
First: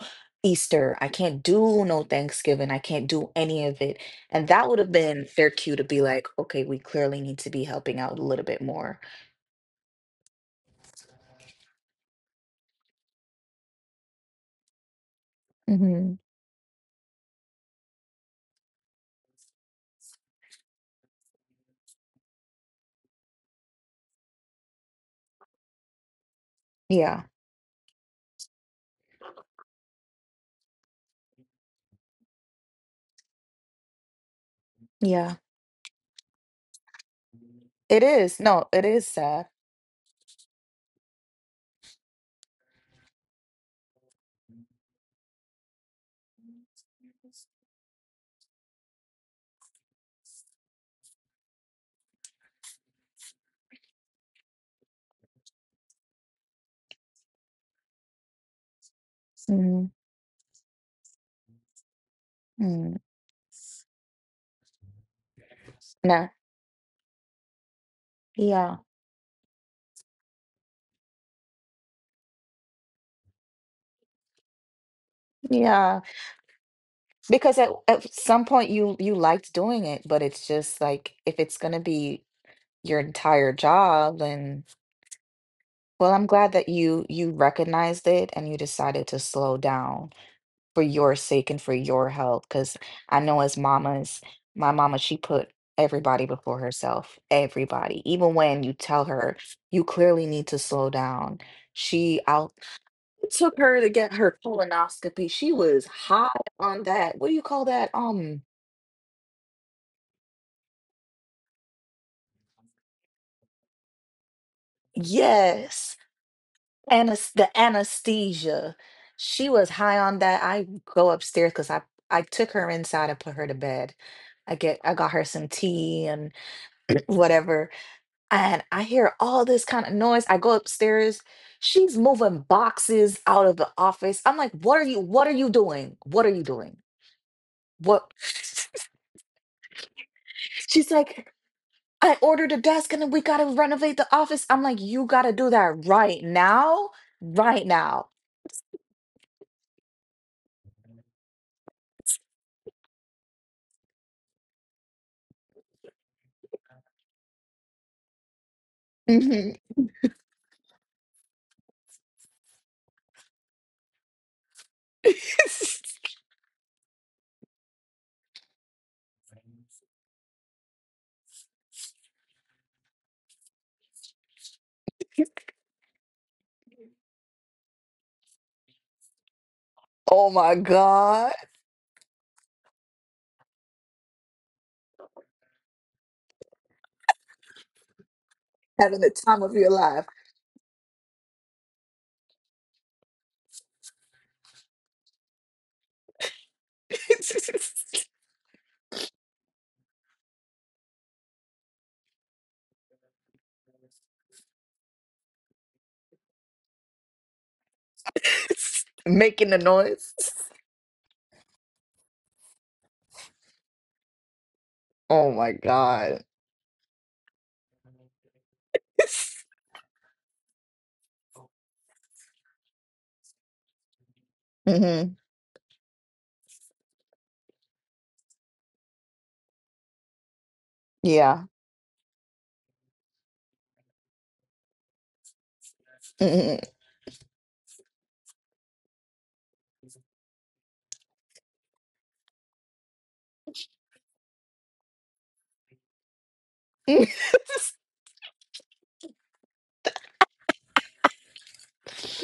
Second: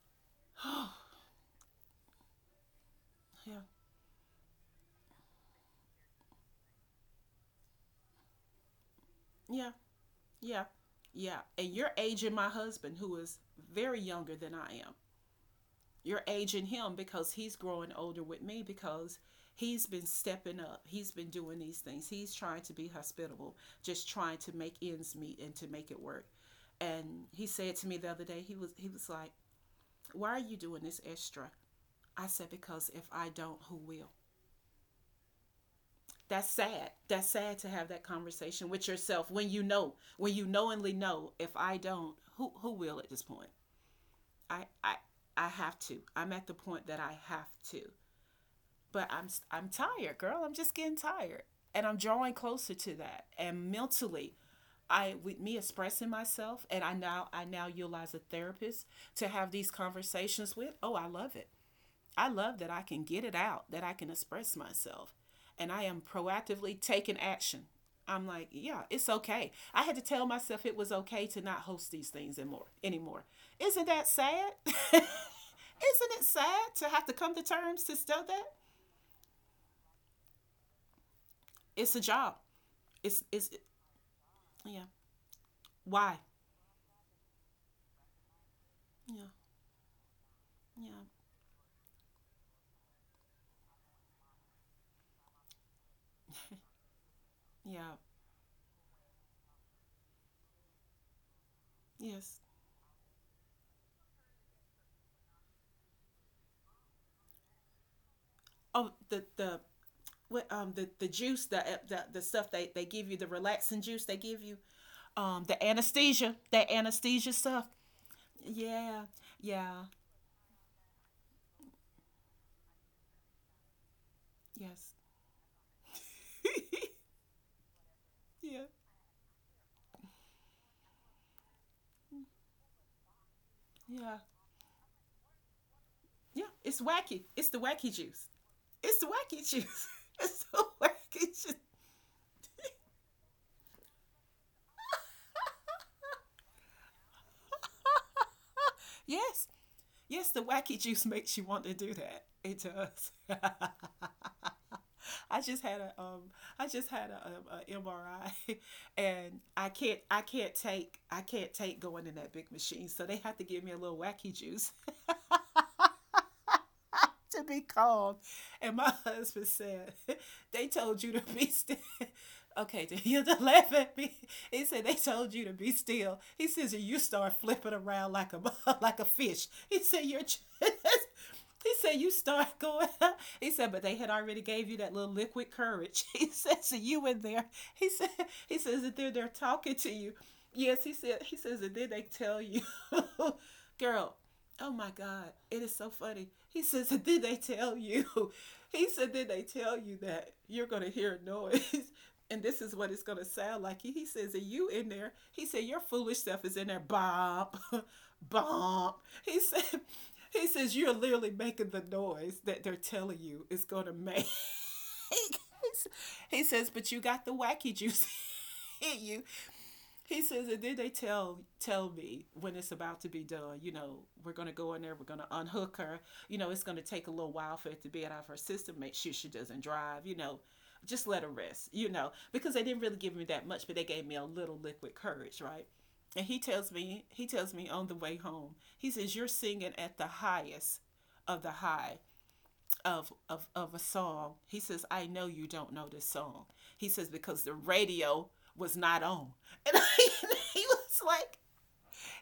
Speaker 1: oh,
Speaker 2: Easter. I can't do no Thanksgiving. I can't do
Speaker 1: yeah,
Speaker 2: any of it. And that would have been their cue to be like, okay, we clearly need to be helping out a little bit more.
Speaker 1: yeah, yeah, yeah. And you're aging my husband, who is very younger than I am.
Speaker 2: Mhm.
Speaker 1: You're aging him because he's growing older with me, because he's been stepping up. He's been doing these things. He's trying to be hospitable, just trying to make ends meet and to make it work.
Speaker 2: Yeah.
Speaker 1: And he said to me the other day, he was like, "Why are you doing this extra?" I said, "Because if I don't, who will?"
Speaker 2: Yeah.
Speaker 1: That's sad. That's sad to have
Speaker 2: It
Speaker 1: that
Speaker 2: is. No,
Speaker 1: conversation
Speaker 2: it
Speaker 1: with
Speaker 2: is
Speaker 1: yourself,
Speaker 2: sad.
Speaker 1: when when you knowingly know, if I don't, who will at this point. I I I have to I'm at the point that I have to. But I'm tired, girl. I'm just getting tired, and I'm drawing closer to that. And mentally, I with me expressing myself, and I now utilize a therapist to have these
Speaker 2: Mm-hmm.
Speaker 1: conversations with. Oh, I love it. I love that I
Speaker 2: Mm-hmm.
Speaker 1: can get it out, that I can express myself, and I am
Speaker 2: Nah.
Speaker 1: proactively taking action. I'm like,
Speaker 2: Yeah.
Speaker 1: yeah, it's okay. I had to tell myself it was okay to not host these things anymore. Anymore. Isn't that sad? Isn't
Speaker 2: Yeah.
Speaker 1: it sad to have to come to
Speaker 2: Because at,
Speaker 1: terms to
Speaker 2: at
Speaker 1: still that?
Speaker 2: some point you liked doing it, but it's just like if it's gonna
Speaker 1: It's a
Speaker 2: be
Speaker 1: job.
Speaker 2: your
Speaker 1: It's it's
Speaker 2: entire
Speaker 1: it,
Speaker 2: job, then
Speaker 1: yeah.
Speaker 2: well,
Speaker 1: Why?
Speaker 2: I'm glad that you recognized it and you decided to
Speaker 1: Yeah,
Speaker 2: slow down for
Speaker 1: yeah,
Speaker 2: your sake and for your health. Because I know as mamas, my mama, she put everybody before herself,
Speaker 1: yeah.
Speaker 2: everybody. Even when you tell her you clearly need to slow down, she
Speaker 1: Yes.
Speaker 2: out. It took her to get her colonoscopy. She was high on that. What do you call that?
Speaker 1: Oh, the juice, the stuff they give you, the relaxing juice they give you, the
Speaker 2: Yes,
Speaker 1: anesthesia, that
Speaker 2: anas
Speaker 1: anesthesia
Speaker 2: the
Speaker 1: stuff.
Speaker 2: anesthesia.
Speaker 1: Yeah,
Speaker 2: She was
Speaker 1: yeah,
Speaker 2: high on that. I go upstairs because I took her inside and put her to bed. I
Speaker 1: yes.
Speaker 2: got her some tea and whatever, and
Speaker 1: Yeah,
Speaker 2: I hear all this kind of noise. I go upstairs. She's moving boxes out of the
Speaker 1: yeah,
Speaker 2: office. I'm like, what are you? What are you doing? What are you
Speaker 1: yeah.
Speaker 2: doing?
Speaker 1: It's wacky. It's the wacky
Speaker 2: What?
Speaker 1: juice. It's the wacky juice. It's the
Speaker 2: She's
Speaker 1: wacky
Speaker 2: like,
Speaker 1: juice.
Speaker 2: I ordered a desk and then we gotta renovate the office. I'm like, you gotta do that right now, right now.
Speaker 1: Yes, yes, the wacky juice makes you want to do that. It does. I just had a I just had a, MRI and
Speaker 2: Mhm.
Speaker 1: I can't take going in that big machine, so they have to give me a little wacky juice to be called. And my husband said, "They told you to be still." Okay, then he'll just laugh at me. He said, "They told you to be still." He says, "You start flipping around like a like a fish." He said, "You're
Speaker 2: Oh my God.
Speaker 1: He said, "You start going." He said, but they had already gave you that little liquid courage. He said, so you in there. He said, he says
Speaker 2: Having
Speaker 1: that
Speaker 2: the
Speaker 1: they're
Speaker 2: time of your
Speaker 1: talking to
Speaker 2: life.
Speaker 1: you. Yes, he said. He says, and then they tell you, girl. Oh my God, it is so funny. He says, and then they tell you. He said, then they tell you that you're gonna hear a noise, and this is what it's gonna sound like. He, says, are you in there? He said, your foolish self is in there, Bop, bop. He
Speaker 2: Making the
Speaker 1: said,
Speaker 2: noise.
Speaker 1: he says, "You're literally making the noise that they're telling you is going to make."
Speaker 2: Oh my God.
Speaker 1: He says, but you got the wacky juice in you. He says, and then they tell me when it's about to be done. You know, we're gonna go in there. We're
Speaker 2: Hmm.
Speaker 1: gonna unhook her. You know, it's gonna take a little while for it to be out of her system. Make sure she doesn't drive. You know, just let her
Speaker 2: Yeah.
Speaker 1: rest. You know, because they didn't really give me that much, but they gave me a little liquid courage, right? And he
Speaker 2: Hmm.
Speaker 1: tells me, he tells me on the way home, he says, "You're singing at the highest of the high" of a song. He says, "I know you don't know this song." He says, because the radio was not on. And I, he was like,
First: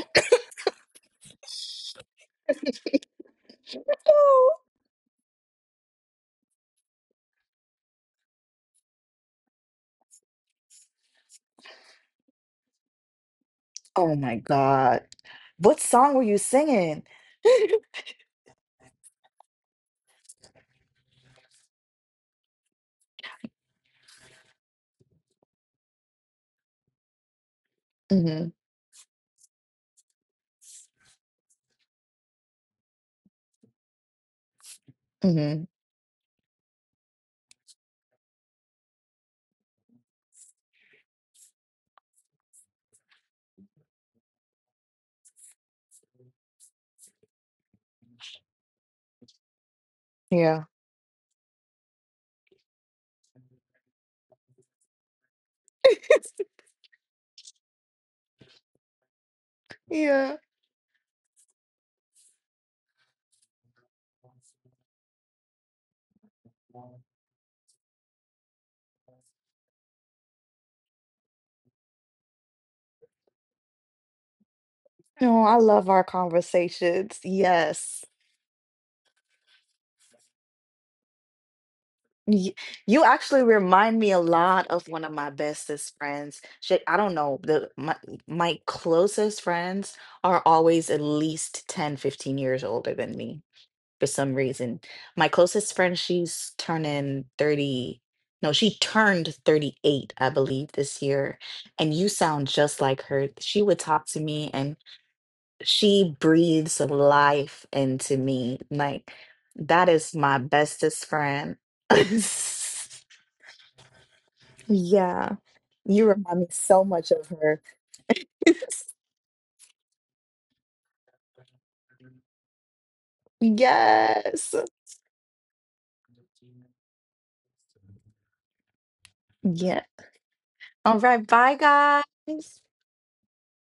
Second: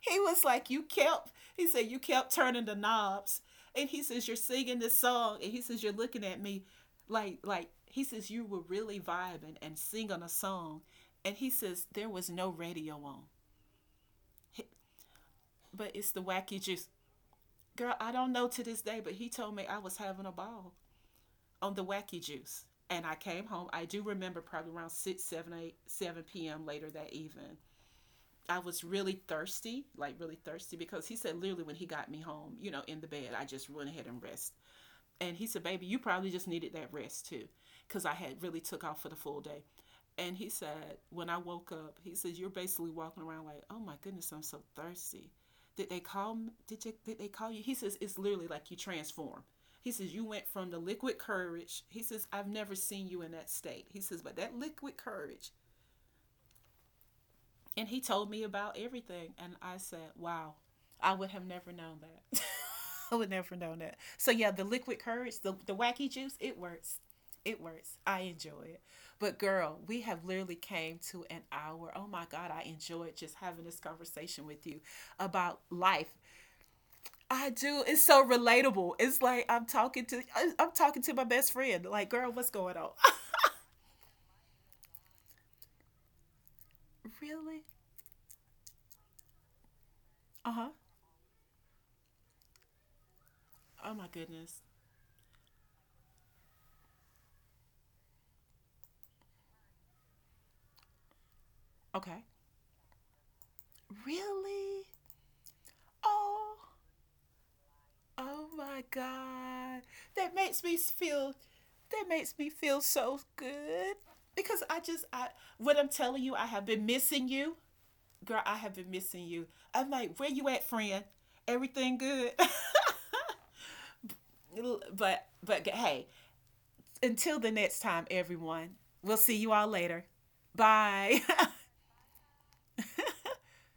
Speaker 1: he was like, you kept, he said, you kept turning the knobs. And he says, you're
Speaker 2: oh
Speaker 1: singing this song. And he says, you're looking at me like, he says, you were really vibing and singing a song. And he says, there was no radio on.
Speaker 2: oh my God. What
Speaker 1: But it's
Speaker 2: song
Speaker 1: the
Speaker 2: were you
Speaker 1: wacky juice.
Speaker 2: singing?
Speaker 1: Girl, I don't know to this day, but he told me I was having a ball on the wacky juice. And I came home. I do remember, probably around 6, 7, 8, 7 p.m. later that evening,
Speaker 2: Hmm.
Speaker 1: I was really thirsty, like really thirsty, because he said literally when he got me home, you know, in the bed, I just went ahead and rest. And he said,
Speaker 2: Hmm.
Speaker 1: baby, you probably just needed that rest too, because I had really took off for the full day. And he said, when I woke up, he says, you're basically walking around like, oh my goodness, I'm so thirsty. Did they call Did you? Did they call you? He says it's literally like you transform. He says you went
Speaker 2: Yeah.
Speaker 1: from the liquid courage. He says, I've never seen you in that state. He says, but that liquid courage. And he told me about everything, and I said,
Speaker 2: Yeah.
Speaker 1: wow, I would have never known that. I would never know that. So yeah, the liquid courage, the wacky juice, it works. It works. I enjoy it. But girl, we have literally came to an hour. Oh my God, I enjoyed just having this conversation with you
Speaker 2: Oh, I
Speaker 1: about
Speaker 2: love our
Speaker 1: life.
Speaker 2: conversations.
Speaker 1: I do. It's
Speaker 2: Yes.
Speaker 1: so relatable. It's like I'm talking to my best friend. Like, girl, what's
Speaker 2: Y-
Speaker 1: going on?
Speaker 2: You actually remind me a lot of one of my bestest friends. Shit, I don't know.
Speaker 1: Really?
Speaker 2: My closest friends are
Speaker 1: Uh huh.
Speaker 2: always at least 10, 15 years older than me
Speaker 1: Oh my
Speaker 2: for some
Speaker 1: goodness.
Speaker 2: reason. My closest friend, she's turning 30. No, she turned 38, I believe, this year. And you
Speaker 1: Okay.
Speaker 2: sound just like her. She would talk to me and
Speaker 1: Really?
Speaker 2: she
Speaker 1: Oh.
Speaker 2: breathes life into
Speaker 1: Oh
Speaker 2: me.
Speaker 1: my
Speaker 2: Like
Speaker 1: God.
Speaker 2: that is
Speaker 1: That
Speaker 2: my
Speaker 1: makes me
Speaker 2: bestest
Speaker 1: feel
Speaker 2: friend.
Speaker 1: that makes me feel so good. Because I just I
Speaker 2: Yeah.
Speaker 1: what I'm
Speaker 2: You
Speaker 1: telling you,
Speaker 2: remind
Speaker 1: I
Speaker 2: me
Speaker 1: have
Speaker 2: so
Speaker 1: been
Speaker 2: much
Speaker 1: missing
Speaker 2: of
Speaker 1: you.
Speaker 2: her.
Speaker 1: Girl, I have been missing you. I'm like, where you at, friend? Everything good?
Speaker 2: Yes.
Speaker 1: But hey, until the next time, everyone. We'll see you all
Speaker 2: Yeah.
Speaker 1: later.
Speaker 2: All
Speaker 1: Bye.
Speaker 2: right. Bye guys.